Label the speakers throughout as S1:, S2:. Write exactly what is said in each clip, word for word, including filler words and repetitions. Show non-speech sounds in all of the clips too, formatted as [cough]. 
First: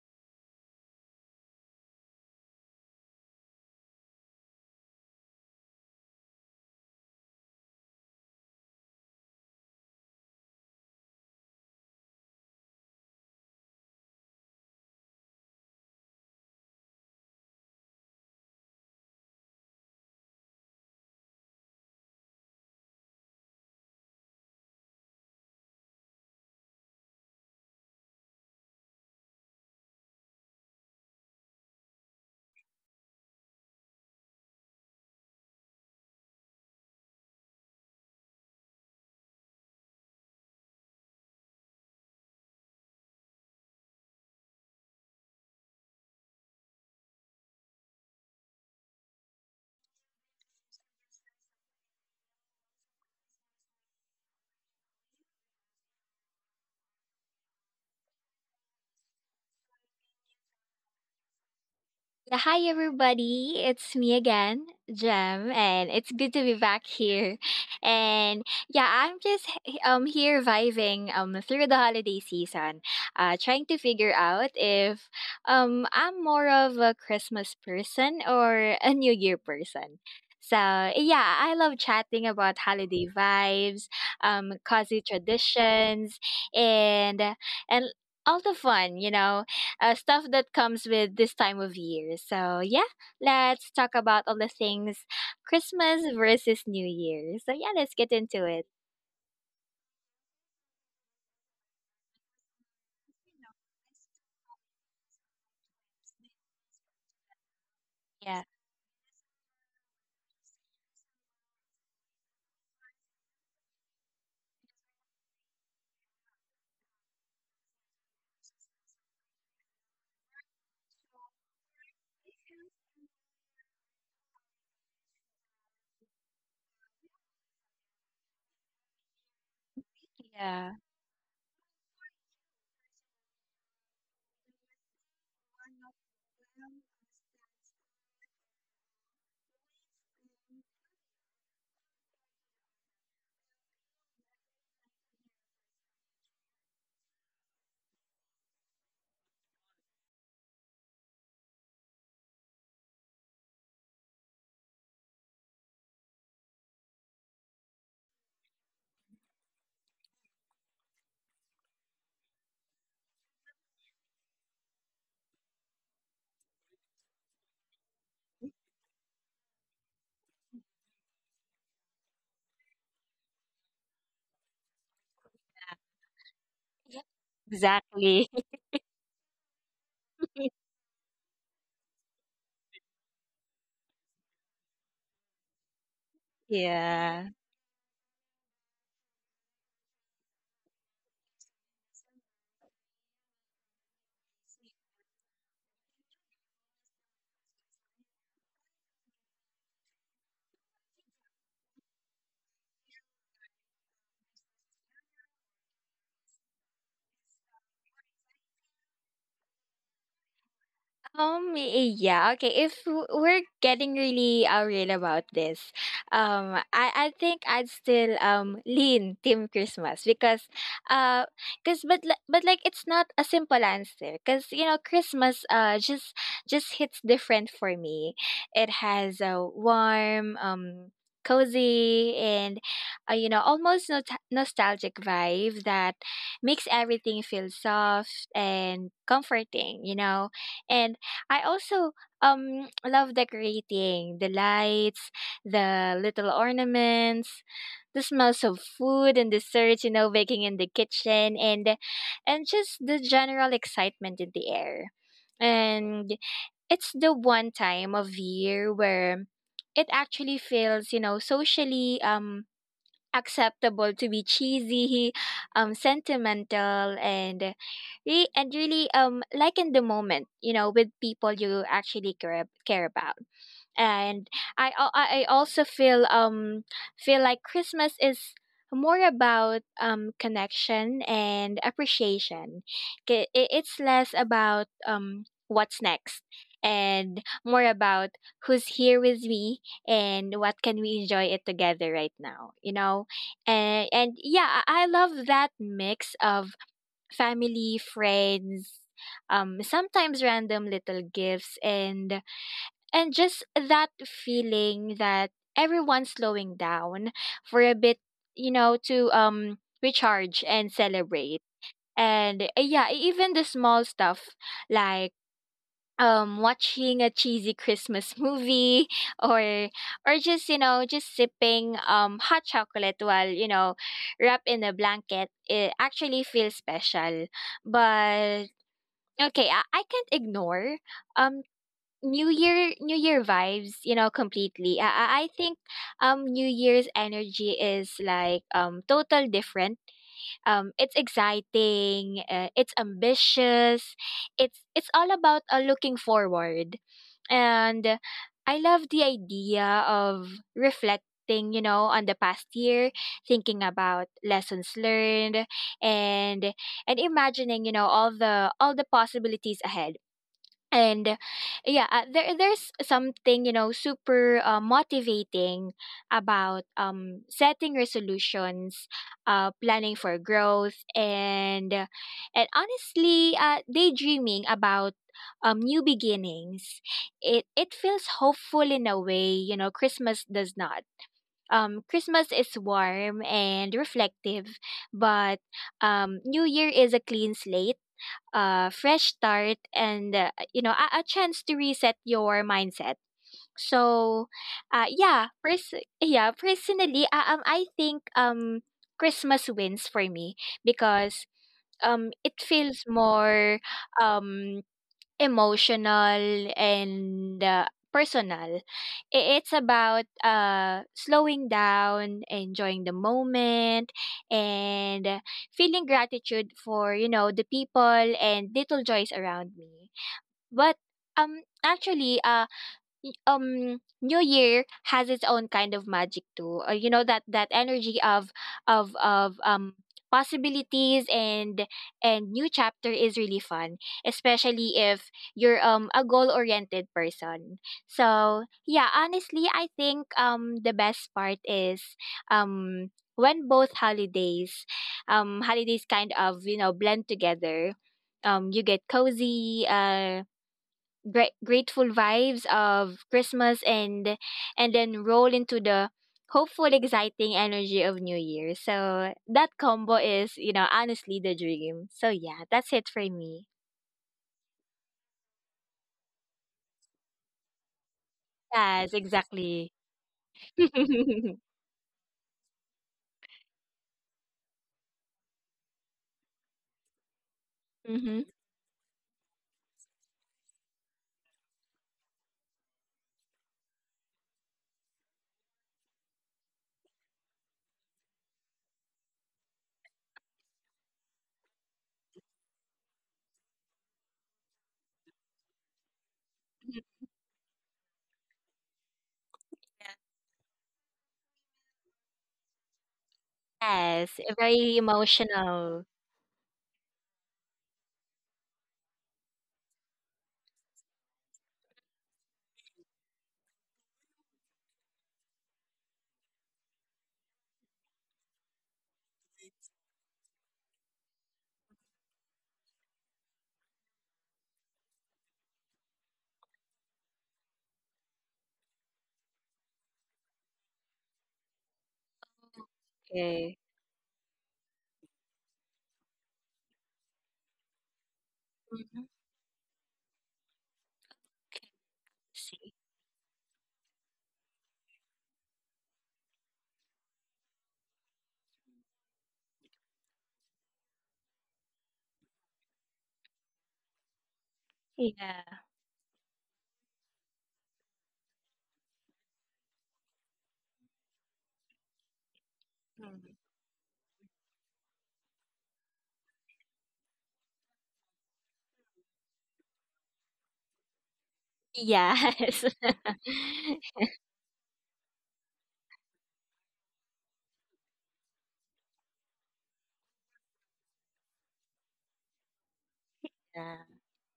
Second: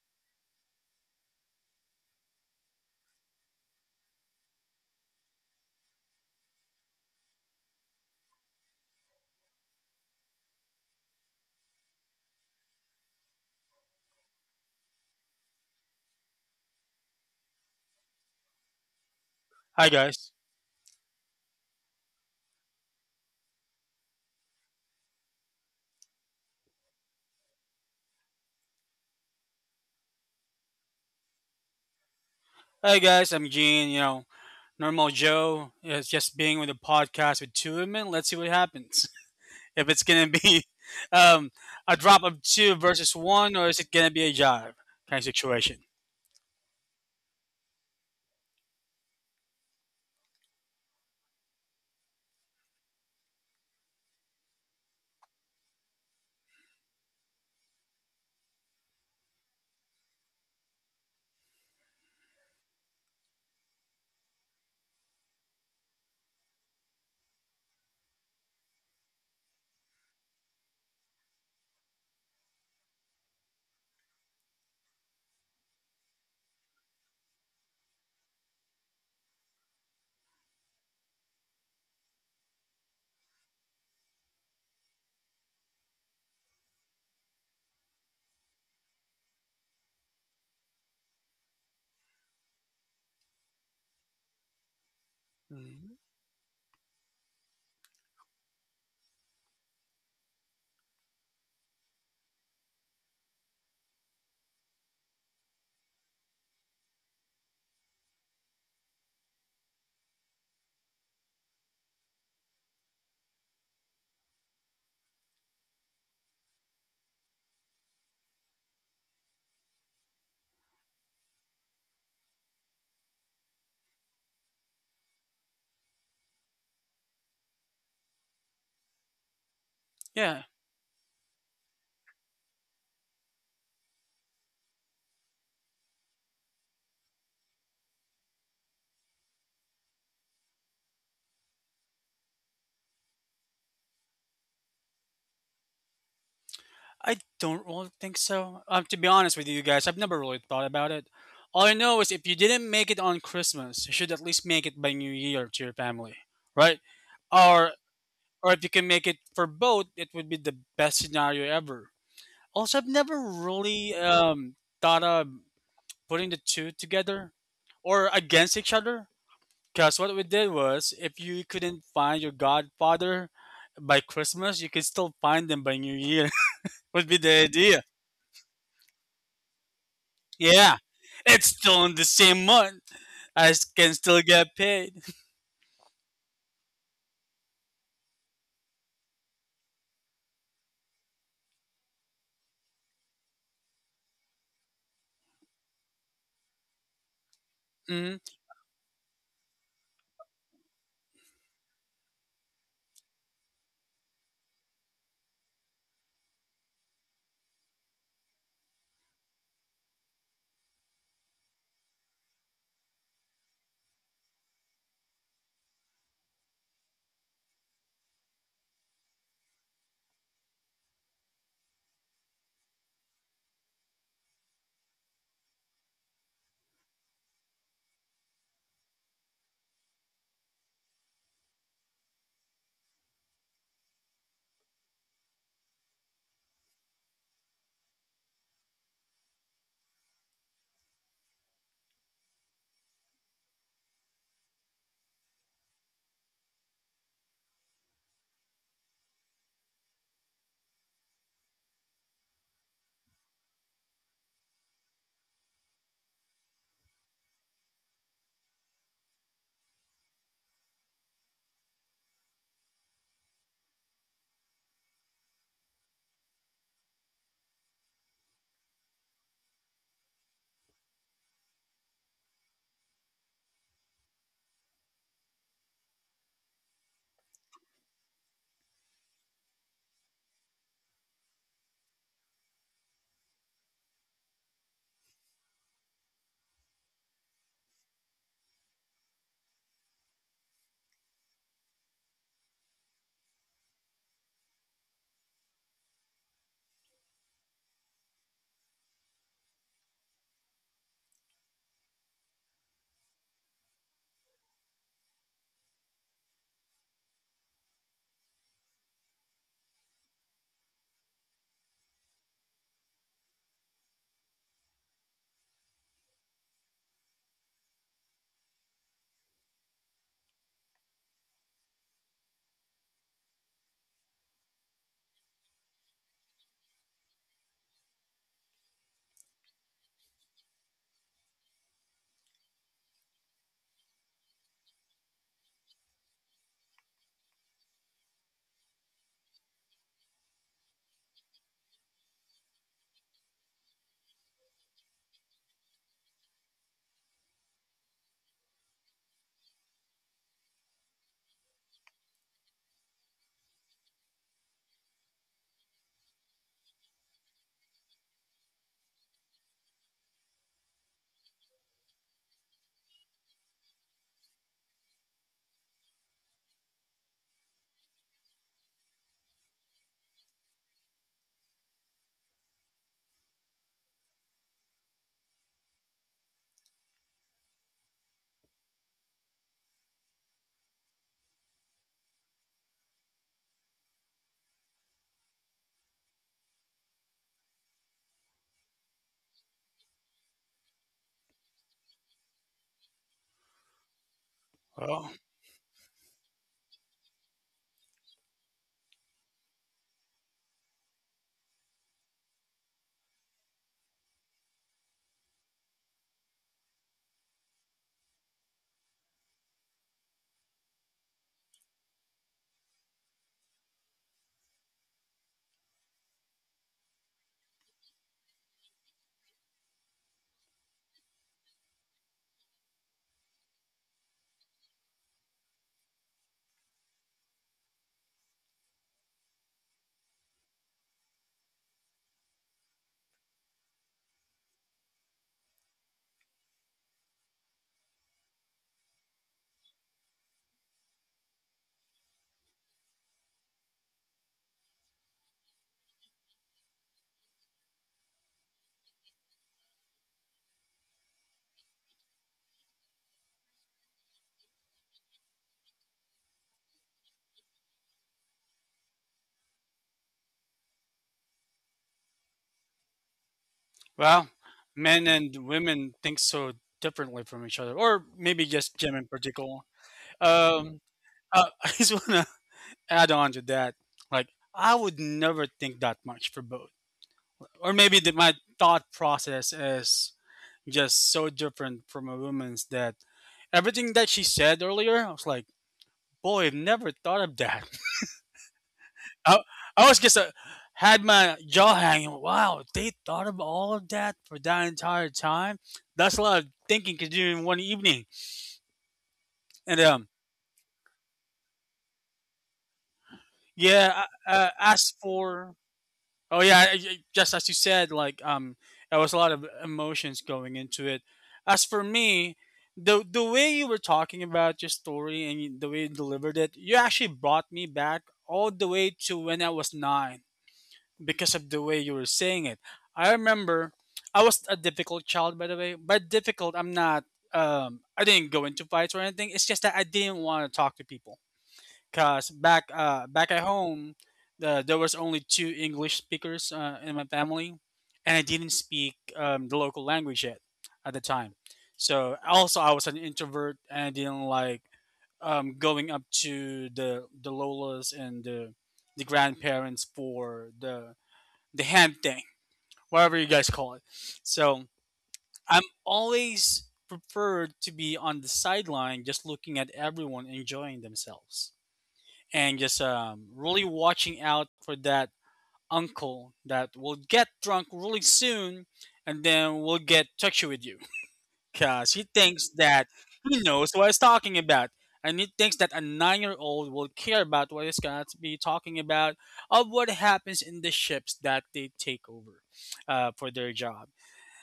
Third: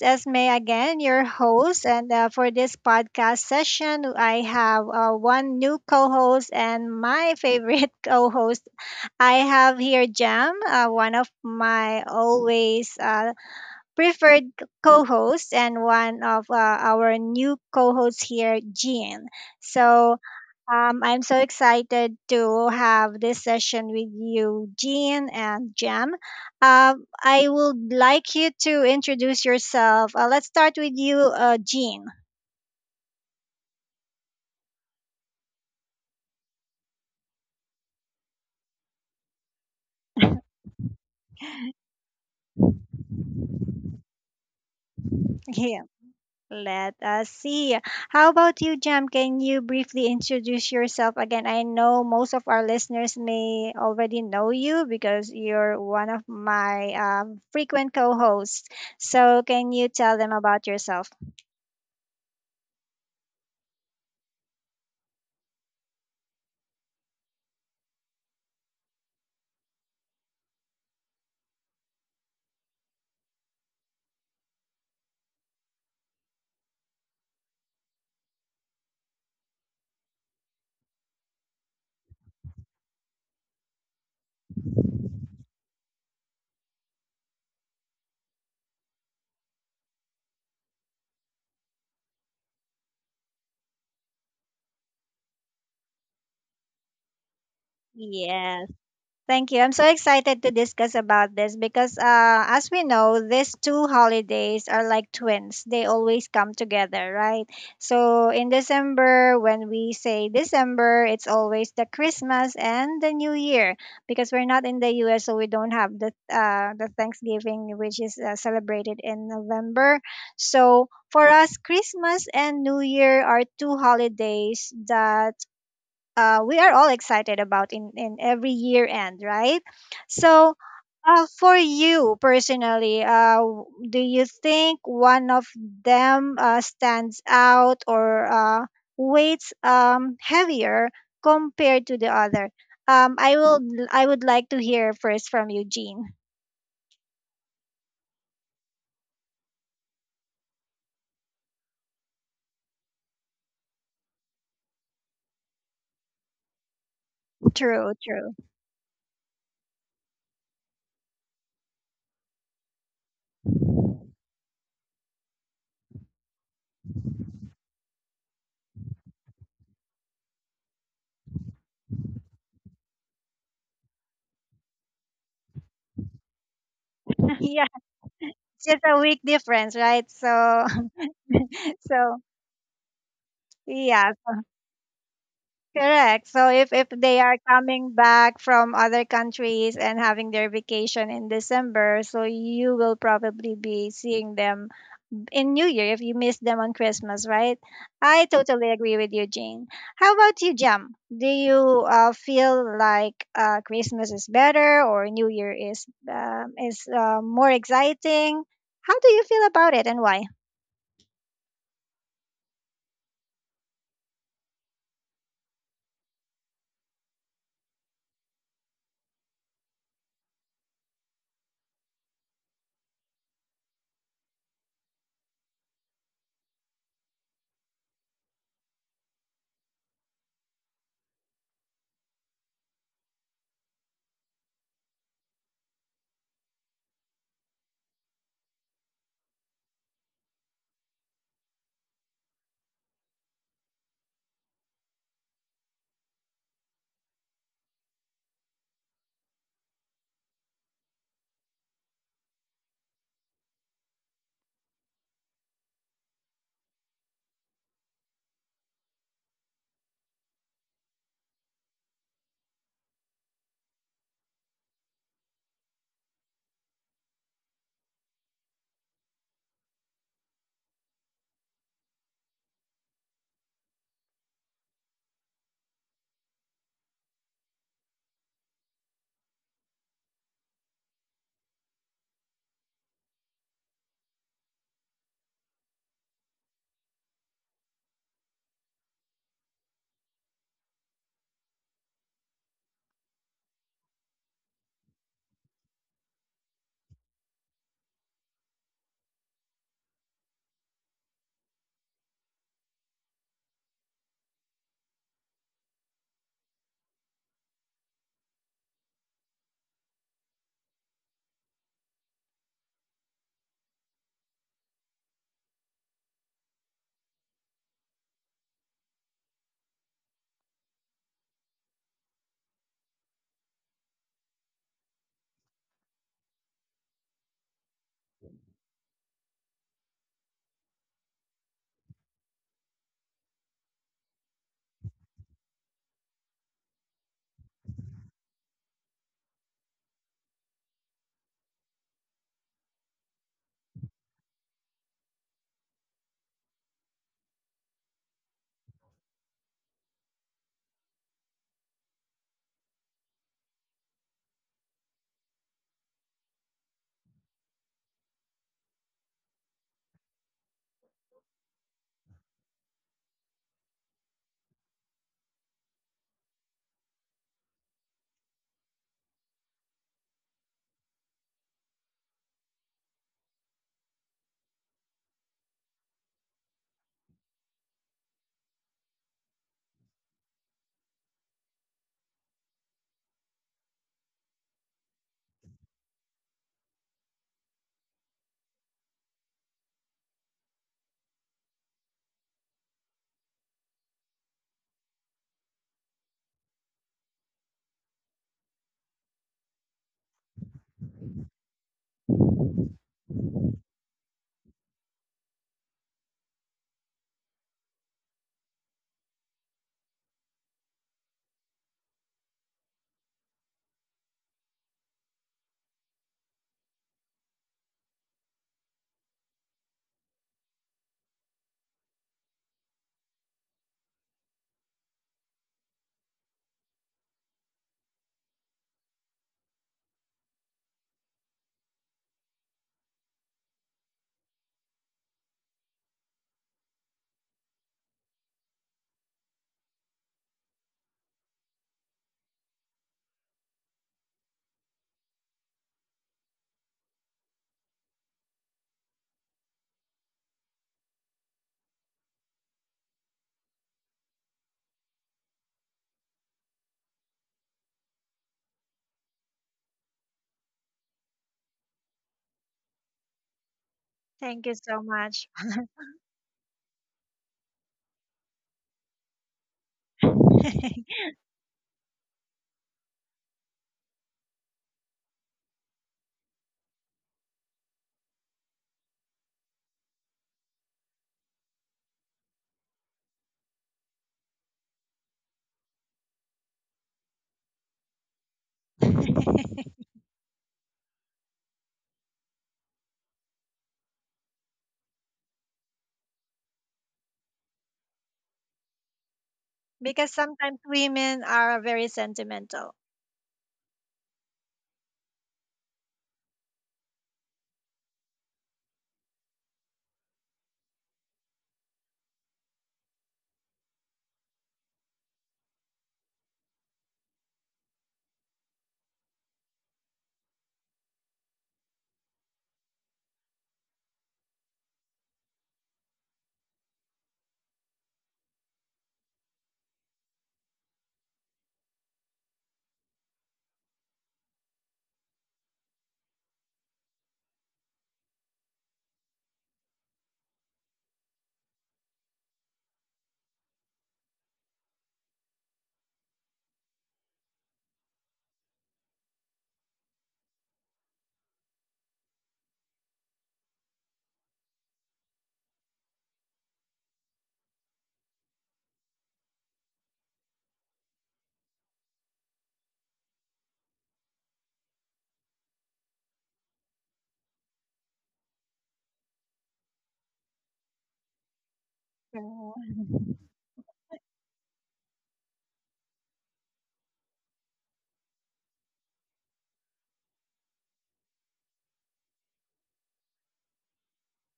S1: Esme again, your host. And uh, for this podcast session, I have uh, one new co host and my favorite [laughs] co host. I have here Jam, uh, one of my always uh, preferred co hosts, and one of uh, our new co hosts here, Jean.
S2: Hi
S1: So,
S2: guys.
S1: um, I'm so excited to have this session with you, Jean and Jam. Um, I would like you to introduce yourself. Uh, let's start with you, uh, Jean.
S2: Hi guys, I'm Gene, you know, normal Joe. It's just being with a podcast with two women. Let's see what happens. [laughs] If it's gonna be [laughs] um, a drop of two versus one, or is it gonna be a jive kind of
S1: [laughs]
S2: situation.
S1: Here, let us see. How about you, Jam? Can you briefly introduce yourself again? I know most of our listeners may already know you because you're one of my um, frequent co hosts. So, can you tell them about yourself?
S3: Yeah, hi everybody, it's me again, Jem, and it's good to be back here. And yeah, I'm just h- um here vibing um through the holiday season, uh trying to figure out if um I'm more of a Christmas person or a New Year person. So yeah, I love chatting about holiday vibes, um cozy traditions, and and all the fun, you know uh, stuff that comes with this time of year. So, yeah, let's talk about all the things
S2: Mm.
S3: Christmas versus New Year. So, yeah, let's get into it.
S1: Yes. Thank you. I'm so excited to discuss about this because, uh, as we know, these two holidays are like twins. They always come together, right? So
S3: Yeah,
S1: in December, when we say December, it's always the Christmas and the New Year because we're not in the U S, so we don't have the uh, the Thanksgiving, which is uh, celebrated in November. So for us, Christmas and New Year are two holidays that uh, we are all excited about in, in every year end, right?
S2: Yeah.
S1: So,
S3: yeah,
S1: uh, for you personally, uh, w- do you think one of them uh, stands out or uh, weights um, heavier compared to the other? Um, I will. I would like to hear first from Eugene.
S2: I don't really think so. Um, to be honest with you guys, I've never really thought about it. All I know is if you didn't make it on Christmas, you should at least make it by New Year to your family. Right? Or
S1: True, true.
S2: or if you can make it for both, it would be the best scenario ever. Also, I've never really um, thought of putting the two together or against each other. Because what we did was, if you couldn't find your godfather by Christmas, you could still find them by New Year. [laughs] Would be
S1: [laughs]
S2: the
S1: Yeah,
S2: idea.
S3: exactly.
S1: it's just a week difference, right? So,
S3: [laughs]
S2: Yeah,
S1: [laughs]
S2: it's still in the
S1: so
S2: same month. I s- can
S1: yeah.
S2: still get paid.
S1: Correct. So if if they
S3: Yeah.
S1: are coming back from other countries and having their vacation in December, so you will probably be seeing them in New Year if you miss them on Christmas, right?
S2: [laughs] hmm
S1: I totally agree with you, Jane. How about you, Jam? Do you uh, feel like uh, Christmas is better or New Year is um, is uh, more exciting? How do you feel about it and why?
S3: Um, yeah, okay. If w- we're getting really uh, real about this, um, I, I think I'd still um lean Team Christmas because, uh, cause but li- but like it's not a simple answer because you know Christmas uh just just hits different for me. It has a warm um cozy and uh, you know almost not- nostalgic vibe that makes everything feel soft and comforting. You know, and I also um [tsk] love decorating the lights, the little ornaments, the smells of food and desserts, you know, baking in the kitchen, and and just the general excitement in the air. And it's the one time of year where it actually feels, you know, socially um acceptable to be cheesy, um, sentimental, and re- and really um like in the moment, you know, with people you actually care ab- care about, and I al- I I also feel um feel like Christmas is more about um connection and appreciation. K- i- It's less about um what's next and more about who's here with me and what can we enjoy it together right now, you know. And and yeah, i I love that mix of family, friends, um sometimes random little gifts, and and just that feeling that everyone's slowing down for a bit, you know, to um recharge and celebrate. And uh, yeah, e, even the small stuff like um watching a cheesy Christmas [laughs] movie or or just, you know, just sipping um hot chocolate while, you know, wrapped in a blanket, it actually feels special. But okay, I, I can't ignore um New Year New Year vibes, you know, completely. I I I think um New Year's energy is like um total different. Um, it's exciting, uh, it's ambitious. It's it's all about uh, looking forward. And uh, I love the idea of reflecting, you know, on the past year, thinking about lessons learned and and imagining, you know, all the all the possibilities ahead, and yeah, uh, there there's something, you know, super uh, motivating about um setting resolutions, uh planning for growth, and uh, and honestly uh daydreaming about um new beginnings. it it feels hopeful in a way, you know, Christmas does not. Um christmas is warm and reflective, but um New Year is a clean slate, uh, fresh start, and uh, you know, a, a chance to reset your mindset. So uh,
S2: Well,
S3: yeah pers- yeah, personally, uh, um, I think um Christmas wins for me because um it feels more um emotional and uh, personal. I- It's about uh, slowing down, enjoying the moment, and uh, feeling gratitude for, you know, the people and little joys around me. But um, actually, Y um, New Year has its own kind of magic too. Uh, you know, that that energy of of of um possibilities and and new chapter is really fun, especially if you're um a goal-oriented person. So, yeah, honestly, I think um the best part is um when both holidays um holidays kind of, you know, blend together. Um, you get cozy, uh gra- grateful vibes of Christmas and and then roll into the hopeful, exciting energy of New Year. So that combo is, you know, honestly the dream. So yeah, that's it for me.
S2: well,
S1: Thank you so
S2: men
S1: much.
S2: and women think so differently from each other, or maybe just Jim
S3: Yes,
S2: in particular.
S3: exactly. [laughs]
S2: Um, uh, [laughs] I just wanna add on to that, like I would never think that much for both. Or maybe that
S3: Hmm.
S2: my thought process is just so different from a woman's that everything that she said earlier, I was like, boy, I've never thought of that. [laughs] I,
S1: [laughs]
S2: I was just uh, had my jaw hanging. Wow, they thought of all of that for that entire time. That's a lot of thinking to do in one evening. And
S1: Because
S2: um,
S1: sometimes women are very sentimental.
S2: Yeah,
S3: Yes,
S2: I, uh,
S3: very
S2: as for
S3: emotional.
S2: oh yeah, I- I- just as you said, like um, there was a lot of emotions going into it. As for me, the the way you were talking about your story, and you- the way you delivered it, you actually brought me back all the way to when I was nine because of the way you were saying it. I remember I was a difficult child, by the way. By difficult, I'm not. Um, I didn't go into fights or anything. It's just that I didn't want to talk to people. Cause back uh back at
S3: Okay.
S2: home, uh, there was only two English speakers uh, in my family, and I didn't speak
S3: Mhm.
S2: um, the local language yet at the time. So also I
S3: See?
S2: was an introvert and I didn't like um, going up to the the lolas and the the grandparents for the the hand thing, whatever you guys call it. So
S3: Yeah.
S2: I'm always preferred to be on the sideline, just looking at everyone enjoying themselves and just um,
S3: Mm.
S2: really watching out for that uncle that will get drunk really soon and then will get touchy with you because he thinks
S1: True.
S3: Yes.
S2: that he
S3: [laughs]
S2: knows what he's talking about, and he thinks that a nine-year-old will care about what he's going to be talking about, of what happens in the ships that they take over uh, for their
S3: Yeah.
S2: job.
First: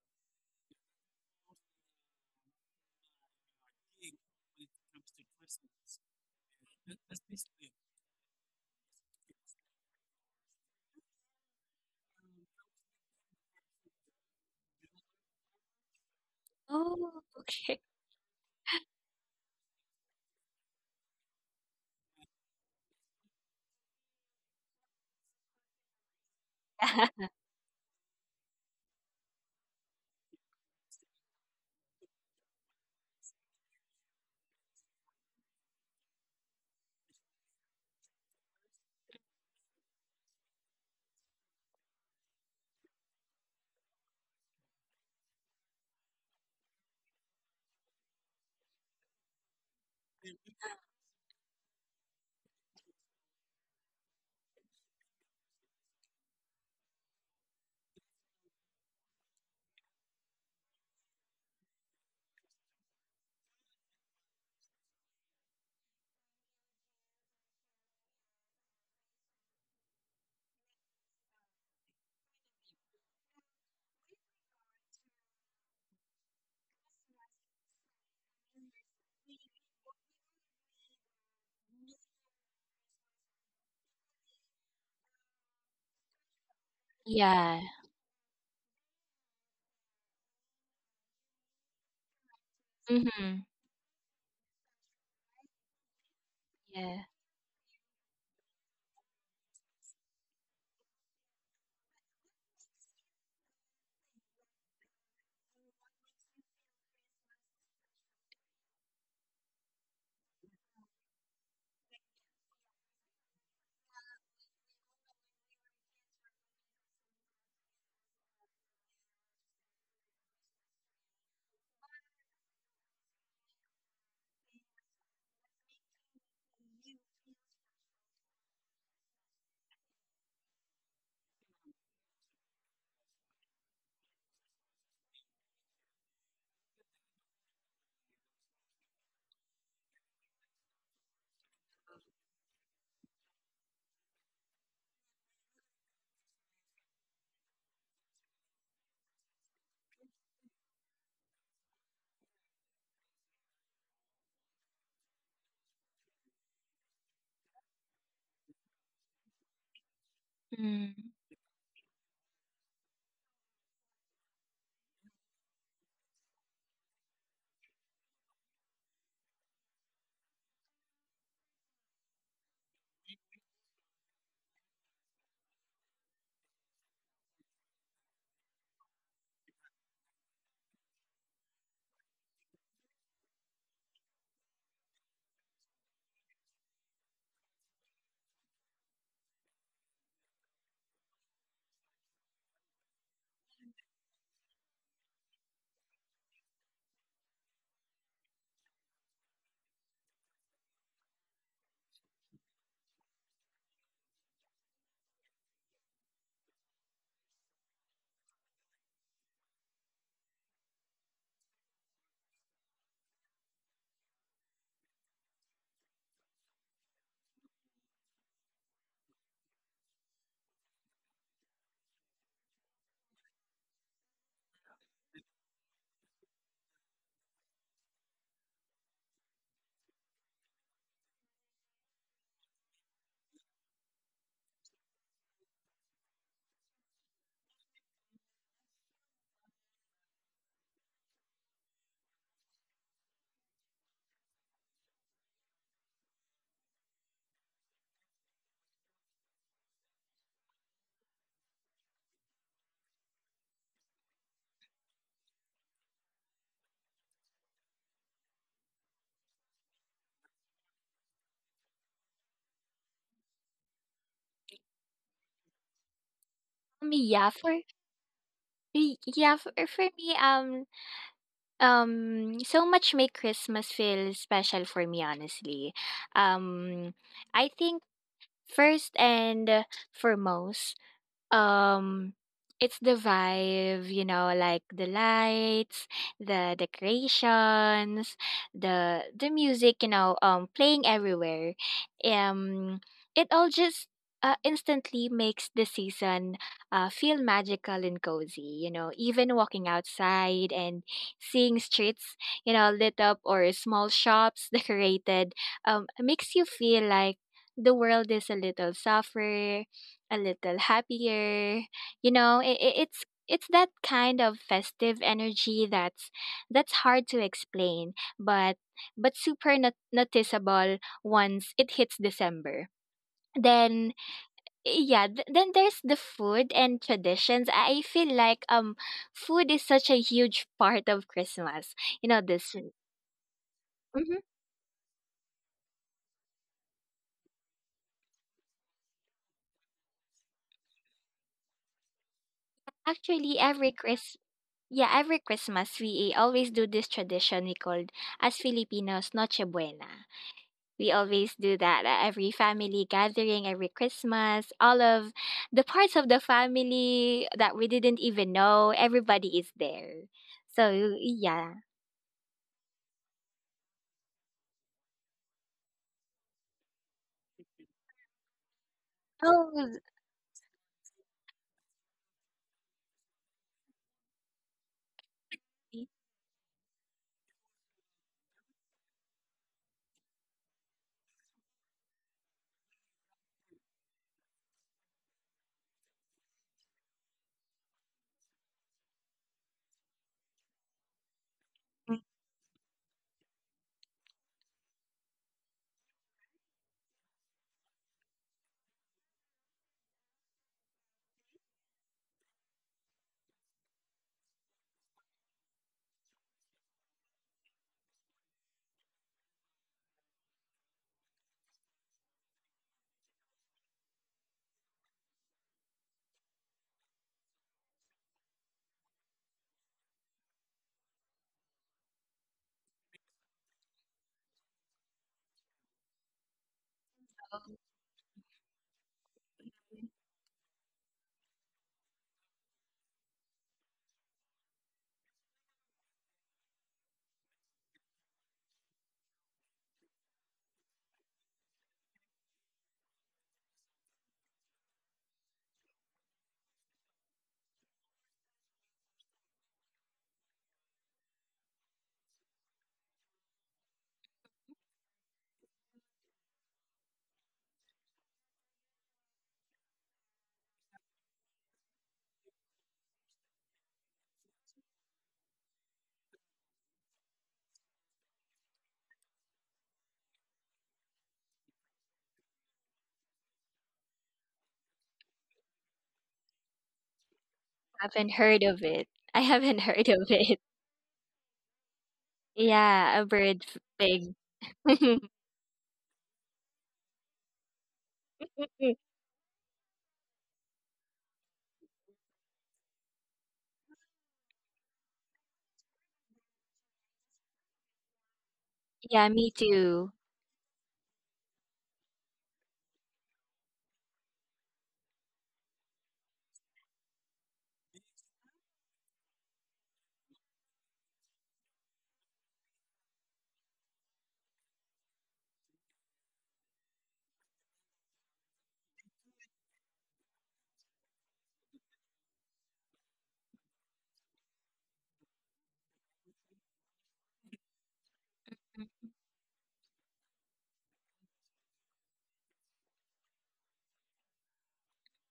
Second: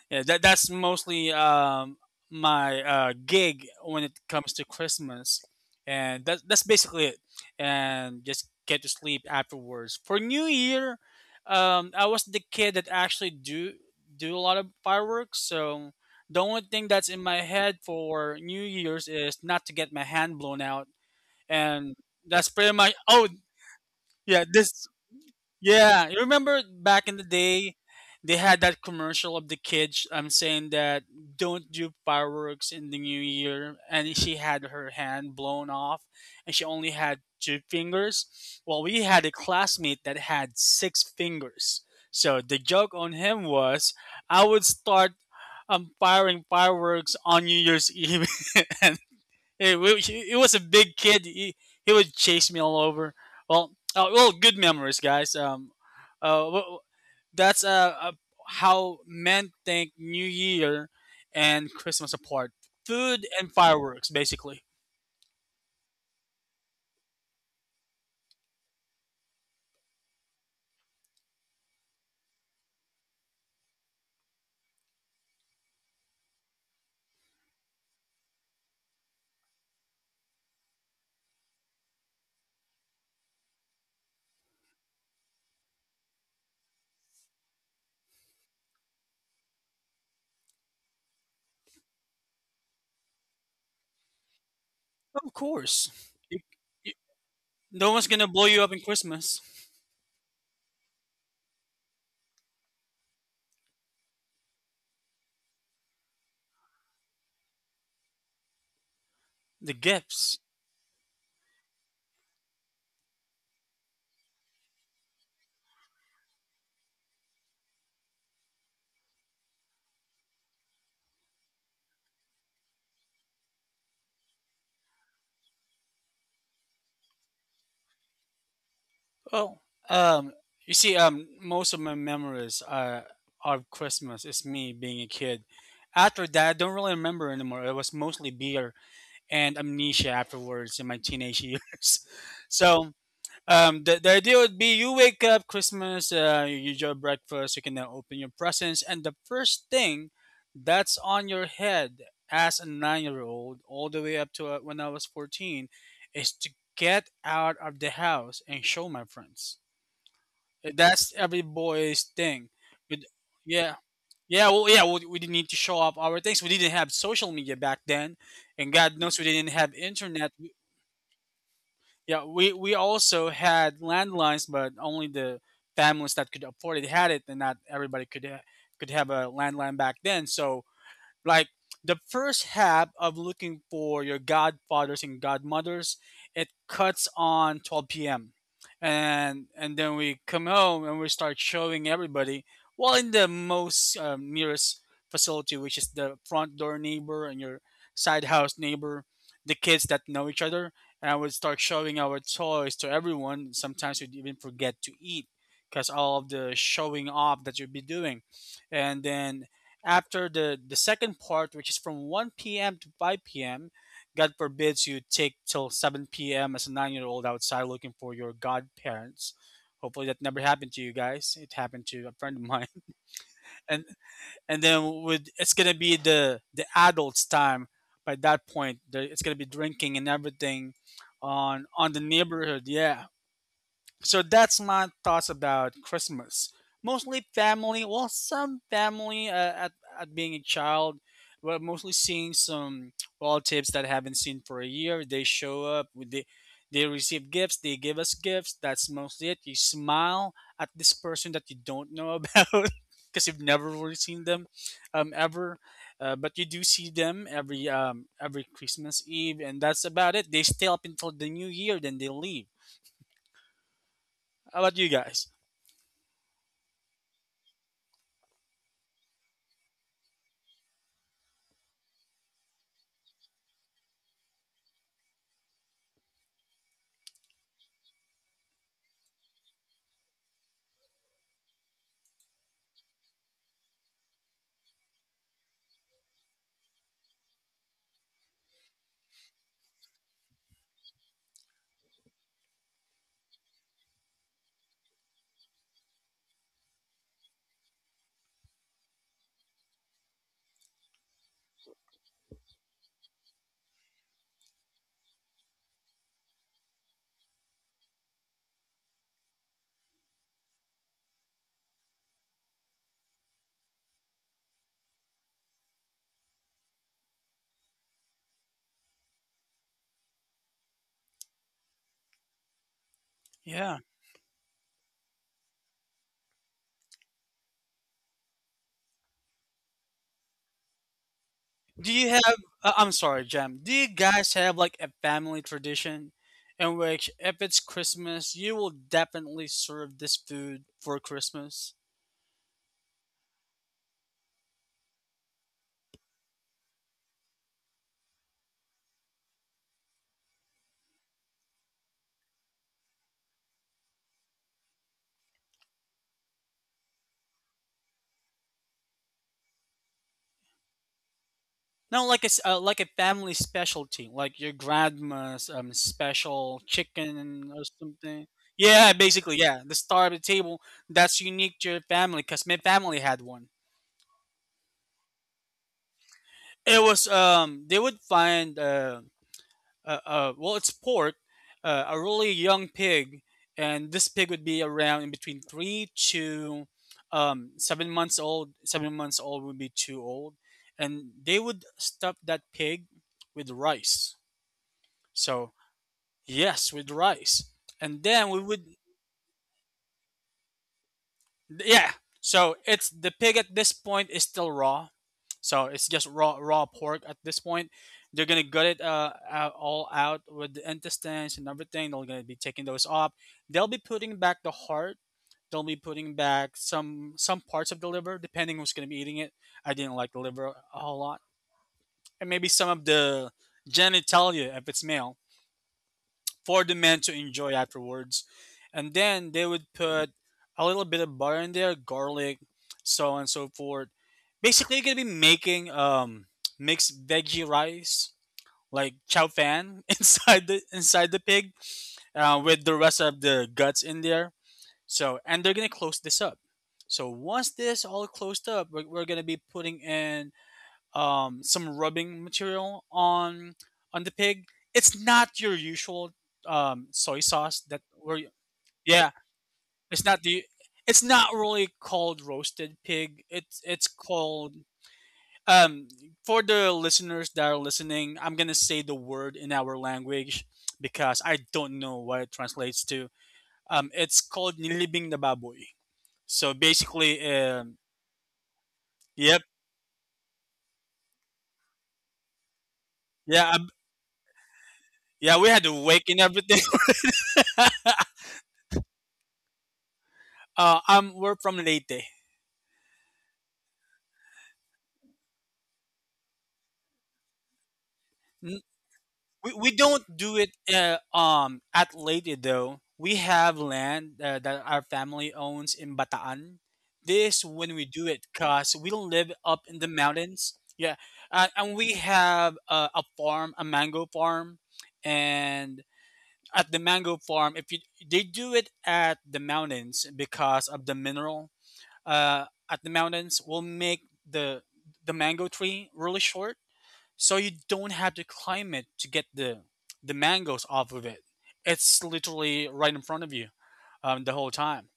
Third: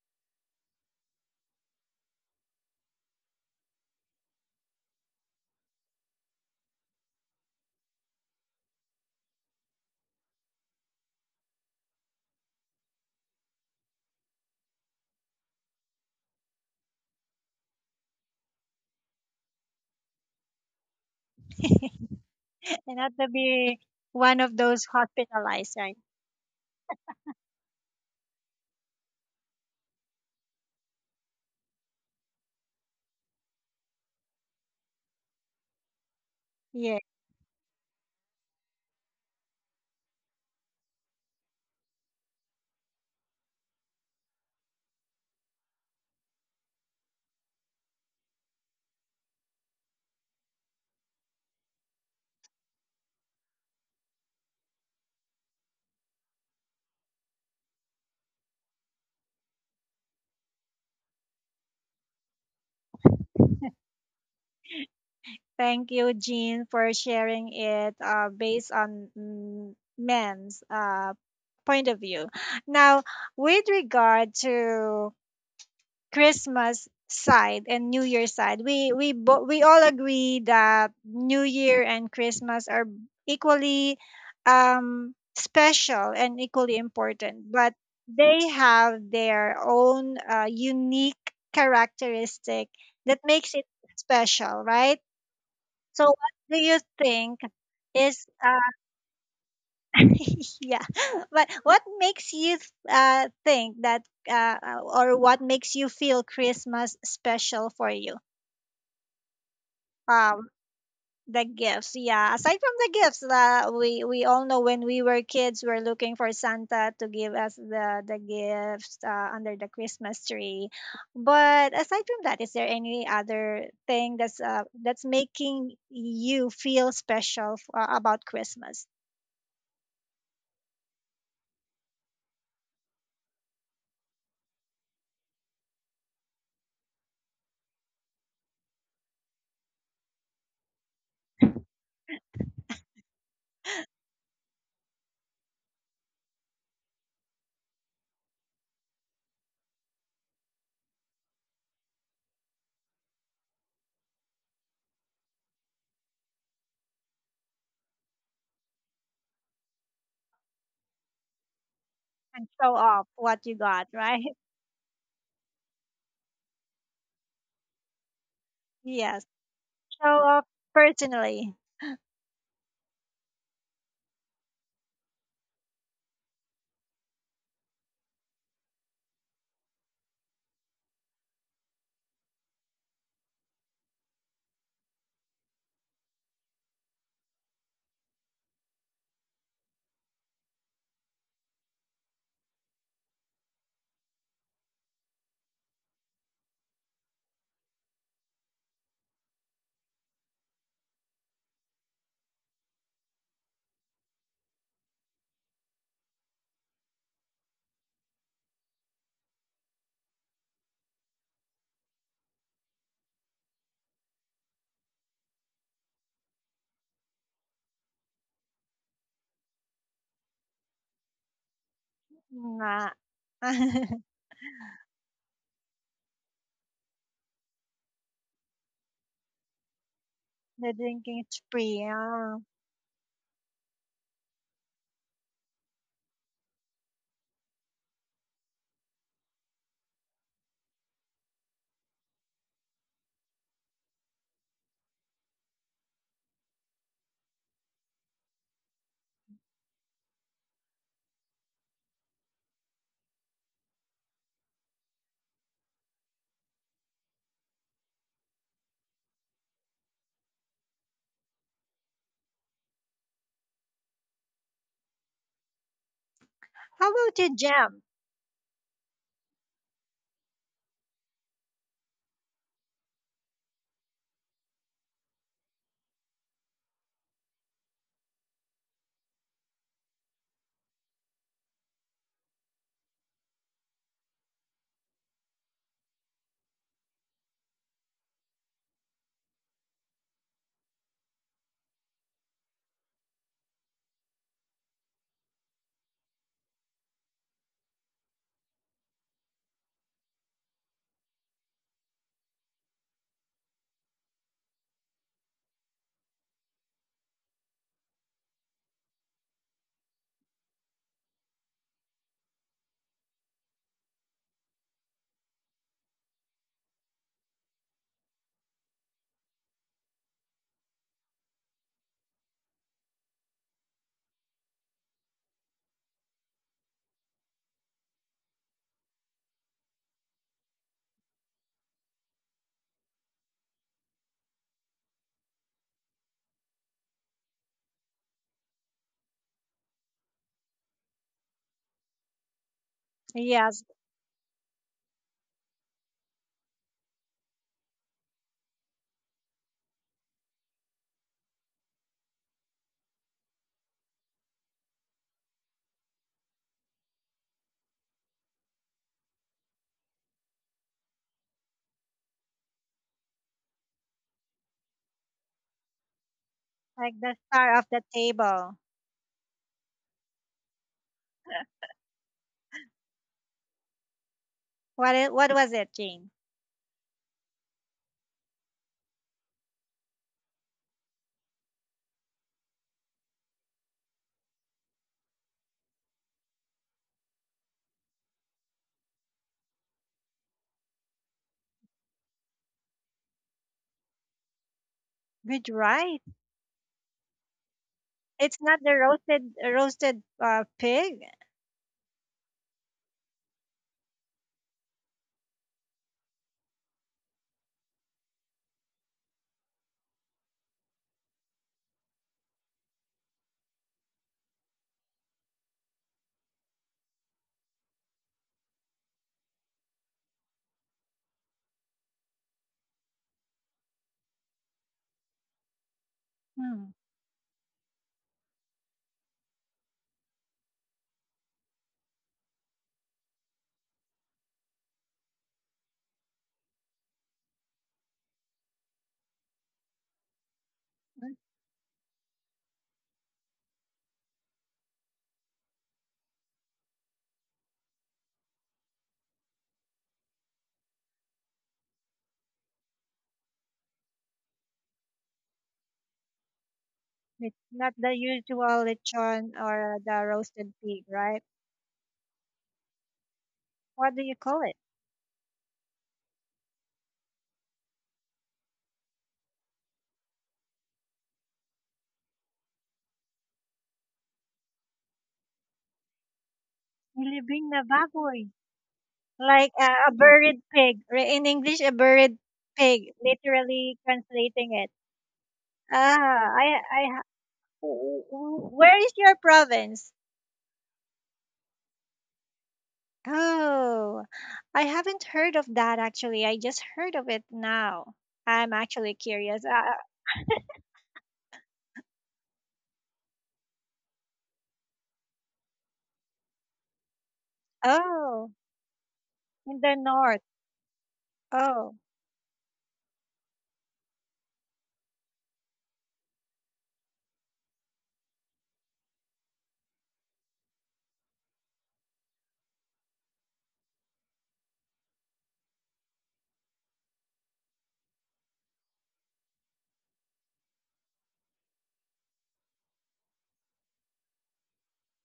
S2: Yeah, that that's mostly um, my uh, gig when it comes to Christmas, and that that's basically it. And just get to sleep afterwards. For New Year, um, I was the kid that actually do do a lot of fireworks. So the only thing that's
S3: Oh,
S2: in my
S3: okay.
S2: head
S3: [laughs]
S2: for New Year's is not to get my hand blown out, and
S1: [laughs]
S2: that's pretty much.
S1: And not to
S2: Oh
S1: be one
S2: yeah,
S1: of those
S2: this
S1: hospitalized, right?
S2: yeah, you remember back in the day, they had that commercial of the kids um saying that don't do fireworks in the new year, and she had her hand blown off, and she only
S1: Yeah.
S2: had two fingers. Well, we had a classmate that had six fingers. So the joke on him was, I would start um firing fireworks on New Year's Eve, [laughs] and it, wa- he, he was a big kid. He, he would chase me all over. Well, uh, well, good memories, guys. Um, uh, wh- that's uh, uh how men think New Year and Christmas apart. Food and fireworks, basically.
S1: Thank you, Jean, for sharing it uh, based on mm, men's uh, point of view. Now, with regard to Christmas side and New Year side, we we bo- we all agree that New Year and Christmas are equally um, special and equally important,
S3: Yeah. Yeah.
S1: but they have their own uh, unique characteristic that
S3: Mm-hmm.
S1: makes it special, right?
S2: Of course,
S1: So, what
S2: You-
S1: do you
S2: you-
S3: Yeah.
S1: think
S2: no one's
S1: is
S2: gonna blow you
S1: uh,
S2: up in Christmas.
S1: [laughs] yeah [laughs] but what makes you th- uh, think that uh, uh, or what makes you feel Christmas special for you
S2: The gifts.
S1: um the gifts, yeah, aside from the gifts, uh, we we all know when we were kids we're looking for Santa to give us the the gifts uh, under the Christmas tree, but aside from that, is there any other thing that's uh, that's making you feel special f- uh, about Christmas?
S2: Well, um, you see, um, most of my memories uh, of Christmas is me being a kid. After that, I don't really remember anymore. It was mostly beer and amnesia afterwards in my teenage [laughs] years. So um, the, the idea would be you wake up Christmas, uh, you eat your breakfast, you can now open your presents, and the first thing that's on your head as a nine-year-old, all the way up to uh, when I was fourteen, is to get out of the house and show my friends.
S3: Mm.
S2: That's every boy's
S1: And
S2: thing.
S1: show
S2: But
S1: off what you
S2: yeah,
S1: got, right? [laughs]
S2: yeah, well, yeah, we, we didn't need to show off our things. We didn't have social media back then, and God knows
S1: Yes.
S2: we didn't have
S1: So,
S2: internet.
S1: uh, personally,
S2: Yeah, we we also had landlines, but only the families that could afford it had it, and not everybody could ha- could have a landline back then. So, like, the first half of looking for your godfathers and godmothers, it cuts on twelve p m p.m., and and then we come home and we start showing everybody, well, in the most um, nearest facility, which is the front door neighbor and your side house neighbor, the kids that know each other, and I would start showing our toys to everyone. Sometimes we would even forget to eat because all of the showing off that you'd be doing. And then after the the second part, which is from one p m to five p m, God forbids you take till seven p m as a nine-year-old outside looking for your godparents. Hopefully that never happened to you guys. It happened to a friend of mine.
S1: nah. [laughs]
S2: [laughs] And
S1: The
S2: and then with, it's going to be the the adults time by that point. The, it's going to be drinking and everything
S1: drinking
S2: on
S1: spree.
S2: on the
S1: Uh,
S2: neighborhood. Yeah. So that's my thoughts about Christmas. Mostly family, well, some family uh, at, at being a child, but mostly seeing some relatives that I haven't seen for a year. They show up, with they, they receive gifts, they give us gifts. That's mostly it. You smile at this person that you don't know about [laughs] because you've never really seen them um, ever. Uh, but you do see them every um, every Christmas Eve, and that's about it. They stay up until the New Year, then they leave. How about you guys?
S1: how
S3: Me,
S1: about
S3: yeah,
S1: you,
S3: for
S1: Jam?
S3: Y yeah, for for me, um um, so much make Christmas feel special for me, honestly. Um, I think first and foremost, Um, it's the vibe, you know, like the lights, the decorations, the the music, you know, um, playing everywhere. Um, it all just uh, instantly makes the season uh, feel magical and cozy. You know, even walking outside and seeing streets, you know, lit up or small shops [laughs] decorated, um, makes you feel like the world is a little softer, a little happier. You know, it, it, it's it's that kind of festive energy that's that's hard to explain, but but super not- noticeable once it hits December. Then
S2: Yeah.
S3: yeah, th- then there's the food and traditions. I feel like um food is such a huge part of Christmas.
S2: Do
S3: You know
S2: you have?
S3: this.
S2: Uh, I'm sorry, Jam. Do you
S3: Mhm.
S2: guys have like a family tradition in which, if it's Christmas, you will definitely serve this food for Christmas?
S3: actually every
S1: Yes,
S3: Chris Yeah, every Christmas we always do this tradition we called, as Filipinos, Noche Buena. We always do that at every family gathering, every Christmas. All of the parts of the family that we didn't even know, everybody is there. So, yeah.
S2: No, like a s- uh, like a family specialty, like your grandma's um special
S1: like the
S2: chicken
S1: star of
S2: or
S1: the
S2: something.
S1: table.
S2: Yeah, basically, yeah.
S3: Oh, [laughs]
S2: The star of the table that's unique to your family, cause my family had one.
S1: What it, what was it, Jane?
S2: It was um they would find um uh, uh, well, it's pork, uh, a really young pig, and this pig would be around in between three to um, seven months old. Seven months old would be too old, and they would stuff that pig with rice.
S1: Good
S2: So
S1: right.
S2: yes, with rice, and then
S1: It's
S2: we
S1: not
S2: would.
S1: the roasted roasted uh, pig.
S2: Yeah. So it's, the pig at this point is still raw. So it's just raw raw pork at this point. They're gonna gut it uh, out, all out, with the intestines and everything. They're gonna be taking those off. They'll be putting back the heart. They'll be putting back some some parts of the liver, depending who's gonna be eating it. I didn't like the liver a whole lot, and maybe some of the genitalia if it's male,
S1: Hmm.
S2: for the men to enjoy afterwards. And then they would put a little bit of butter in there, garlic, so on and so forth. Basically, you're gonna be making um mixed veggie rice like chow fan [laughs] inside the inside the pig uh, with the rest of the guts in there. So, and they're gonna close this up. So once this all closed up, we're, we're gonna be putting in um, some rubbing material on on the pig. It's not your usual um, soy
S1: It's
S2: sauce
S1: not
S2: that
S1: the
S2: where you-
S1: usual
S2: yeah,
S1: lechon or the
S2: it's not the
S1: roasted pig,
S2: it's
S1: right?
S2: not really called roasted pig. It's it's
S1: What do you call it?
S2: called um, for the listeners that are listening. I'm gonna say the word in our language because I don't know what it translates to. Um, it's called nilibing na baboy. So basically,
S1: Nilibing na
S3: I
S2: um,
S3: haven't
S1: baboy.
S3: heard of it. I
S2: yep,
S3: haven't [laughs]
S1: Like uh,
S3: heard
S1: a
S3: of it.
S1: buried pig. Re- In English, a buried
S3: Yeah,
S1: pig.
S3: a bird f-
S2: yeah, um,
S1: Literally
S3: thing.
S1: translating it.
S3: [laughs]
S2: yeah, we had to wake and
S1: Ah, I,
S2: everything.
S1: I, ha- w-
S2: [laughs]
S1: w- where is your province?
S2: Uh, um, we're from Leyte.
S1: Oh, I haven't heard of that actually. I just heard of it now. I'm
S2: N-
S1: actually
S3: Yeah, me
S1: curious.
S2: We,
S1: Uh,
S2: we
S3: too.
S2: don't do it uh, um at Leyte though. We have land uh, that our family owns in Bataan. This when we do
S1: oh,
S2: it, cause we don't live
S1: in
S2: up
S1: the
S2: in the
S1: north.
S2: mountains. Yeah, uh,
S1: Oh,
S2: and we have uh, a farm, a mango farm, and at the mango farm, if you they do it at the mountains because of the mineral. Uh, at the mountains, will make the the mango tree really short so you don't have to climb it to get the the mangoes off of it. It's literally right in front of you um, the whole time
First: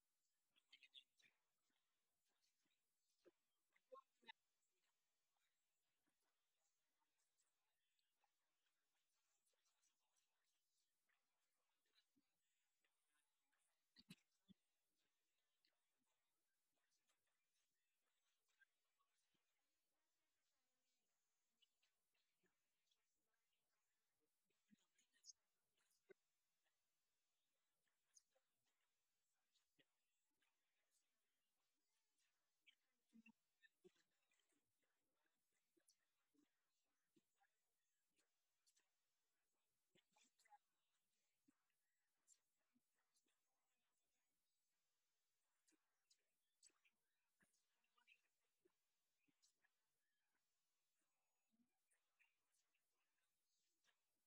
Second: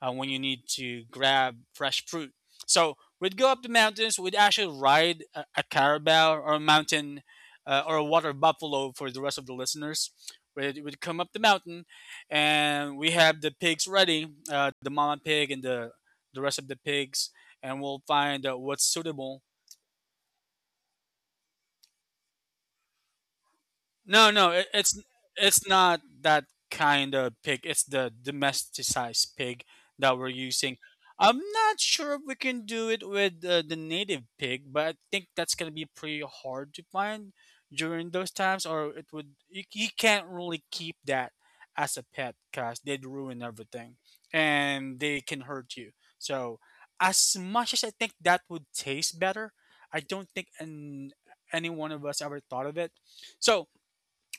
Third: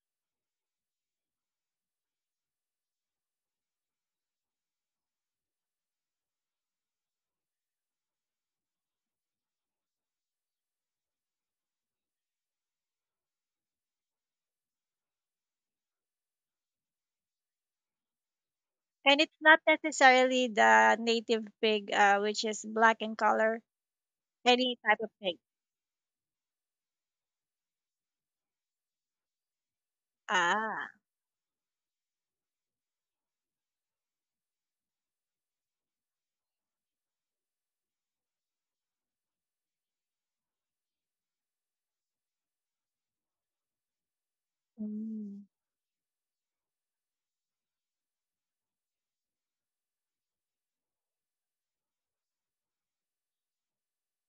S2: uh, when you need to grab fresh fruit. So we'd go up the mountains. We'd actually ride a, a carabao or a mountain uh, or a water buffalo for the rest of the listeners. We'd, we'd come up the mountain, and we have the pigs ready, uh, the mama pig and the the rest of the pigs, and we'll find uh, what's
S1: and
S2: suitable.
S1: it's not necessarily the native pig, uh, which is black in color,
S2: No, no, it,
S1: any
S2: it's
S1: type of pig.
S2: it's not that kind of pig. It's the domesticized pig that we're using.
S1: Ah,
S2: I'm not sure if we can do it with uh, the native pig, but I think that's gonna be pretty hard to find during those times, or it would you, you can't really keep that as a pet because they'd ruin everything and they can
S1: mm.
S2: hurt you. So, as much as I think that would taste better, I don't think an, any one of us ever thought of it. So,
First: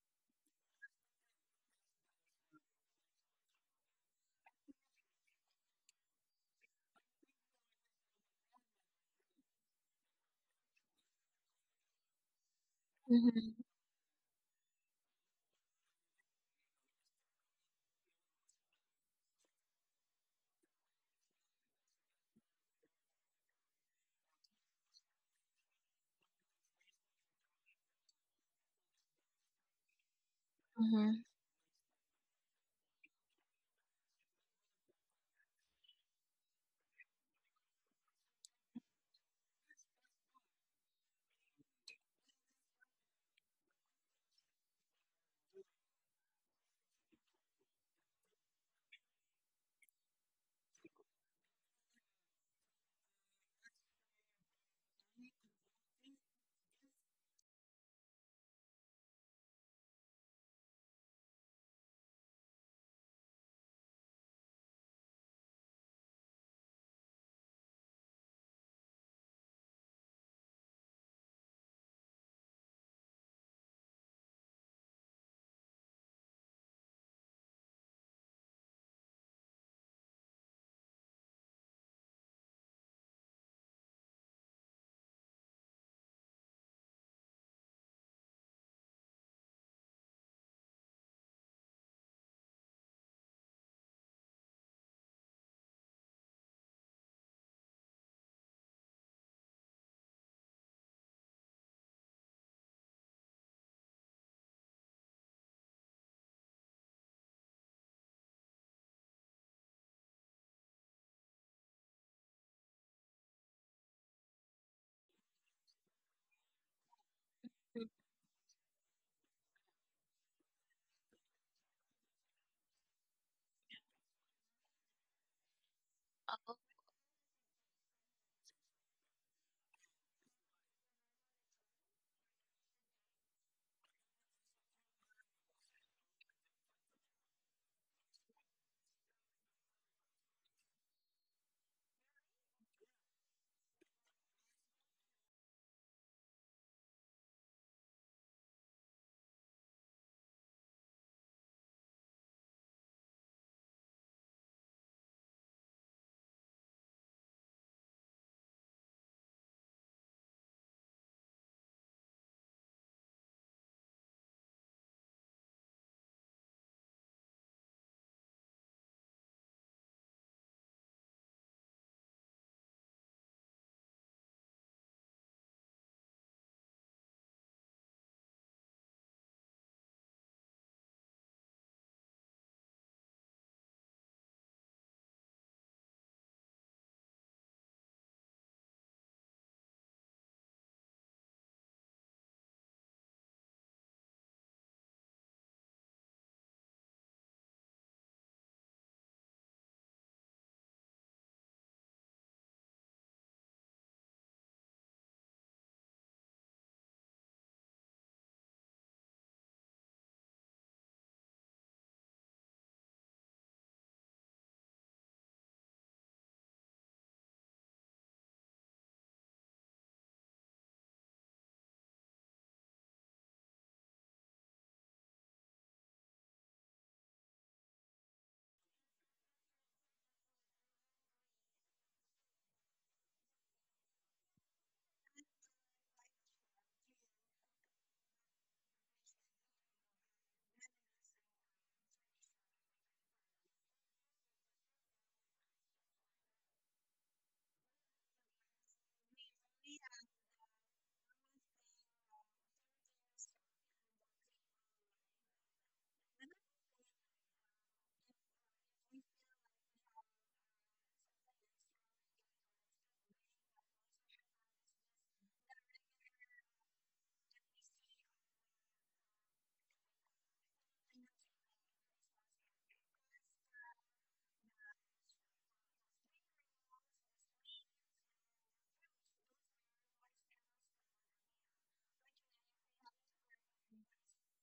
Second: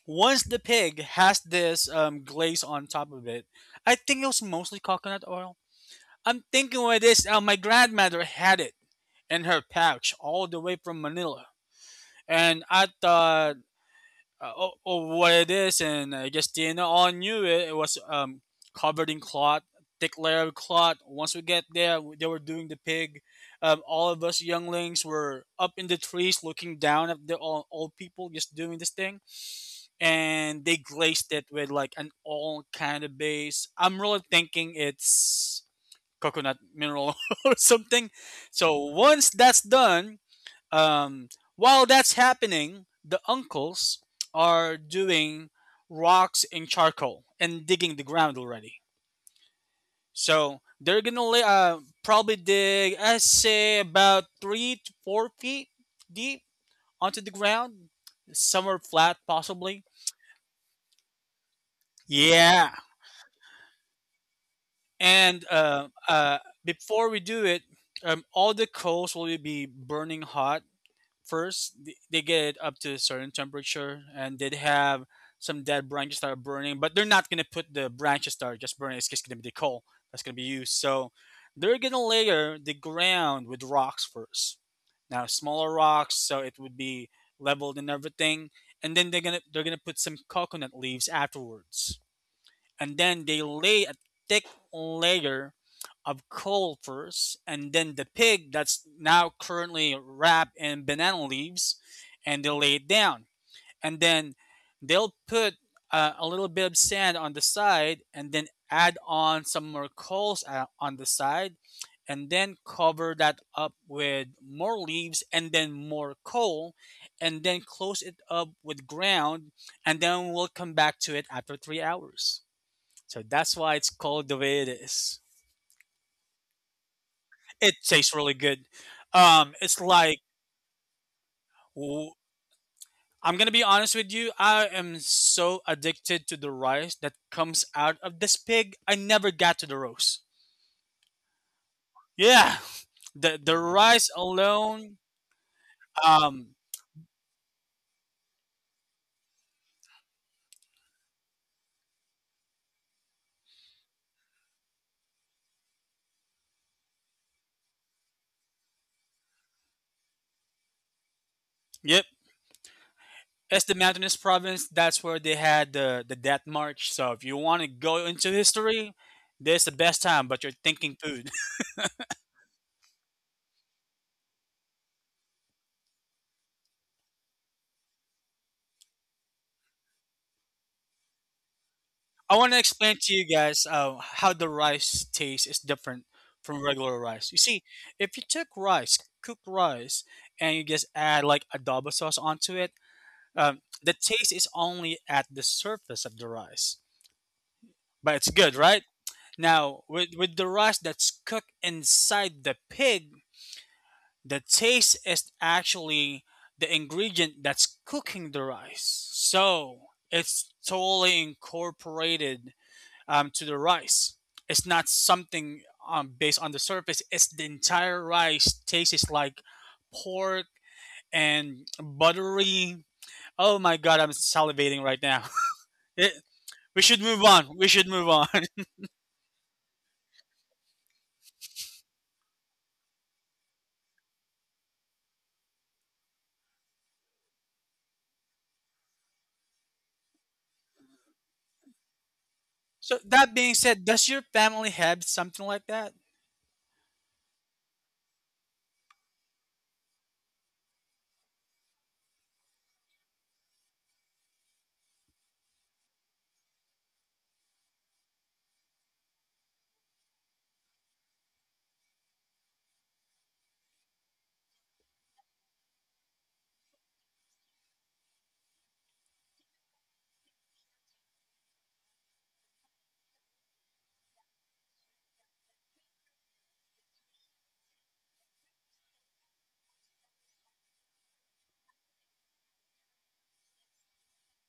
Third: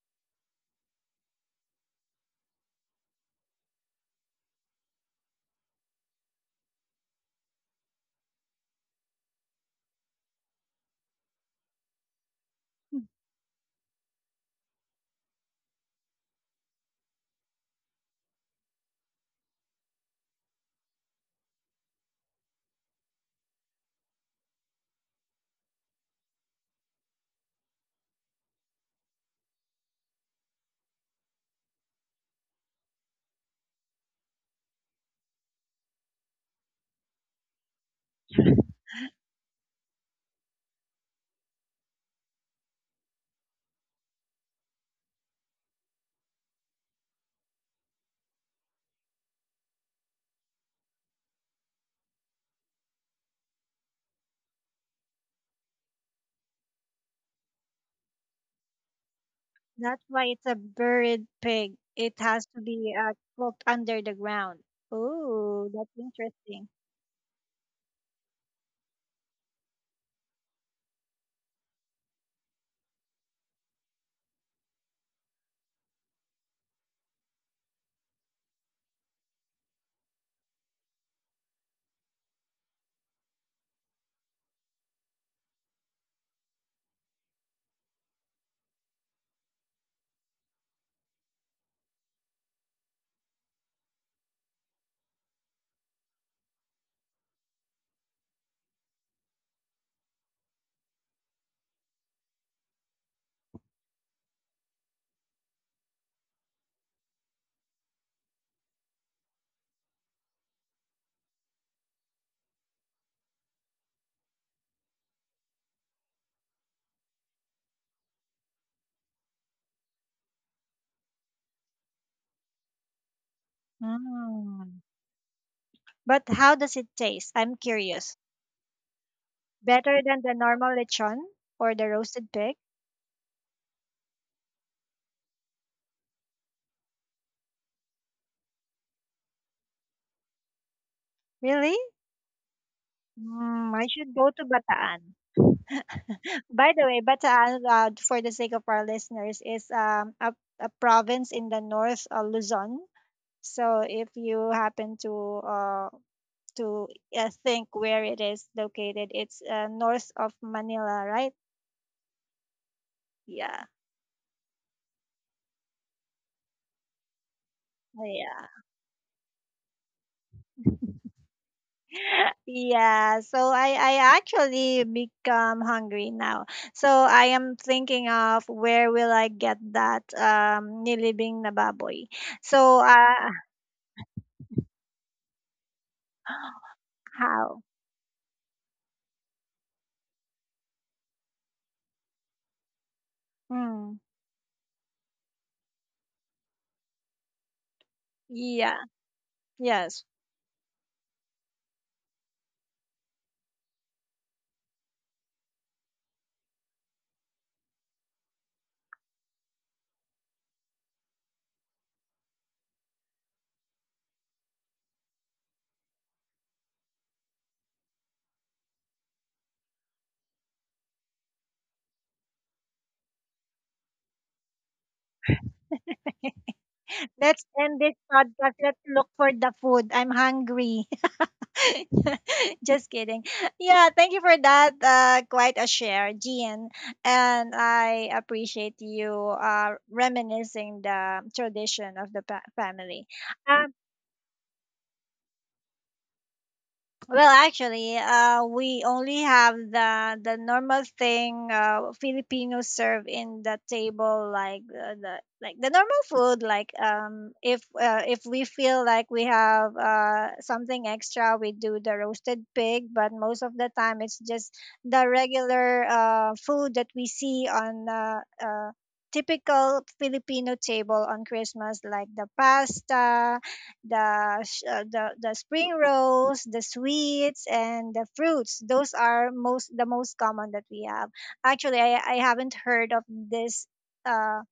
S2: once the pig has this um, glaze on top of it, I think it was mostly coconut oil. I'm thinking what it is. Uh, my grandmother had it in her pouch all the way from Manila, and I
S3: Mhm,
S2: thought, uh, oh, oh, what it is, and I guess Dina all knew it. It was um, covered in cloth, thick layer of cloth. Once we get there, they were doing the pig. Um, all of us younglings were up in the trees looking down at the old, old people just doing this thing, and they
S3: mhm.
S2: glazed it with like an all kind of base. I'm really thinking it's coconut mineral [laughs] or something. So once that's done, um, while that's happening, the uncles are doing rocks and charcoal and digging the ground already. So they're gonna lay, uh, probably dig, I say, about three to four feet deep onto the ground, somewhere flat possibly.
S1: That's why it's a buried pig. It has to
S2: Yeah.
S1: be uh, cooked under the ground.
S2: And
S1: Oh,
S2: uh,
S1: that's
S2: uh,
S1: interesting.
S2: before we do it, um, all the coals will be burning hot first. Th- They get it up to a certain temperature, and they'd have some dead branches that are burning, but they're not gonna put the branches that are just burning. It's just gonna be the coal that's gonna be used. So they're gonna layer the ground with rocks first. Now smaller rocks, so it would be leveled and everything, and then they're gonna they're gonna put some coconut leaves afterwards, and then they lay a thick layer of coal first, and then the pig that's now currently wrapped in banana leaves, and they lay it down, and then they'll put uh, a little bit of sand on the side, and then add on some more coals uh, on the side, and then cover that up with more leaves, and then more coal, and then close it up with ground, and then we'll come back to it after three hours. So that's why it's called the way it
S1: Mm.
S2: is.
S1: But how does it taste? I'm
S2: It tastes
S1: curious.
S2: really good. Um, it's
S1: Better than
S2: like
S1: the normal lechon or the
S2: w-
S1: roasted pig?
S2: I'm gonna be honest with you. I am so addicted to the rice that comes out of this pig. I never got to the roast.
S1: Really?
S2: Yeah, the the
S1: Mm, I
S2: rice
S1: should go to Bataan.
S2: alone.
S1: [laughs]
S2: Um,
S1: By the way, Bataan, uh, for the sake of our listeners, is um, a, a province in the north of Luzon. So if you happen to uh, to uh, think where it is located. It's uh, north of Manila, right?
S2: yep.
S1: Yeah.
S2: It's the mountainous province. That's where they had the the death march. So if you want to
S1: Oh,
S2: go into
S1: yeah.
S2: history, this is the best time. But you're
S1: [laughs]
S2: thinking food.
S1: Yeah, so I, I actually become hungry now. So I am thinking of where will I get that um nilibing na baboy.
S2: I want to
S1: So
S2: explain to you
S1: uh
S2: guys uh, how the rice taste is different
S1: [gasps]
S2: from regular rice. You
S1: how?
S2: see, if you took rice, cooked rice, and you just add like adobo sauce onto it, um, the
S1: Mm,
S2: taste is only at the surface of the rice, but it's good,
S1: yeah,
S2: right? Now,
S1: yes.
S2: with, with the rice that's cooked inside the pig, the taste is actually the ingredient that's cooking the rice. So it's totally incorporated um, to the rice. It's not something um, based on the surface. It's the entire rice tastes like pork and buttery. Oh my god, I'm salivating right now. [laughs] It, we should
S1: [laughs]
S2: move
S1: Let's
S2: on. We
S1: end
S2: should
S1: this
S2: move on.
S1: podcast.
S2: [laughs]
S1: Let's look for the food. I'm hungry. [laughs] Just kidding. Yeah, thank you for that. Uh, quite a share, Gian. And I appreciate you uh, reminiscing the tradition of the pa-
S2: So
S1: family.
S2: that being said, does your family have something like that?
S1: Well, actually, uh, we only have the the normal thing uh, Filipinos serve in the table, like uh, the like the normal food. Like um, if uh, if we feel like we have uh, something extra, we do the roasted pig. But most of the time, it's just the regular uh, food that we see on uh, uh, typical Filipino table on Christmas, like the pasta, the sh- uh, the the spring rolls, the sweets, and the fruits. Those are most the most common that we have. Actually, I I haven't heard of this. Uh,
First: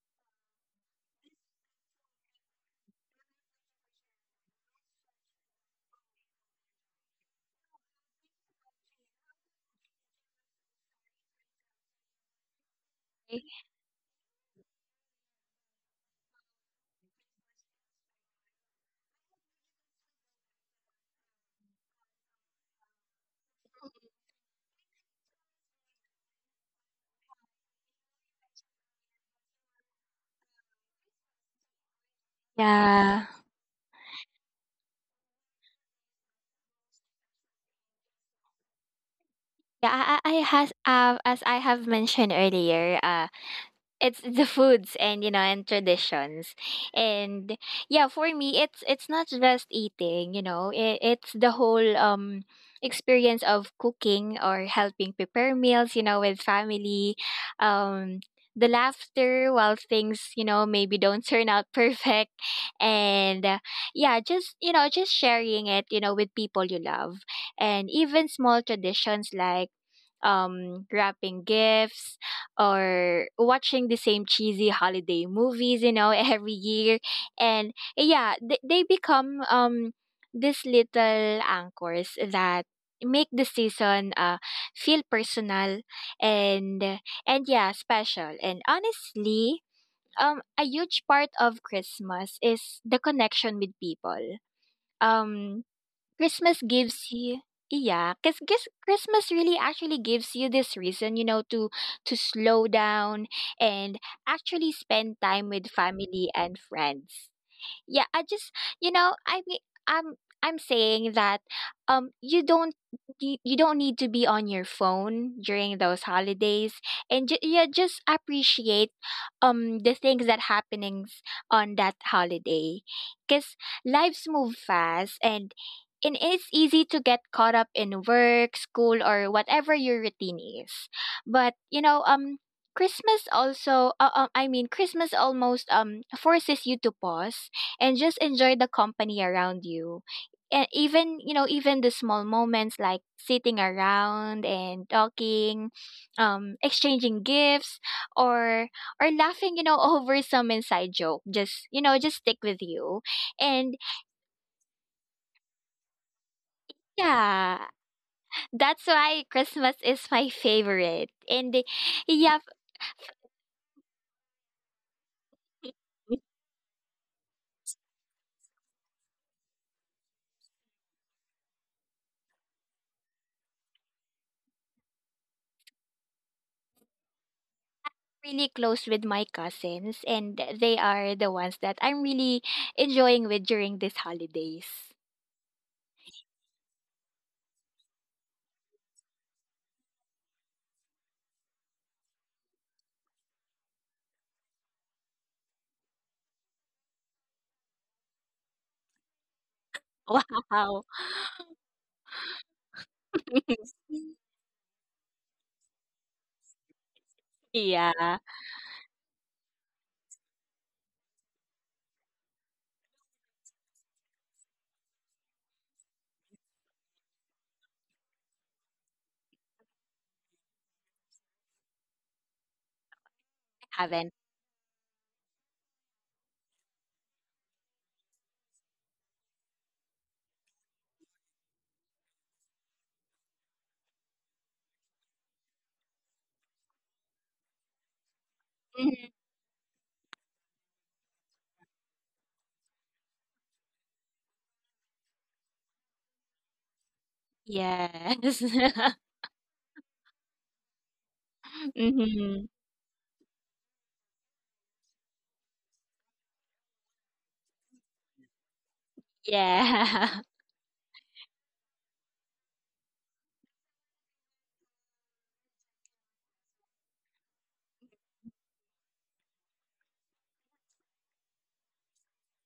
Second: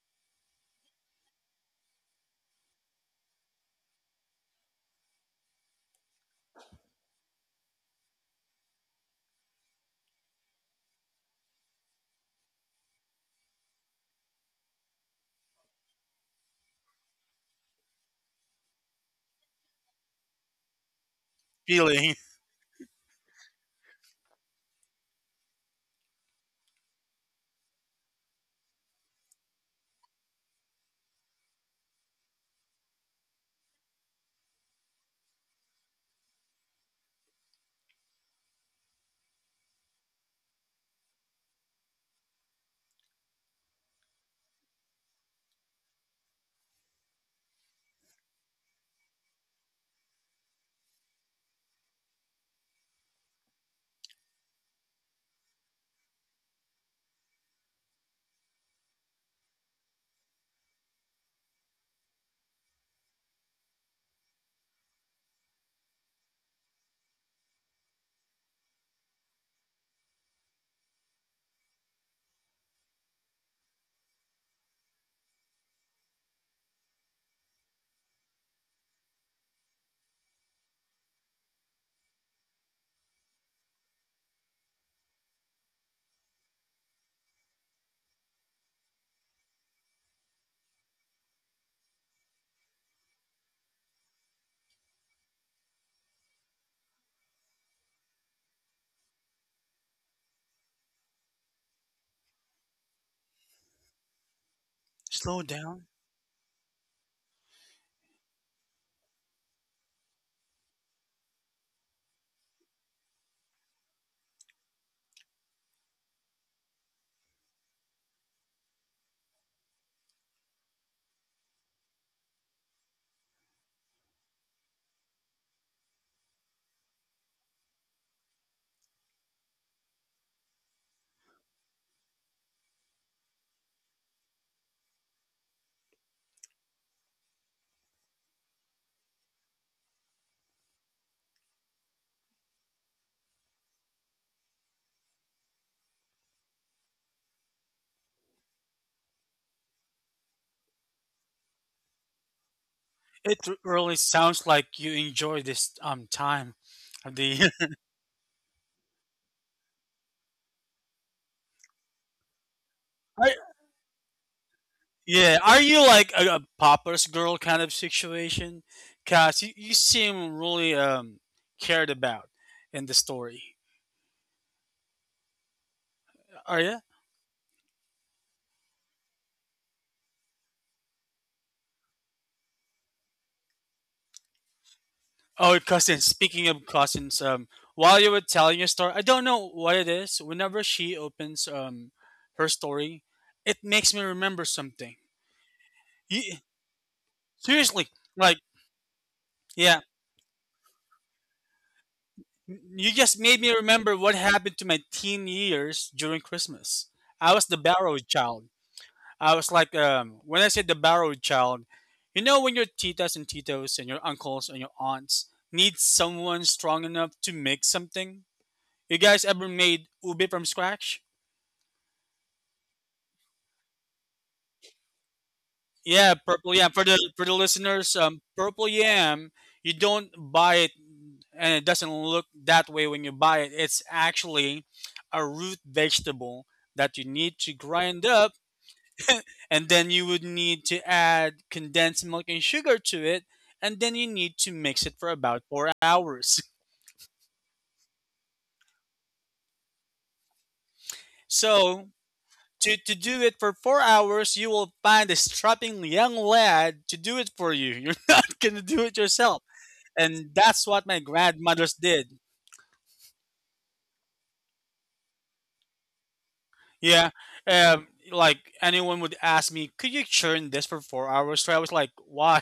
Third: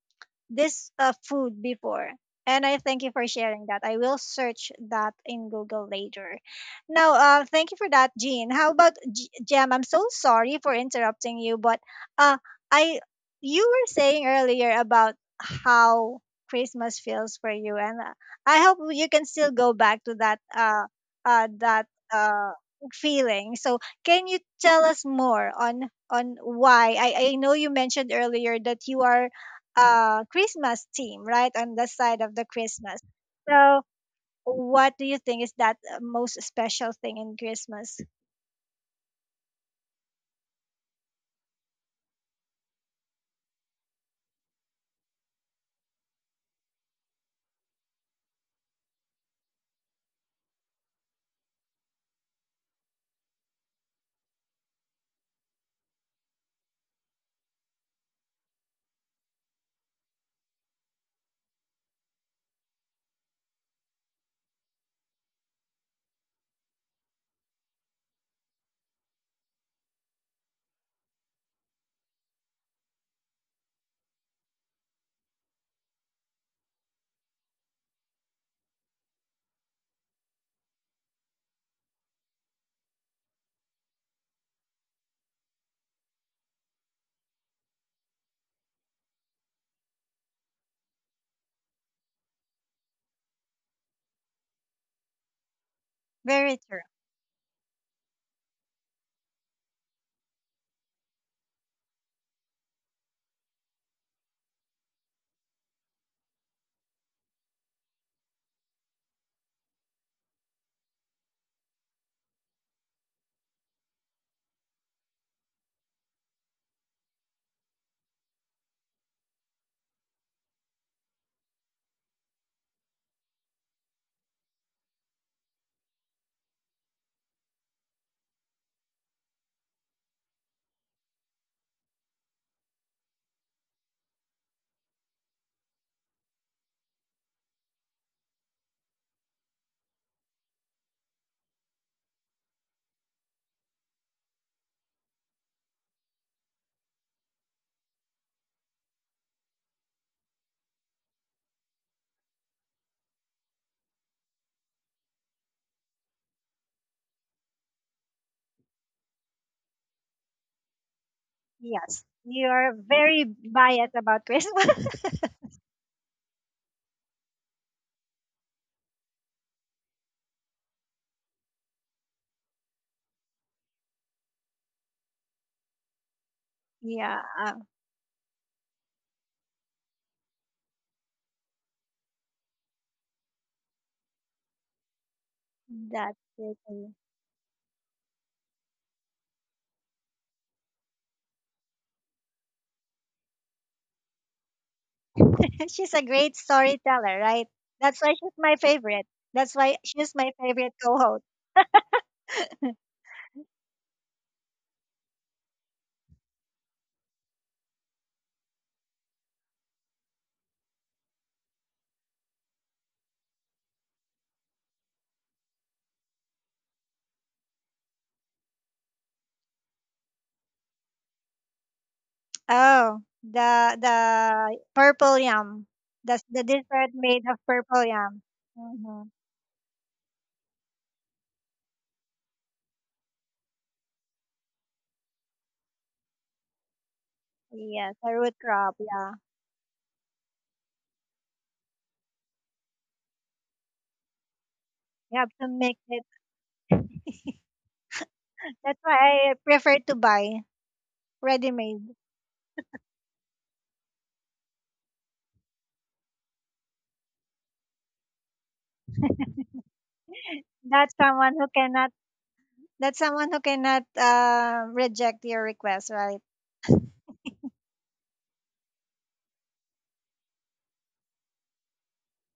S1: this uh, food before. And I thank you for sharing that. I will search that in Google later. Now, uh, thank you for that, Jean. How about G- Jem? I'm so sorry for interrupting you, but uh, I you were saying earlier about how Christmas feels for you, and uh, I hope you can still go back to that uh, uh, that
S2: Feeling?
S1: uh, feeling. So, can you tell us more on on why? I, I know you mentioned earlier that you are uh Christmas theme, right? On the side of the Christmas.
S3: Yeah.
S1: So, what do you think is that uh, most special thing in Christmas?
S3: Yeah, I, I I has uh, as I have mentioned earlier, uh it's the foods and, you know, and traditions. And yeah, for me, it's it's not just eating, you know, it, it's the whole um experience of cooking or helping prepare meals, you know, with family, um the laughter while things, you know, maybe don't turn out [laughs] perfect, and uh, yeah, just, you know, just sharing it, you know, with people you love. And even small traditions like um, wrapping gifts or watching the same cheesy holiday movies, you know, [laughs] every year. And yeah, they, they become um, these little anchors that make the season uh, feel personal and and yeah, special. And honestly, um a huge part of Christmas is the connection with people. um
S1: Very
S3: Christmas
S1: true.
S3: gives you, yeah, because Christmas really actually gives you this reason, you know, to to slow down and actually
S2: [laughs]
S3: spend
S2: Slow
S3: time with
S2: down.
S3: family and friends. Yeah, I just, you know, I mean, I'm I'm saying that um you don't, you, you don't need to be on your phone during those holidays, and ju- yeah, just appreciate um the things that happenings on that holiday, cuz lives move fast and and it's easy to get caught up in work, school, or whatever your routine is. But, you know, um Christmas also uh, uh, I mean, Christmas almost um forces you to pause and just enjoy the company around you. And even, you know, even the small moments like sitting around and talking, um, exchanging gifts or or laughing, you know, [laughs] over some inside joke. Just, you know, just stick with you.
S2: It
S3: And
S2: really sounds like you enjoy this um time of the.
S3: yeah, that's why Christmas is my favorite. And
S1: Yes.
S3: yeah,
S1: You are very
S2: [laughs] I
S1: biased about Christmas.
S2: Yeah, are you like a, a popper's girl kind of situation? Cause you, you seem really um cared about in the story. Are
S1: [laughs]
S2: you?
S1: yeah, uh,
S3: really close with my cousins, and they are the ones that I'm really enjoying with during these holidays.
S2: Oh, cousins.
S1: that's
S2: Speaking
S1: it.
S2: of cousins, um, while you were telling your story, I don't know what it is. Whenever she opens um her story, it makes me remember something.
S1: [laughs] She's a great
S2: You,
S1: storyteller, right?
S2: seriously,
S1: That's why she's
S2: like,
S1: my favorite. That's why
S2: yeah,
S1: she's my favorite
S3: Wow.
S1: co-host.
S2: you just made me
S3: [laughs]
S2: remember what happened to my teen years during Christmas. I was the
S3: Yeah,
S2: barrow
S3: I
S2: child. I was like, um, when I said the borrowed child, you know, when your titas and titos and your uncles and your aunts need someone strong enough to make something. You guys ever made ube from scratch?
S1: Oh, the
S3: haven't.
S1: the purple yam.
S2: Yeah,
S1: That's the
S2: purple yam. For
S1: dessert
S2: the
S1: made
S2: for the
S1: of purple
S2: listeners,
S1: yam.
S2: um, purple
S1: Mm-hmm.
S2: yam. You don't buy it, and it doesn't look that way when you buy it. It's actually a root vegetable that you need to
S1: Yes,
S2: grind
S1: a root
S2: up,
S1: crop.
S3: Mhm.
S1: Yeah.
S2: and then you would need to add condensed milk and sugar to it, and then you need to mix it for
S1: You have
S2: about
S1: to
S2: four
S1: make it.
S2: hours
S3: Yes. [laughs]
S1: That's why I prefer to buy
S2: [laughs] So
S1: ready-made.
S3: Mhm.
S2: to, to do it for four hours, you will find a strapping young lad to do it for you. You're [laughs] not going to do it yourself,
S3: Yeah.
S2: and
S3: [laughs]
S2: that's what my
S1: That's someone who
S2: grandmothers
S1: cannot.
S2: did.
S1: That's someone who cannot uh, reject your request, right?
S2: Yeah. Um, like, anyone would ask me, could you churn this for four hours straight? I was like, why?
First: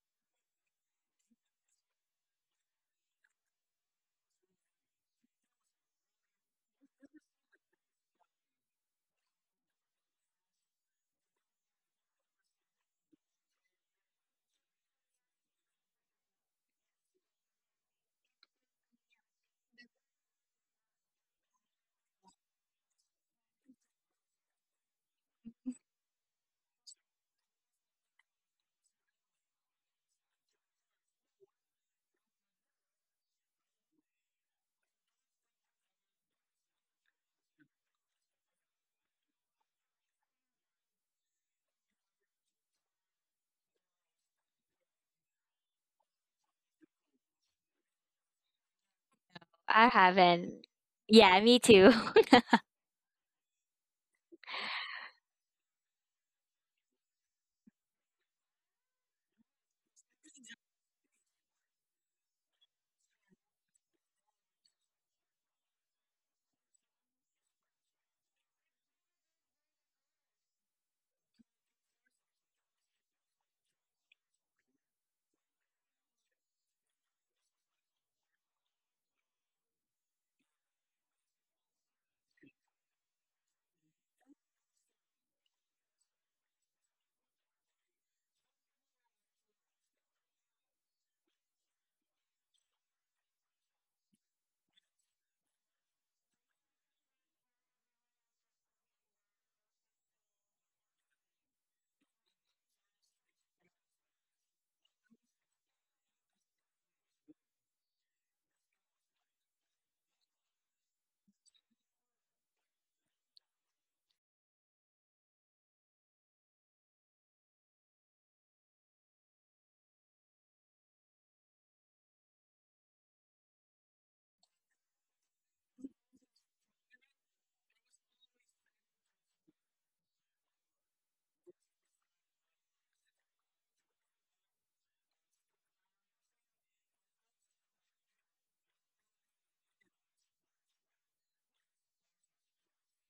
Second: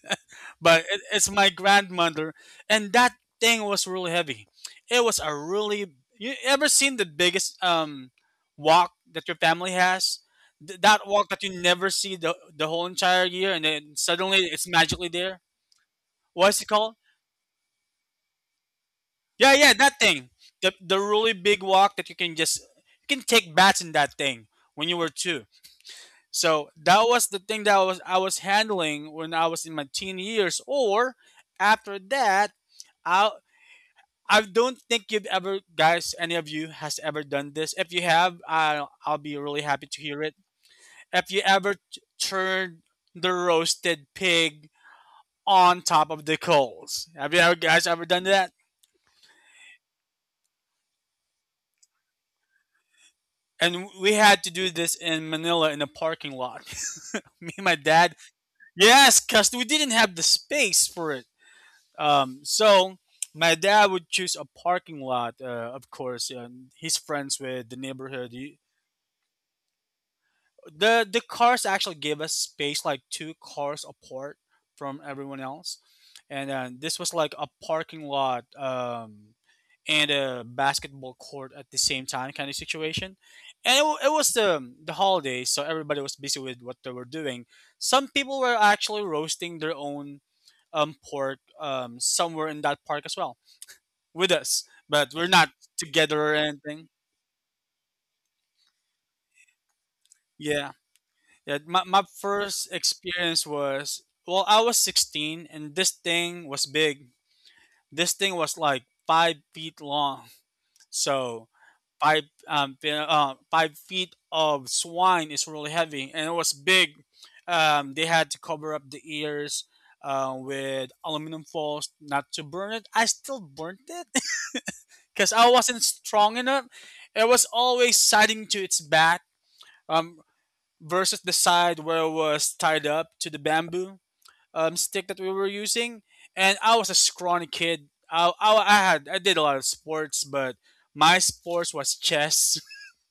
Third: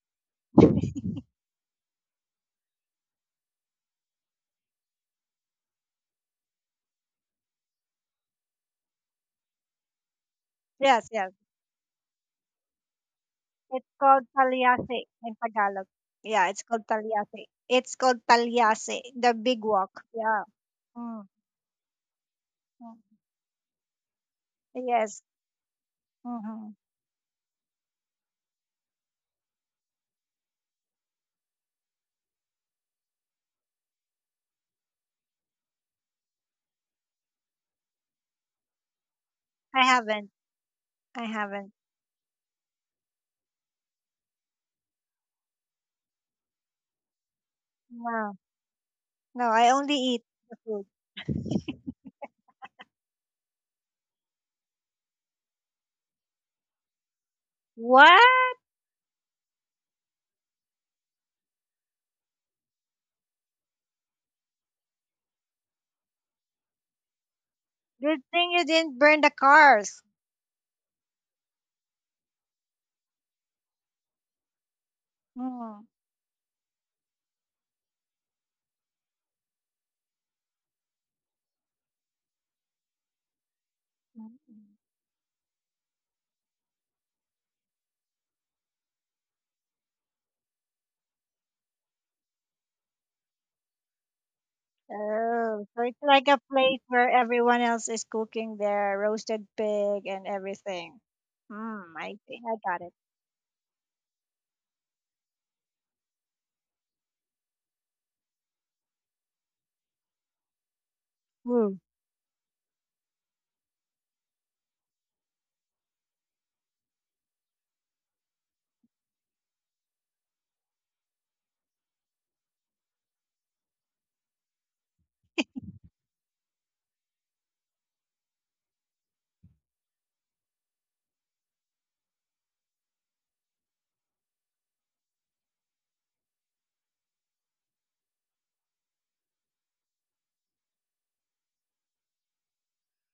S2: [laughs] but it, it's my grandmother. And that thing was really heavy. It was a really, you ever seen the biggest um, walk that your family has? Th- that
S1: Yes,
S2: walk
S1: yes.
S2: that you never see the, the whole entire year and
S1: It's
S2: then
S1: called
S2: suddenly it's
S1: taliase
S2: magically
S1: in
S2: there?
S1: Tagalog.
S2: What
S1: Yeah, it's
S2: is it
S1: called
S2: called?
S1: taliase. It's called taliase, the
S2: Yeah,
S1: big
S2: yeah, that
S1: walk.
S2: thing.
S1: Yeah.
S2: The, the
S1: Mm,
S2: really big walk that you can just, you
S1: mm.
S2: can take bats in that thing when you were
S1: Yes.
S2: two. So
S1: Hmm.
S2: that was the thing that was I was handling when I was in my teen years. Or after that, I I don't think you've ever guys any of you has ever done this. If you have, I'll I'll be really
S1: I
S2: happy to hear
S1: haven't.
S2: it.
S1: I
S2: If you
S1: haven't.
S2: ever t- turned the roasted pig on top of the coals, have you ever guys ever done
S1: No,
S2: that?
S1: no. I
S3: I
S1: only eat the
S3: haven't.
S1: food.
S3: Yeah, me too.
S2: And we had to do this in Manila in a parking lot. [laughs] Me and my dad.
S1: What?
S2: Yes, cause we didn't have the space for it. Um, so my dad would choose a parking lot, uh, of course, and he's friends with the
S1: Good
S2: neighborhood.
S1: thing
S2: He-
S1: you didn't burn the cars.
S2: the the cars actually gave us space, like two cars apart from everyone else,
S1: Mm.
S2: and uh, this was like a parking lot um, and a basketball court at the same time kind of situation. And it, wa- it was the the holidays, so everybody was busy with what they were doing. Some people were actually roasting their own um, pork um, somewhere in that park as well with us, but we're not
S1: Oh, so it's like
S2: together or
S1: a place
S2: anything.
S1: where everyone else is cooking their roasted pig and
S2: Yeah.
S1: everything.
S2: Yeah. My,
S1: Hmm,
S2: my
S1: I think I
S2: first
S1: got it.
S2: experience was, well, I was sixteen and this thing was big. This thing was like five feet long. So
S1: Mm.
S2: five, um, fe- uh, five feet of swine is really heavy and it was big. Um, they had to cover up the ears. Uh, with aluminum foils not to burn it. I still burnt it [laughs] because I wasn't strong enough. It was always siding to its back um, versus the side where it was tied up to the bamboo um, stick that we were using. And I was a scrawny kid. I, I, I had I did a lot of sports, but my sports was chess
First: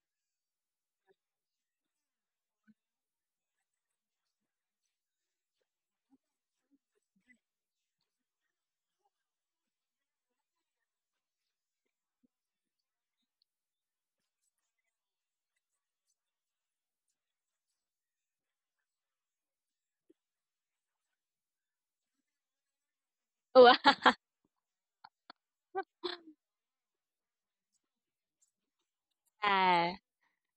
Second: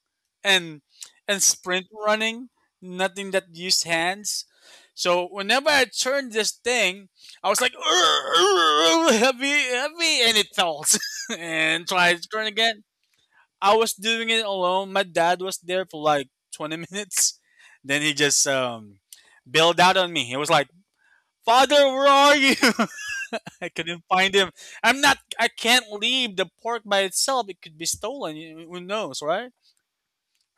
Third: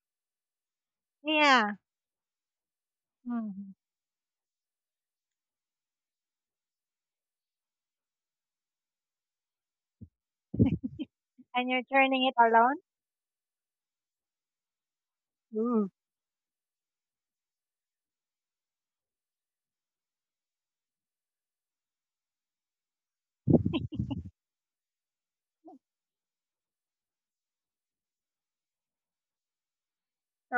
S2: [laughs] and and
S1: Yeah.
S2: sprint running, nothing that
S1: Mm.
S2: used hands. So whenever I turned this thing, I was like, "Urgh, urgh, urgh, heavy, heavy," and it fell [laughs]
S1: And you're
S2: and tried
S1: turning
S2: to
S1: it
S2: turn
S1: alone?
S2: again. I was doing it alone. My dad was there
S1: Mm.
S2: for like twenty minutes. Then he just um, bailed out on me. He was like, Father, where are you? [laughs]
S3: [laughs]
S2: I couldn't
S3: Wow.
S2: find him. I'm not, I can't leave the pork by itself. It could be stolen. You- Who knows, right?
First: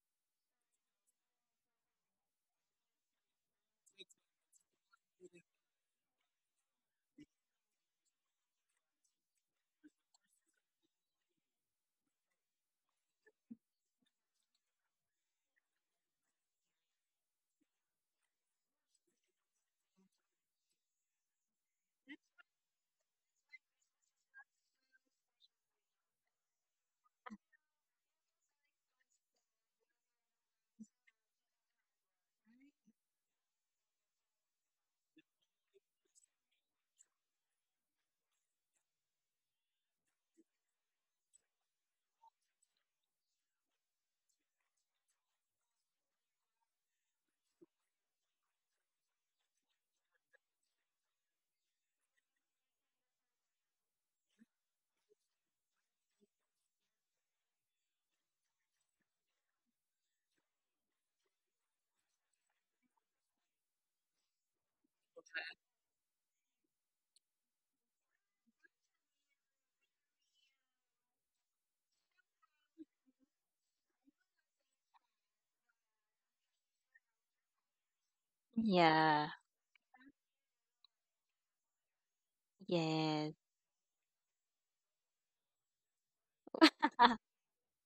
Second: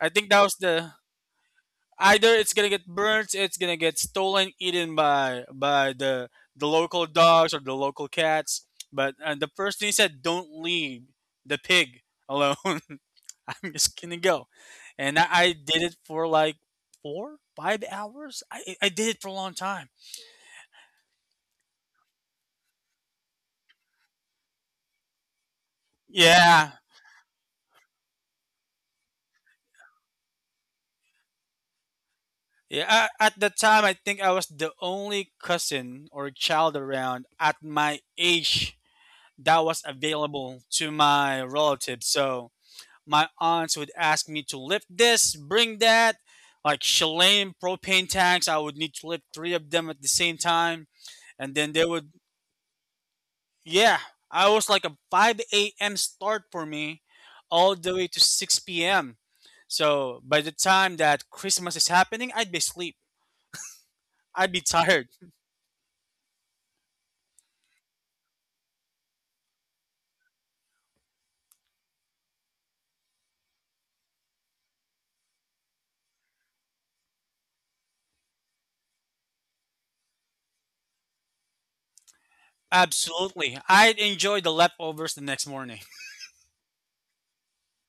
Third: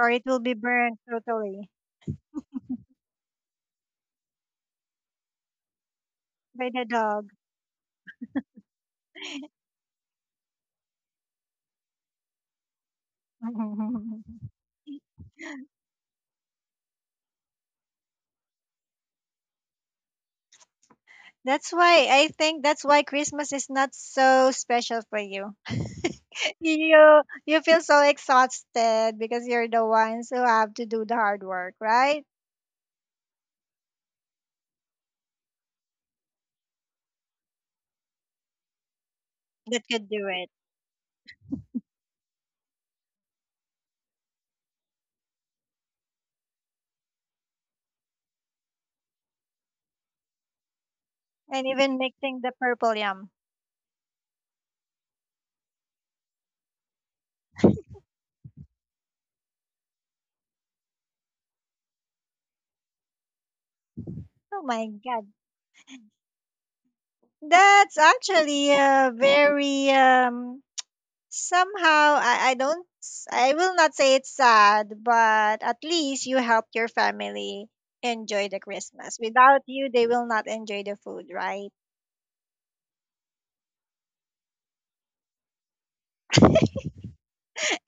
S2: I
S1: it
S2: think
S1: will
S2: that
S1: be
S2: was the,
S1: burned totally
S2: either it's gonna get burnt, it's gonna get stolen, eaten by by the the
S1: by the
S2: local
S1: dog.
S2: dogs or the local cats. But uh, the first thing he said, don't leave the pig alone. [laughs] I'm just gonna go,
S1: [laughs]
S2: and I, I did it for like four, five hours. I I did it for a long time.
S1: That's why I think that's why Christmas is not so special for you. [laughs]
S2: Yeah.
S1: You you feel so exhausted because you're the ones who have to do the hard work, right?
S2: Yeah, a- at the time, I think I was the only cousin or child around at my age that was
S1: That could do it.
S2: available to my relatives. So my aunts would ask me to lift this, bring that, like Shalane propane tanks. I would need to lift three of them at the same time. And
S1: And
S2: then they
S1: even
S2: would,
S1: mixing the purple yum.
S2: yeah, I was like a five a m start for me all the way to six p m. So by the time that Christmas is happening, I'd be asleep. I'd be
S1: Oh my
S2: tired.
S1: God. That's actually a very um somehow I, I don't s- I will not say it's sad, but at least you helped your family enjoy the Christmas.
S3: Yeah.
S1: Without you, they will not enjoy the food, right?
S3: Yeah.
S2: Absolutely. I'd enjoy the leftovers the next morning. [laughs]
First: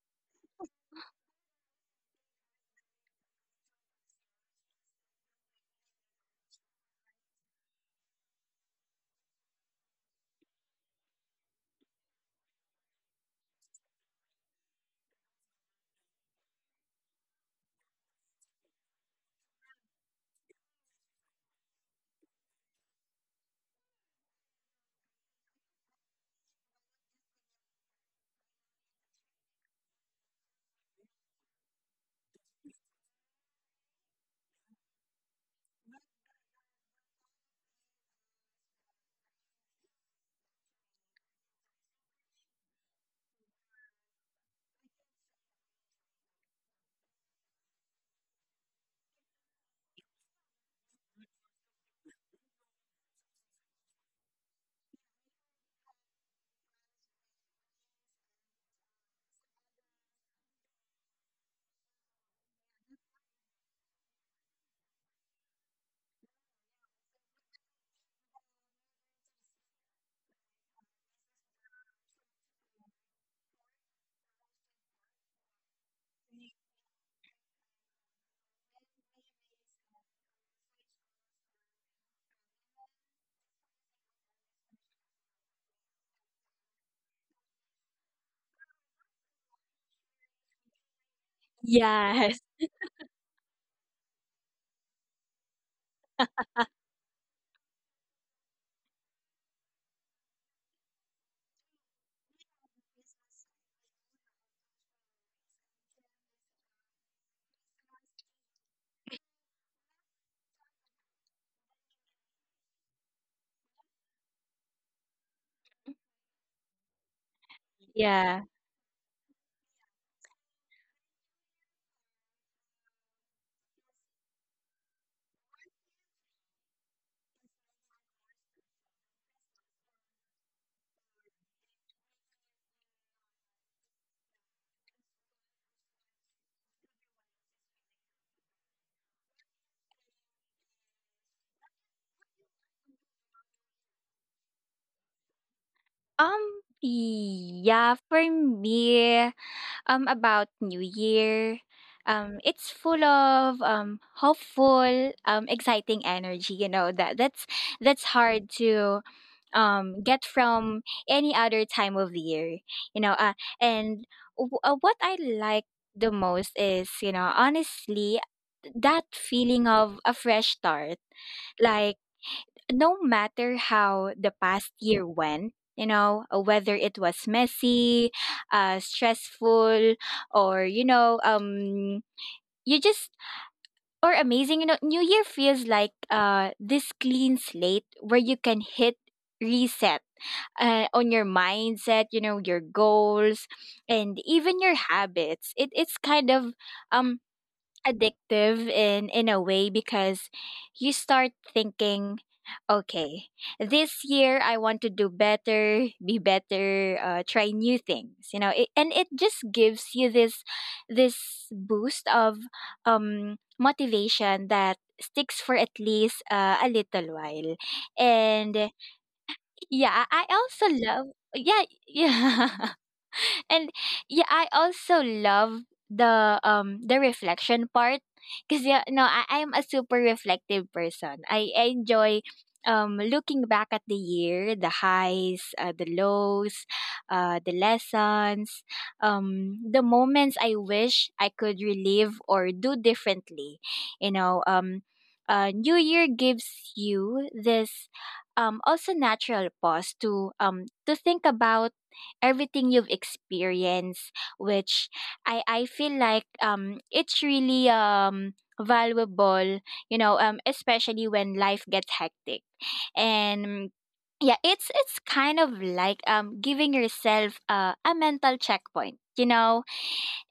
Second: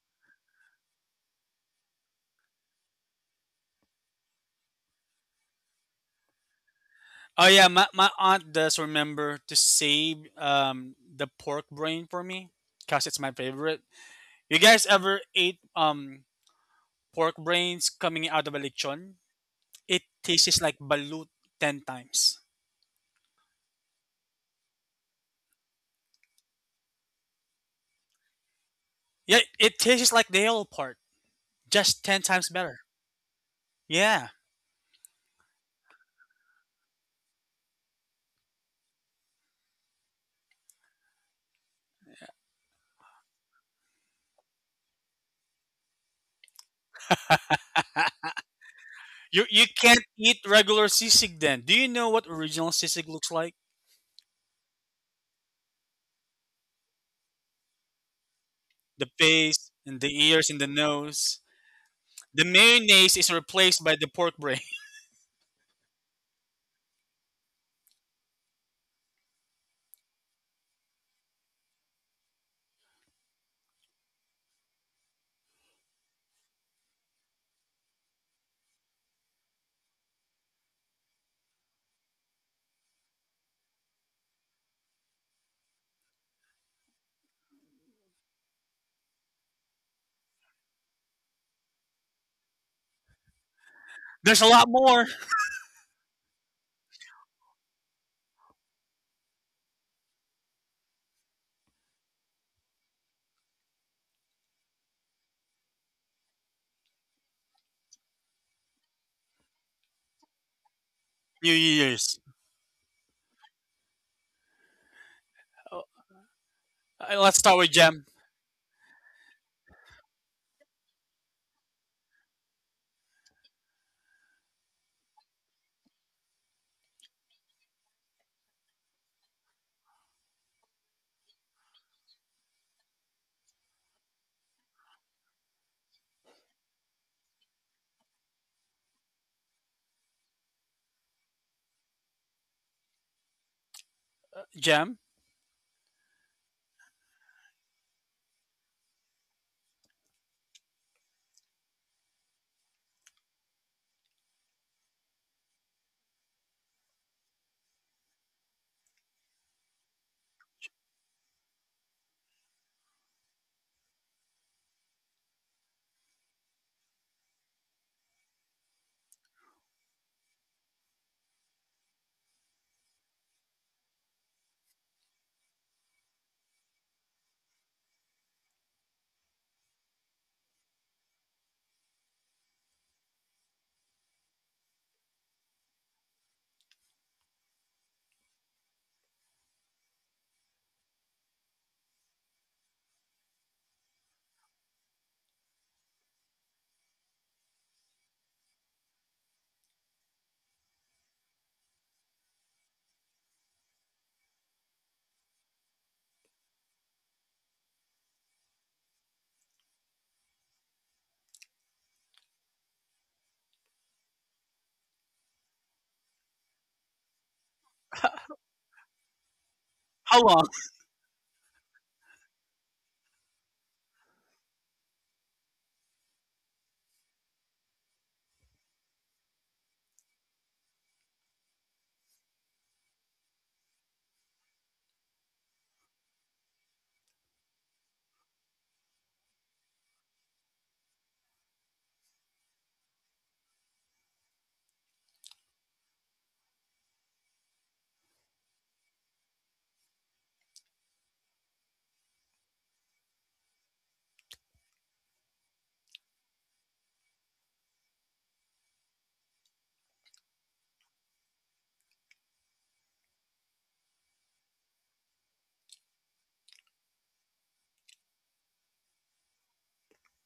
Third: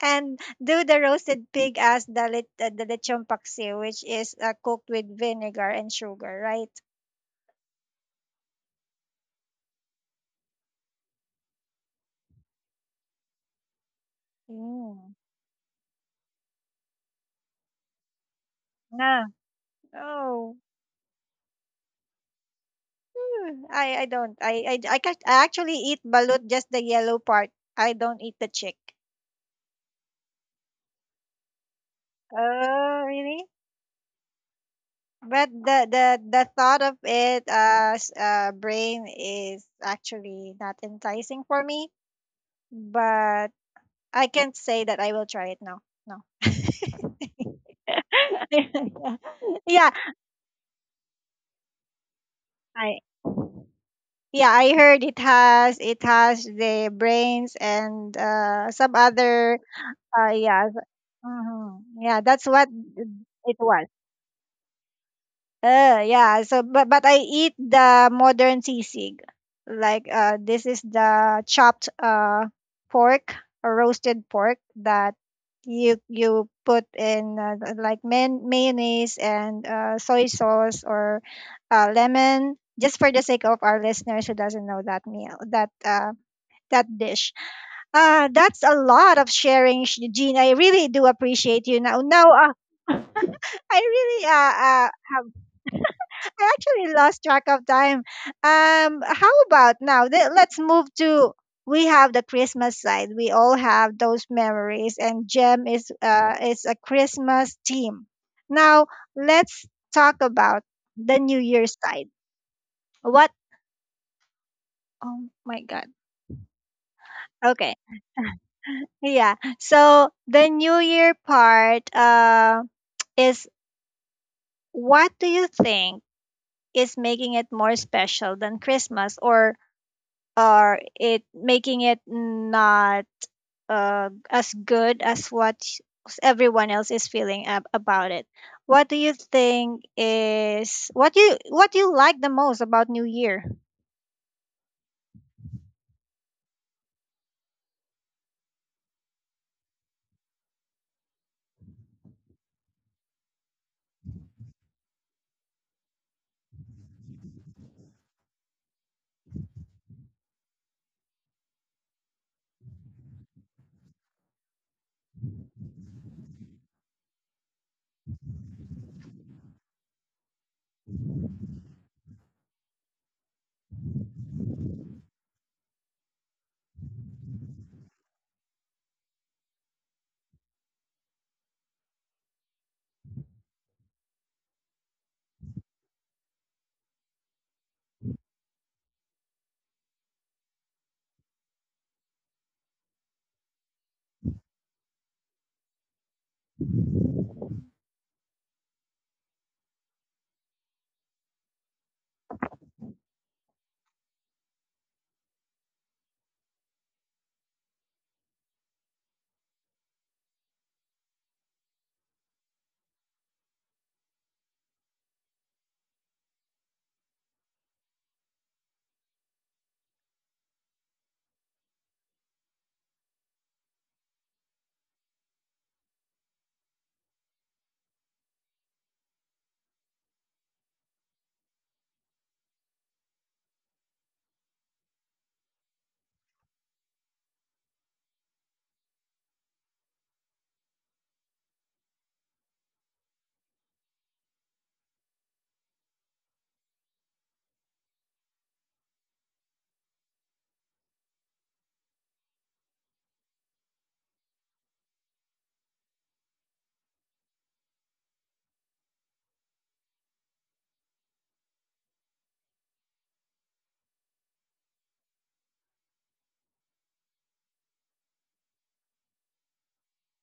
S1: And do the roasted pig as the lit, uh, the lechon paksiw, which is uh, cooked with vinegar and sugar, right?
S2: Oh yeah, my, my aunt does remember to save um the pork brain for me because it's my favorite. You guys
S1: Mm.
S2: ever ate um pork brains coming out of a lechon?
S1: Nah.
S2: It
S1: Oh.
S2: tastes like balut ten times.
S1: Mm, I I don't. I I I, ca- I actually eat balut, just the yellow part. I don't eat the chick.
S2: Yeah, it tastes like the yellow part, just ten times better.
S1: Oh, really?
S2: Yeah,
S1: But the the the thought of it as uh, brain is actually not enticing for me. But I can't say that I will try it now. No.
S2: you you
S1: [laughs] yeah,
S2: can't eat regular sisig then. Do you know what original
S1: I
S2: sisig looks like?
S1: yeah, I heard it has it has the brains and uh, some
S2: The
S1: other
S2: face and the
S1: uh,
S2: ears and
S1: yeah,
S2: the nose.
S1: mhm. Yeah, that's
S2: The
S1: what
S2: mayonnaise is
S1: it
S2: replaced
S1: was.
S2: by the pork brain.
S1: Uh, yeah. So, but but I eat the modern sisig. Like uh, this is the chopped uh pork or roasted pork that you you put in uh, th- like man- mayonnaise and uh, soy sauce or uh, lemon. Just for the sake of our listeners who doesn't know that meal, that uh, that dish. Uh, that's a lot of sharing, Sh- Jean. I really do appreciate you now. Now,
S3: Yes.
S1: uh, I
S2: [laughs]
S1: really uh,
S2: There's a lot
S1: uh,
S2: more.
S1: have I actually lost track of time. Um, how about now? Th- Let's move to we have the Christmas side. We all have those memories, and Gem is uh is a Christmas team. Now let's talk about the New
S2: New
S1: Year side.
S2: Year's.
S1: What? Oh my
S2: Uh,
S1: God.
S2: Let's start with
S1: Okay.
S3: Yes.
S2: Jam.
S3: Yeah.
S1: Yeah. So the New Year part uh is, what do you think is making it more special than Christmas, or or it making it not uh, as good as what s- everyone else is feeling ab- about it? What do you think is what you what you like the most about new year?
S2: Jam,
S3: Um, yeah, for me, um, about New Year, um, it's full of um hopeful, um, exciting energy, you know, that that's that's hard to um get from any other time of year, you know. uh, and w- uh, what I like the most is, you know, honestly, that feeling of a fresh start. Like, no matter how the past year went, you know, uh, whether it was messy, uh stressful, or, you know, um you just or amazing, you know, New Year feels like uh this clean slate where you can hit reset uh, on your mindset, you know, your goals, and even your habits. It it's kind of um addictive in in a way because you start thinking, okay, this year I want to do better, be better, uh, try new things, you know, it, and it just gives you this this boost of um motivation that sticks for at least uh, a little while. And yeah, I
S2: how
S3: also love, yeah, [laughs] yeah, and yeah, I also love the um the reflection part, because yeah, no, I, I am a super reflective person. i, I enjoy um looking back at the year, the highs, uh, the lows, uh the lessons, um the moments I wish I could relive or do differently, you know. Um uh, new Year gives you this um also natural pause to um to think about everything you've experienced, which I I feel like, um it's really um valuable, you know, um especially when life gets hectic. And yeah, it's it's kind of like um giving yourself uh, a mental checkpoint, you know.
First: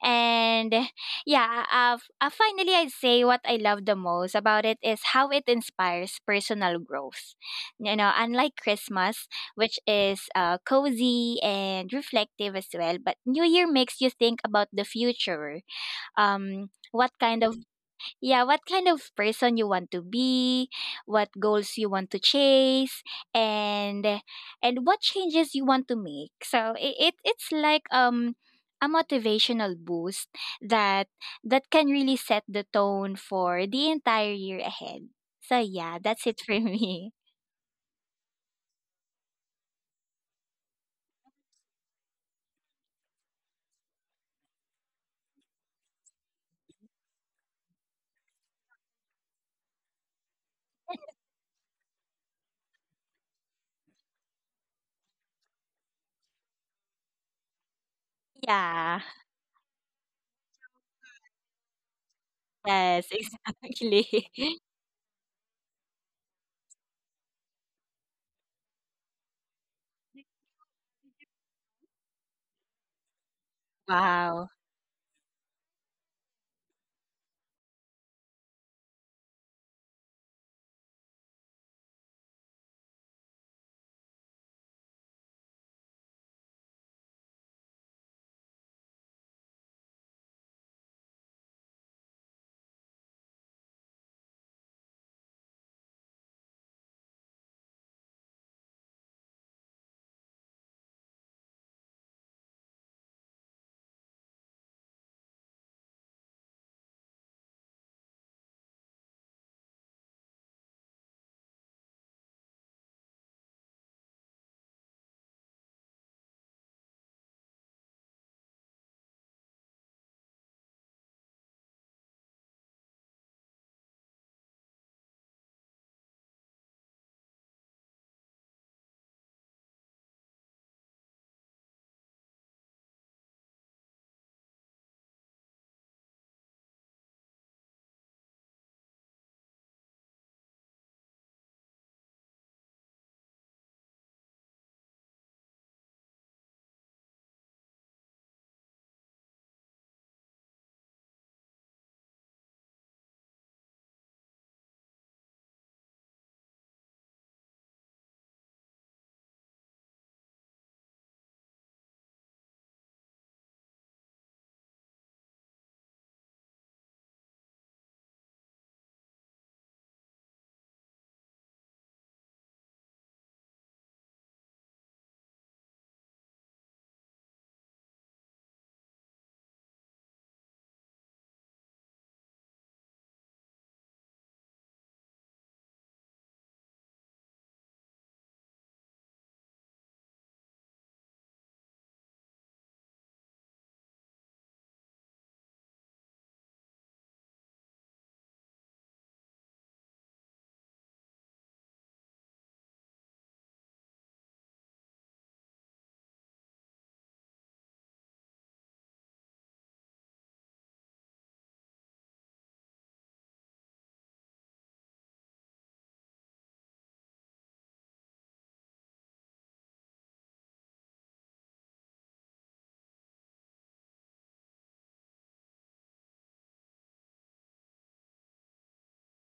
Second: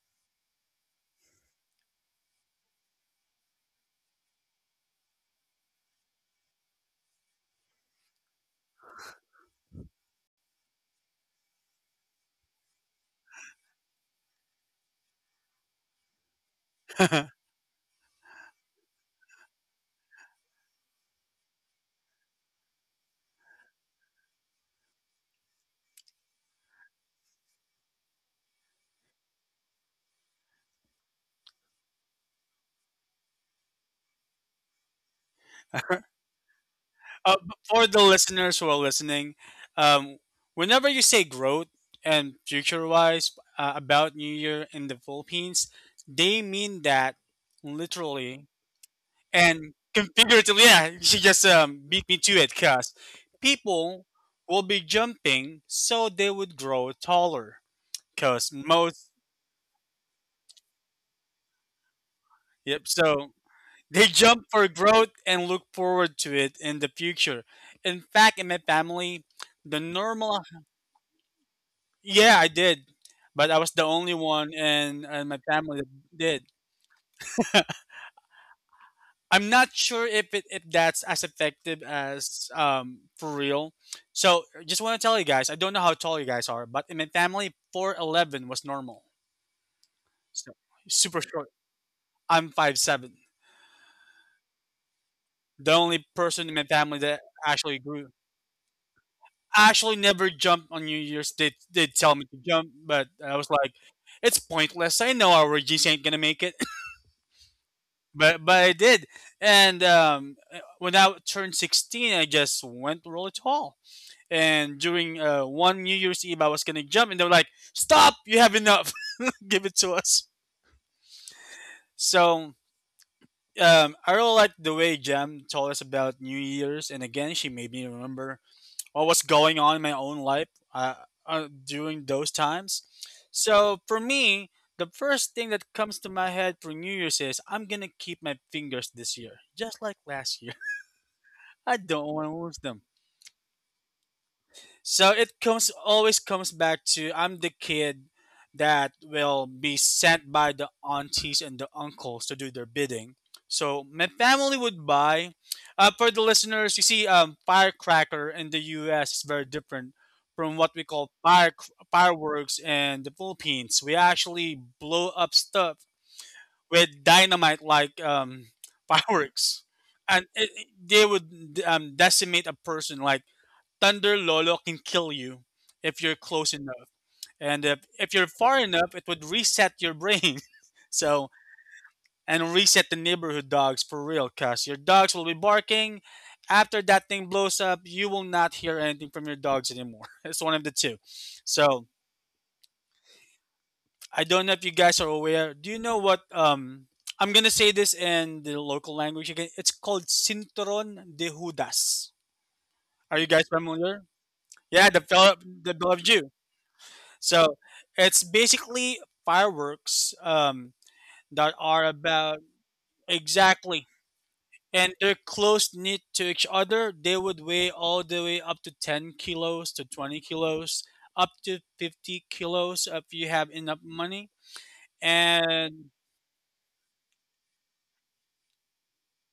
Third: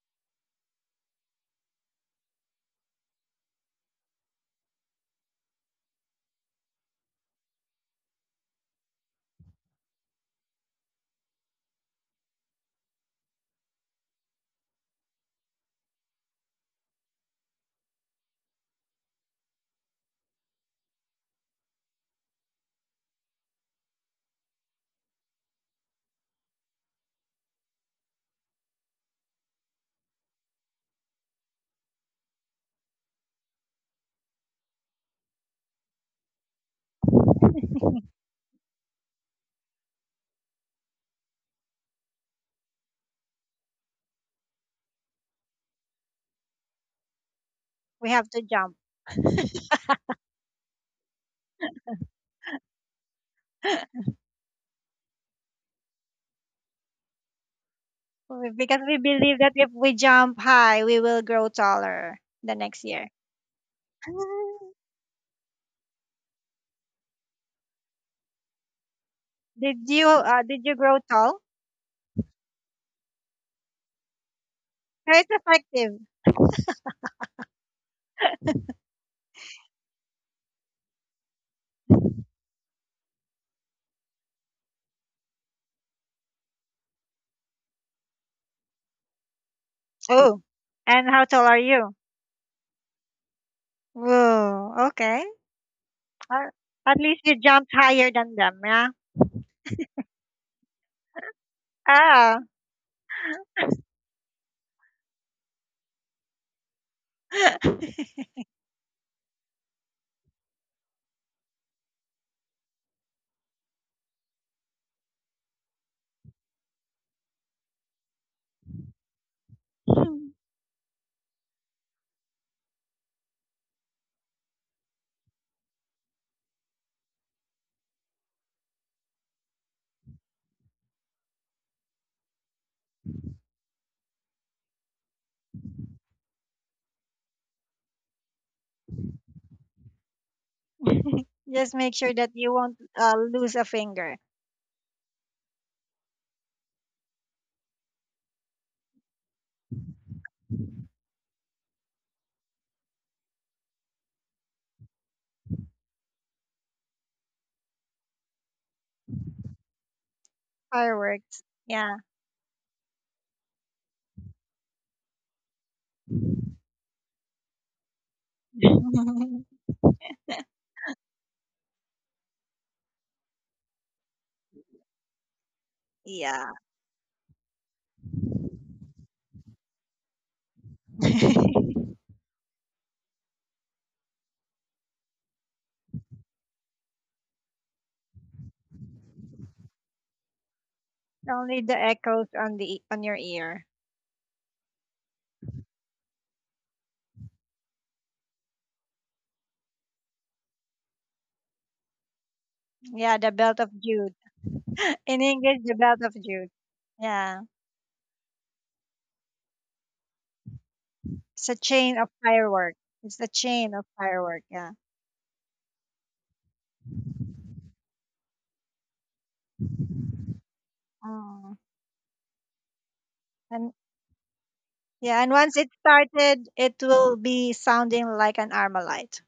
S3: And yeah, uh, f- uh, finally, I'd say what I love the most about it is how it inspires personal growth. You know, unlike Christmas, which is uh, cozy and reflective as well, but New Year makes you think about the future. Um, what
S2: long?
S3: kind of Yeah, what kind of person you want to be, what goals you want to chase, and and what changes you want to make. So it, it it's like um a motivational boost that that can really set the tone for the entire year ahead. So yeah,
S2: [laughs]
S3: that's it for me. [laughs]
S2: Uh, b- for the listeners who are listening, um, whenever you say growth and future wise uh, about New Year in the Philippines, they mean that
S1: We have to
S2: literally
S1: jump.
S2: and configuratively. Yeah, [laughs] she just um, beat me to it because people will be jumping so they would grow taller. Because
S1: [laughs] Because we
S3: Yeah.
S2: most,
S1: believe that if we jump high, we will grow taller the
S2: yep,
S1: next
S3: Yes,
S1: year.
S2: so
S3: [laughs]
S2: they
S1: [laughs]
S3: exactly.
S2: jump
S3: [laughs]
S2: for growth and look forward to it in the future. In fact, in my family, the
S1: Did you
S2: normal.
S1: uh, did you grow tall?
S2: Yeah, I did, but I was the only
S3: Wow.
S2: one in in
S1: It's
S2: my family that
S1: effective.
S2: did. I'm not sure if it, if that's as effective as um for real. So just want to tell you guys, I don't know how tall you guys are, but in my family, four eleven was normal.
S1: Oh,
S2: So
S1: and
S2: super
S1: how
S2: short.
S1: tall are you?
S2: I'm five seven.
S1: Whoa, okay.
S2: The only person in
S1: At
S2: my family
S1: at
S2: that
S1: least you jumped
S2: actually grew.
S1: higher than them, yeah?
S2: I actually never jumped on New Year's. They they tell me to
S1: Ah.
S2: jump, but I was like, it's pointless. I know our G C ain't gonna make it.
S1: [laughs]
S2: but but I did. And um, uh, when I turned sixteen, I just went really tall. And during uh, one New Year's Eve, I was gonna jump, and they were like, "Stop! You have enough. [laughs] Give it to us." So um, I really like the way Jam told us about New Year's, and again, she made me remember what was going on in my own life uh, uh, during those times. So for me, the first thing that comes to my head for New Year's is I'm gonna keep my fingers this year, just like last year. I
S1: Just make
S2: don't
S1: sure
S2: want
S1: that
S2: to lose
S1: you
S2: them.
S1: won't uh, lose a finger.
S2: So it comes always comes back to I'm the kid that will be sent by the aunties and the uncles to do their bidding. So my family would buy. Uh, for the listeners, you see, um, firecracker in the U S is very different from what we call
S1: Fireworks.
S2: fire
S1: Yeah.
S2: fireworks in the Philippines. We actually blow up stuff with dynamite like um, [laughs] fireworks,
S1: [laughs]
S2: and it, it- they would um, decimate a person like Thunder Lolo can kill you if you're close
S1: Yeah.
S2: enough. And if, if you're far enough, it would reset your brain. [laughs] So,
S1: [laughs]
S2: and reset the neighborhood dogs for real, cuz your dogs will be barking. After that thing blows up, you will not hear anything from your dogs anymore. [laughs] It's one of the two.
S1: Only the
S2: So,
S1: echoes on the on your ear.
S2: I don't know if you guys are aware. Do you know what? Um, I'm gonna say this in the local language again. It's called Cinturon de Judas. Are
S1: Yeah,
S2: you
S1: the
S2: guys
S1: belt of
S2: familiar?
S1: Jude.
S2: Yeah, the
S1: [laughs] In
S2: bell,
S1: English,
S2: the
S1: the
S2: bell of
S1: belt of
S2: Jew.
S1: Jude. Yeah.
S2: So it's basically fireworks um,
S1: It's
S2: that
S1: a
S2: are
S1: chain of
S2: about
S1: firework. It's the chain
S2: exactly,
S1: of firework, yeah.
S2: and they're close knit to each other. They would weigh all the way up to 10 kilos to twenty kilos, up to
S1: Mm.
S2: fifty kilos if you have
S1: And
S2: enough money.
S1: yeah, and once it
S2: And
S1: started, it will be sounding like an armalite.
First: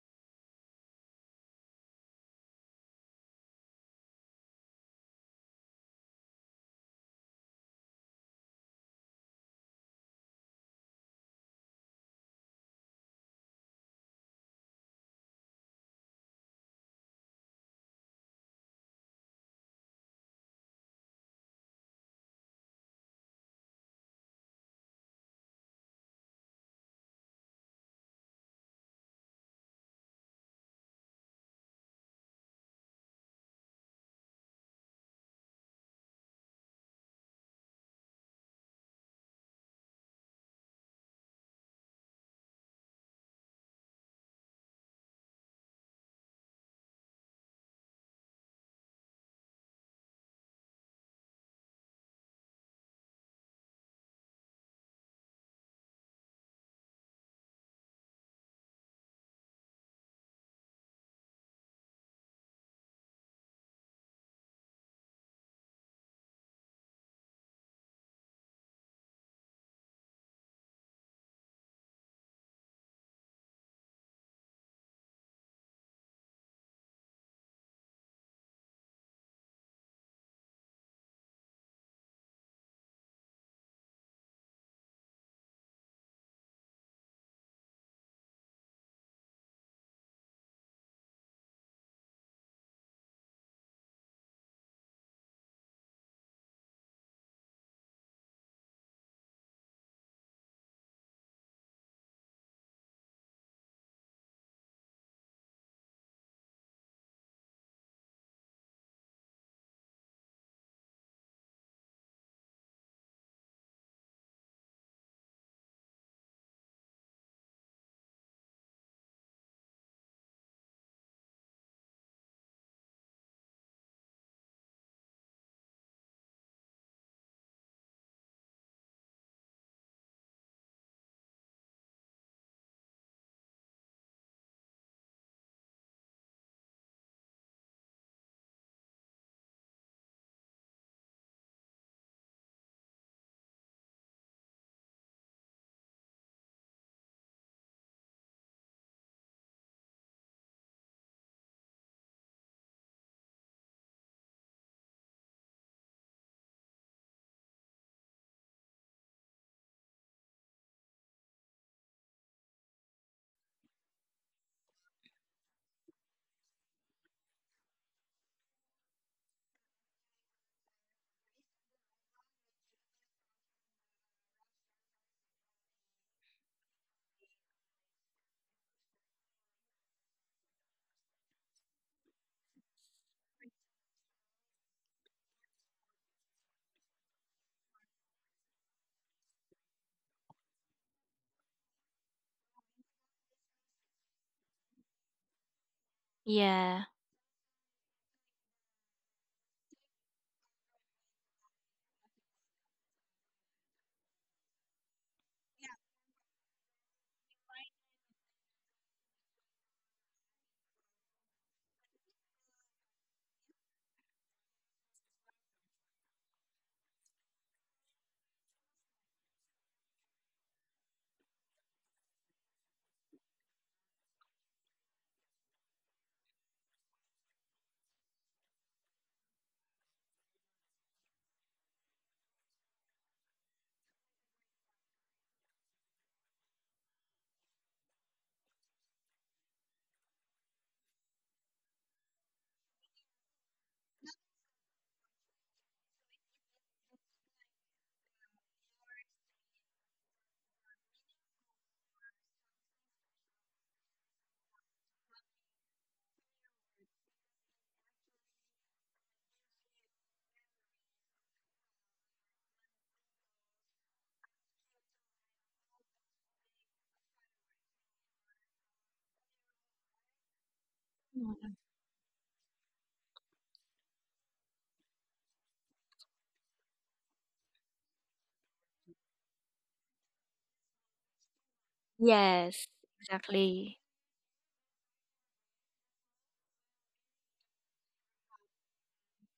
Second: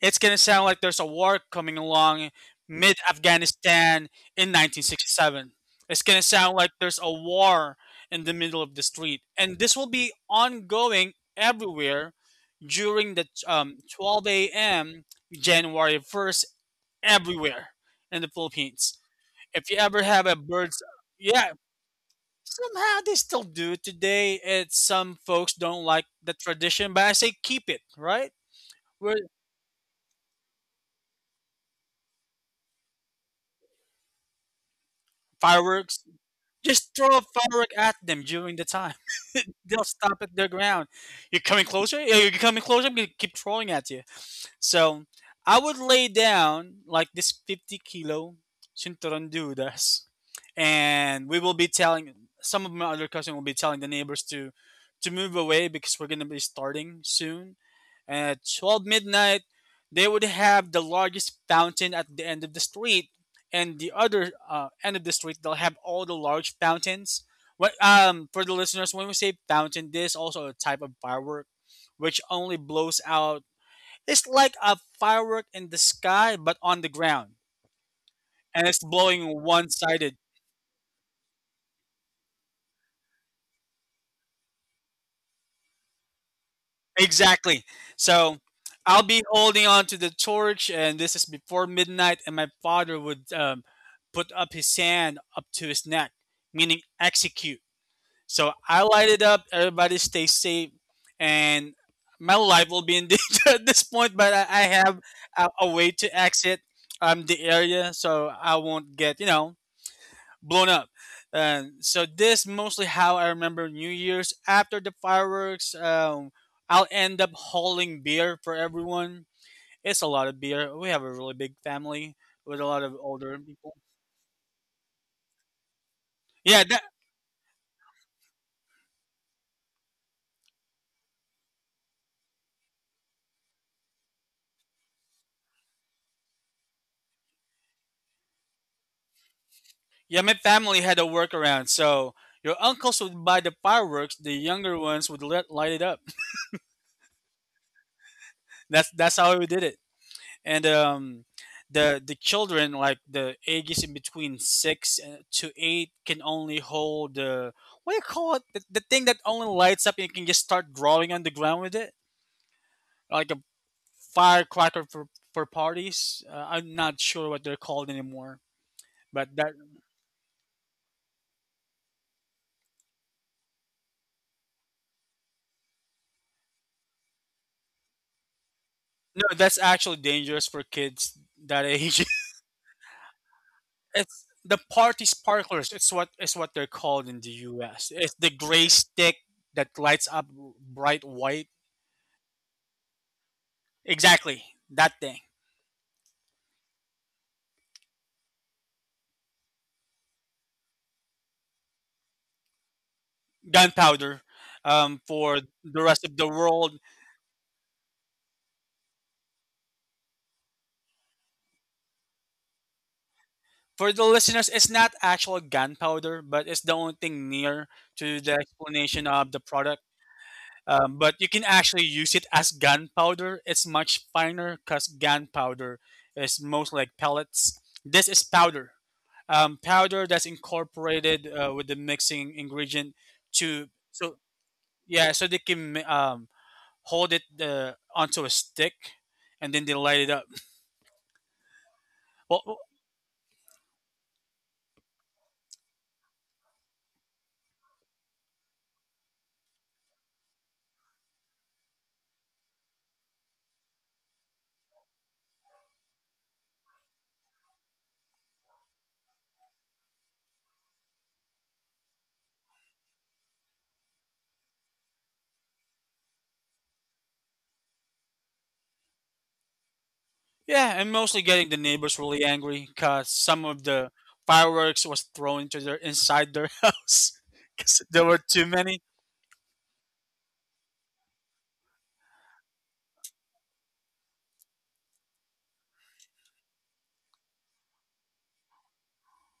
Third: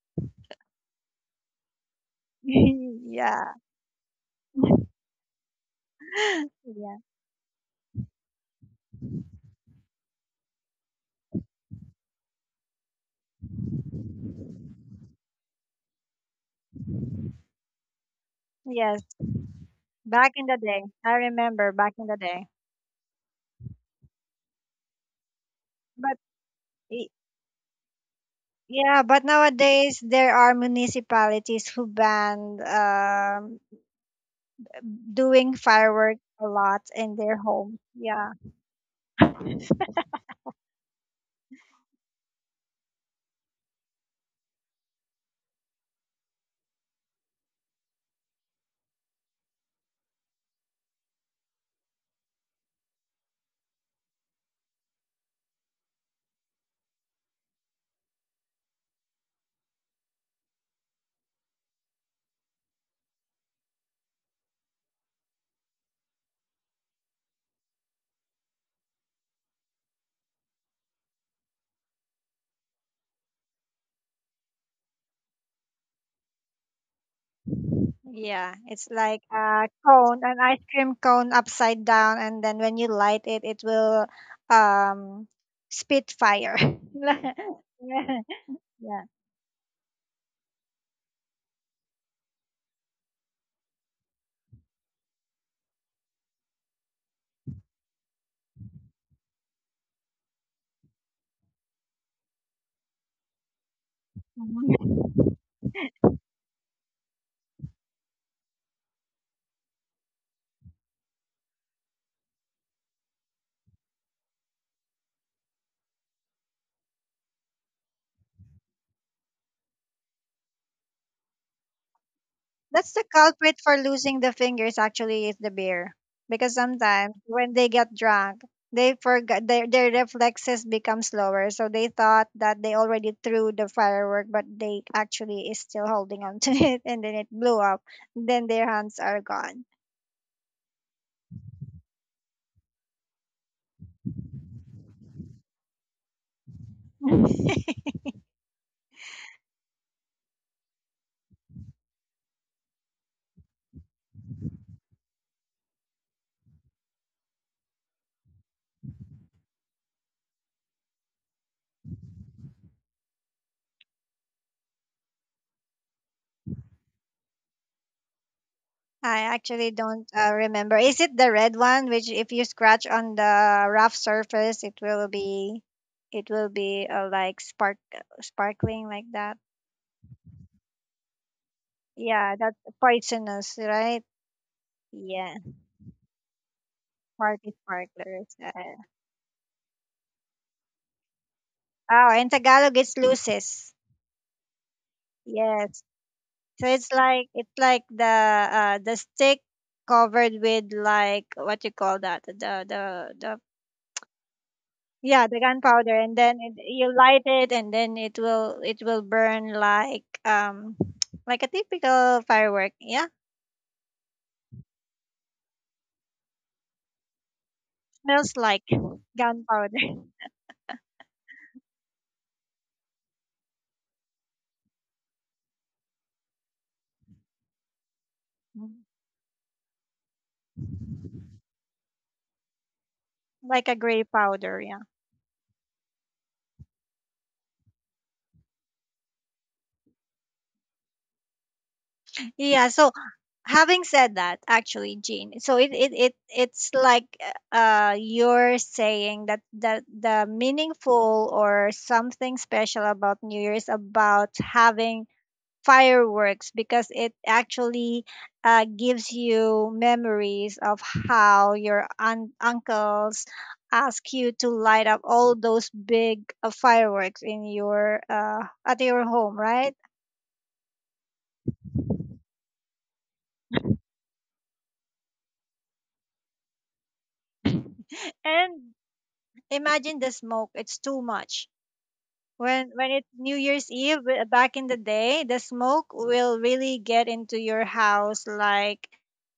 S2: it's gonna sound like there's a war coming along
S1: [laughs]
S2: mid
S1: Yeah.
S2: Afghanistan in nineteen sixty-seven. It's gonna sound like
S1: Yeah.
S2: there's a war in the middle of the street, and this will be ongoing everywhere during the um, twelve a m. January first everywhere in the Philippines.
S1: Yes.
S2: If you ever have
S1: Back
S2: a
S1: in the
S2: bird's.
S1: day. I
S2: Yeah,
S1: remember back in the day.
S2: somehow they still do it today. It's some folks don't like
S1: But
S2: the tradition, but
S1: y-
S2: I say keep it right.
S1: yeah,
S2: We're,
S1: but nowadays there are municipalities who ban um doing
S2: fireworks.
S1: fireworks a lot
S2: Just
S1: in
S2: throw a
S1: their home.
S2: firework at them
S1: Yeah.
S2: during the time. [laughs] They'll stop at their ground. You're coming closer. Yeah, you're coming closer. I'm gonna keep throwing at you. So I would lay down like this fifty kilo Shintoron Dudas, and we will be telling some of my other cousins will be telling the neighbors to to move away because we're gonna be starting soon. At twelve midnight, they would have the largest fountain at the end of the street, and the other uh, end of the street they'll have all the large fountains. What um for the listeners, when we say fountain, this is also a type of firework which only blows out. It's like a firework in the sky, but on the ground,
S1: Yeah.
S2: and it's
S1: It's like
S2: blowing
S1: a
S2: one sided.
S1: cone, an ice cream cone upside down, and then when you light it, it will um spit fire.
S2: Exactly.
S1: [laughs] Yeah.
S2: So I'll
S1: Yeah.
S2: be holding on to the torch, and this is before midnight, and my father would um, put up his hand up to his neck, meaning execute. So I light it up, everybody stay safe, and my life will be in danger [laughs] at this point, but I, I
S1: [laughs]
S2: have a, a way to exit um, the area so I won't get, you know, blown up. And so this mostly how I remember New Year's. After the fireworks, um, I'll end up hauling beer for everyone. It's a lot of beer. We have a really big family with a lot
S1: That's
S2: of
S1: the
S2: older
S1: culprit
S2: people.
S1: for losing the fingers, actually, is the beer. Because
S2: Yeah, that,
S1: sometimes when they get drunk, they forgot their their reflexes become slower. So they thought that they already threw the firework, but they actually is still holding on to [laughs] it, and then it blew up. Then their hands are gone.
S2: yeah. My family had a workaround. So your uncles would buy the fireworks. The younger ones would let, light it up. [laughs] That's that's how we did it. And um the the children like the ages in between six and- to eight can only hold the what do you call it the, the thing that only lights up and you can just start drawing on the ground with it like a firecracker for for parties, uh, I'm not sure what they're called anymore.
S1: I
S2: But that
S1: actually don't uh, remember. Is it the red one, which if you scratch on the rough surface, it will be, it will be uh, like spark, sparkling like
S2: No,
S1: that?
S2: that's actually dangerous for kids that age.
S1: Yeah, that's poisonous,
S2: [laughs]
S1: right?
S2: It's the party
S1: Yeah,
S2: sparklers. It's what it's what they're called in the
S1: party
S2: US. It's the
S1: sparklers. Uh,
S2: gray stick that lights up bright white.
S1: oh, in Tagalog, it's luces.
S2: Exactly, that thing,
S1: Yes, so
S3: Yeah.
S1: it's like it's like the uh the stick covered with, like, what you call that, the the the
S2: gunpowder, um,
S1: yeah,
S2: for
S1: the
S2: the
S1: gunpowder,
S2: rest of
S1: and
S2: the
S1: then it,
S2: world.
S1: you light it, and then it will it will burn like um [tsk] like a typical firework. Yeah,
S2: For the listeners, it's not actual gunpowder, but it's the only thing near to the
S1: smells like
S2: explanation of the
S1: gunpowder,
S2: product. Um, but you can actually use it as gunpowder. It's much finer because gunpowder is mostly like pellets. This is powder,
S1: [laughs]
S2: um, powder that's incorporated uh, with the mixing ingredient to
S1: like a gray
S2: so
S1: powder. Yeah,
S2: yeah, so they can mi- um, hold it uh, onto a stick, and then they light it up. Well, well,
S1: yeah. So having said that, actually, Jean, so it it, it it's like uh you're saying that the the meaningful or something special about new year is about having fireworks, because it actually uh, gives you memories of how your un- uncles ask you to light up all those big uh, fireworks in your uh, at your home, right?
S2: yeah, and mostly getting the neighbors really angry because some of the fireworks was thrown into their inside their [laughs] house because there
S1: [laughs]
S2: were too
S1: And
S2: many.
S1: imagine the smoke, it's too much.
S3: Yes,
S1: When when it's New Year's
S3: exactly.
S1: Eve, w- back in the day, the smoke will really get into your house, like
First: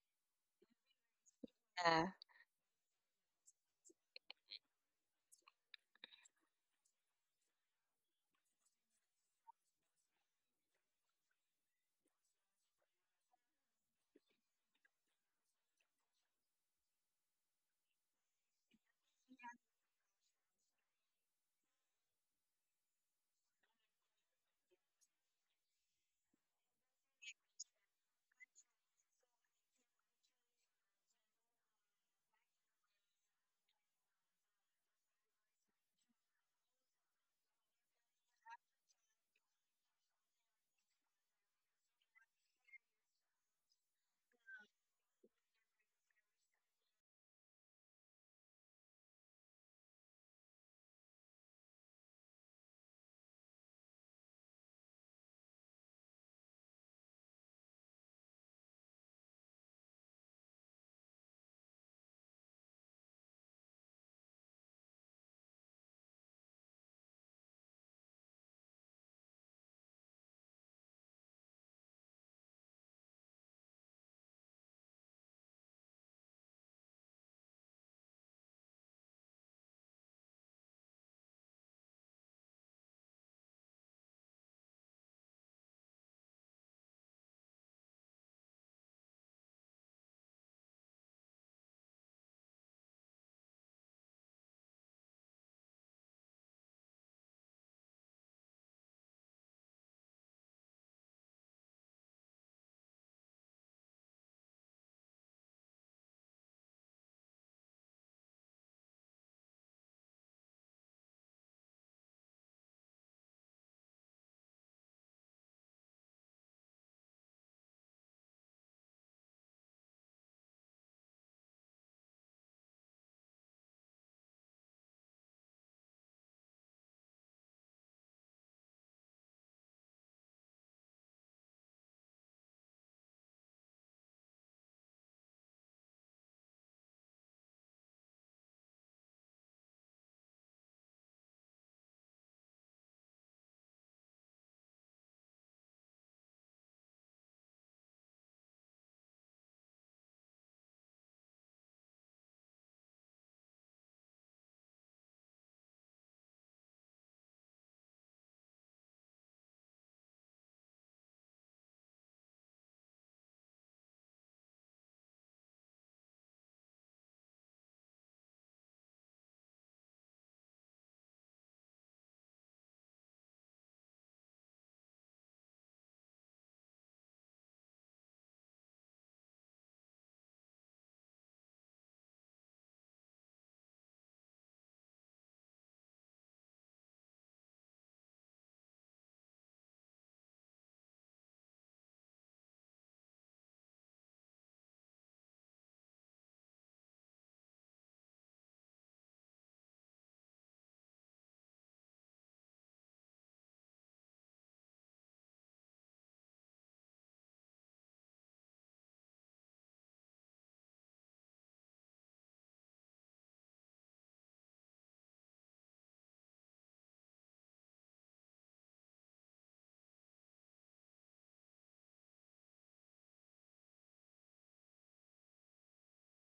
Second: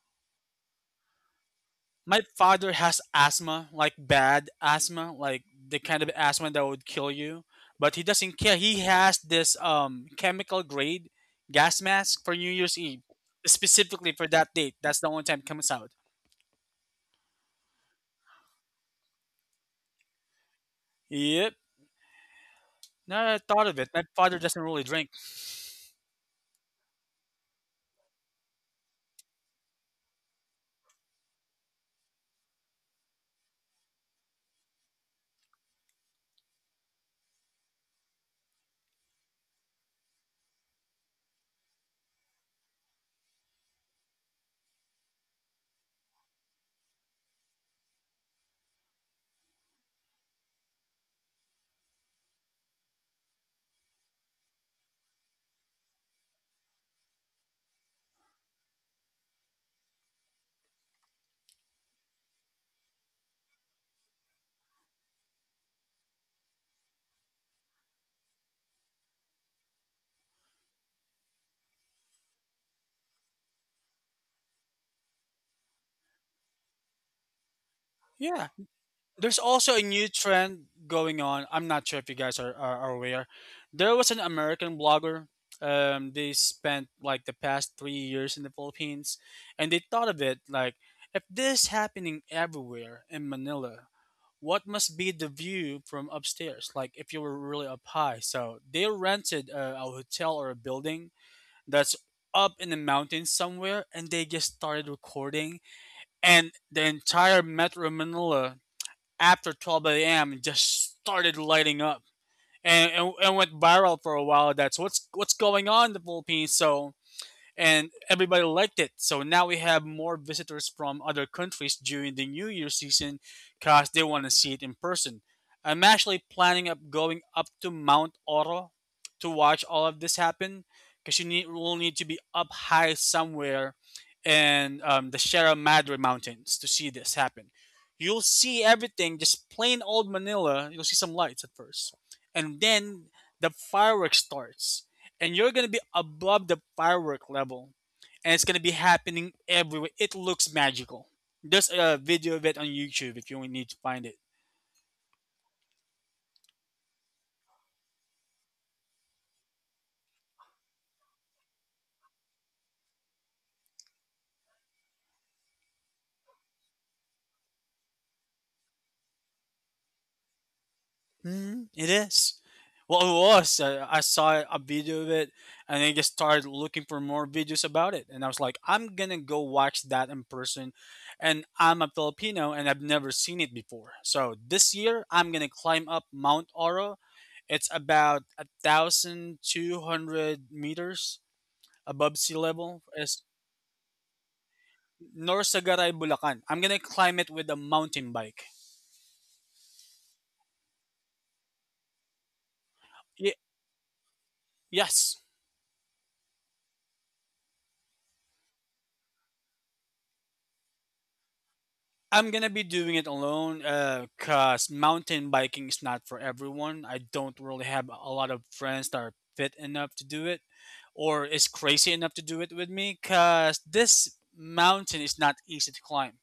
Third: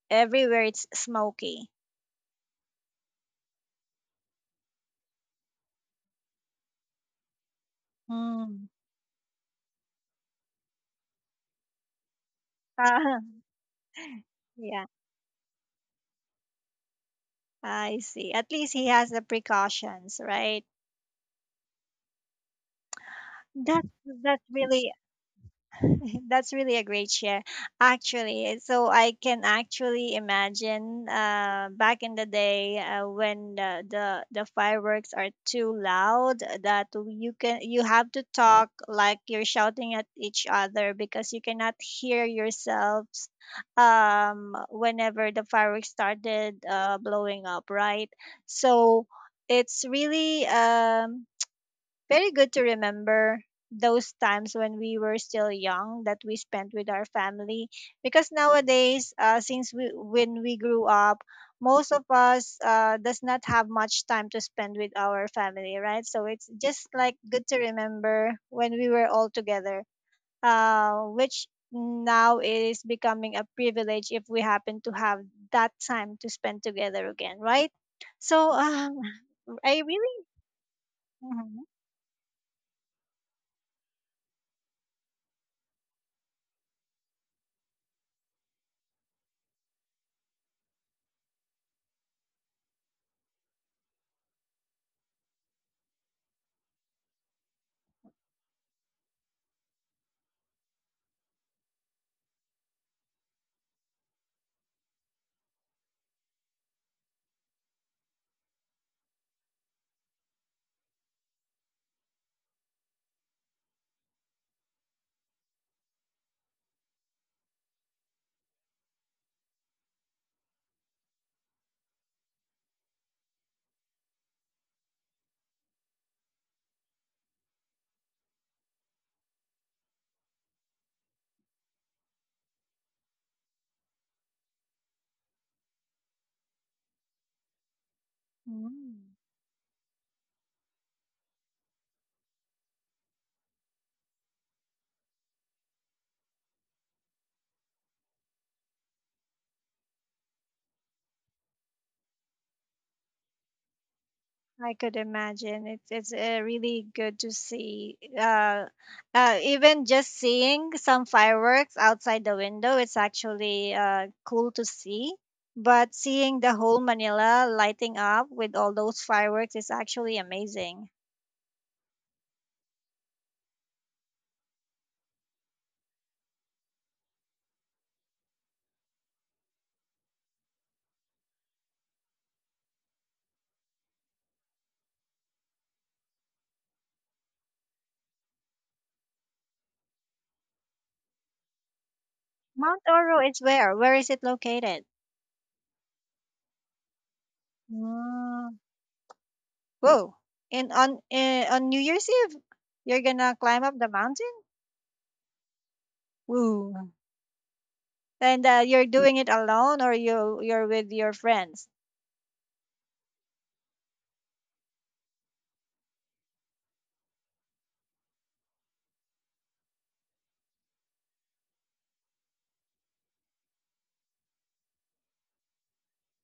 S1: everywhere, it's smoky.
S3: Yeah.
S2: My father has asthma, like bad asthma, like the kind of asthma that would kill you. But he doesn't care.
S1: Mm.
S2: He has this um chemical grade gas mask for New Year's Eve,
S1: Uh, [laughs]
S2: specifically for that date.
S1: yeah,
S2: That's the only time it comes out.
S1: I see. At least he has the precautions, right?
S2: Yep. Now that I thought of
S1: That's
S2: it, my father
S1: that's
S2: doesn't really
S1: really
S2: drink.
S1: [laughs] that's really a great share, actually. So I can actually imagine uh, back in the day uh, when the, the the fireworks are too loud, that you can you have to talk like you're shouting at each other because you cannot hear yourselves um, whenever the fireworks started uh, blowing up, right? So it's really um, very good to remember those times when we were still young that we spent with our family, because nowadays uh, since we when we grew up, most of us uh, does not have much time to spend with our family, right? So it's just like good to remember when we were all together, uh, which now is becoming a privilege if we happen to have that time to spend together again, right?
S2: Yeah,
S1: So um,
S2: there's also
S1: I
S2: a new
S1: really
S2: trend going on.
S1: Mhm.
S2: I'm not sure if you guys are, are, are aware. There was an American blogger. Um, they spent like the past three years in the Philippines, and they thought of it like, if this is happening everywhere in Manila, what must be the view from upstairs? Like if you were really up high. So they rented a, a hotel or a building that's up in the mountains somewhere, and they just started recording, and the entire Metro Manila after twelve a m and just started lighting up and, and, and went viral for a while. That's what's what's going on in the Philippines. So and everybody liked it. So now we have more visitors from other countries during the New Year season because they want to see it in person. I'm actually planning up going up to Mount Oro to watch all of this happen because you need will need to be up high somewhere in um, the Sierra Madre Mountains to see this happen. You'll see
S1: Mm.
S2: everything, just plain old Manila. You'll see some lights at first, and then the fireworks starts and you're gonna be above the firework level, and it's gonna be happening everywhere. It looks magical. There's a video of it on YouTube if you need to find it.
S1: I could imagine. It's it's uh, really good to see. Uh, uh, even just seeing some fireworks outside the window, it's actually uh, cool to see. But seeing the whole Manila lighting up with all those fireworks is actually amazing.
S2: Mm, it is. Well, it was. Uh, I saw a video of it, and I just started looking for more videos about it. And I was like, I'm gonna go watch that in person. And I'm a Filipino, and I've never seen it before. So this year, I'm gonna climb up Mount Oro. It's about a thousand two hundred meters above sea level.
S1: Mount
S2: Is
S1: Oro is where? Where is it located?
S2: Norsagaray, Bulacan. I'm gonna climb it with a mountain bike.
S1: Mm. Whoa! In on uh, on New Year's Eve, you're
S2: Y-
S1: gonna climb up the mountain.
S2: yes,
S1: Woo! And uh, you're doing it alone, or you you're with your friends?
S2: I'm gonna be doing it alone. Uh, cause mountain biking is not for everyone. I don't really have a lot of friends that are fit enough to do it, or is crazy enough to do it with me. Cause this mountain is not easy to climb.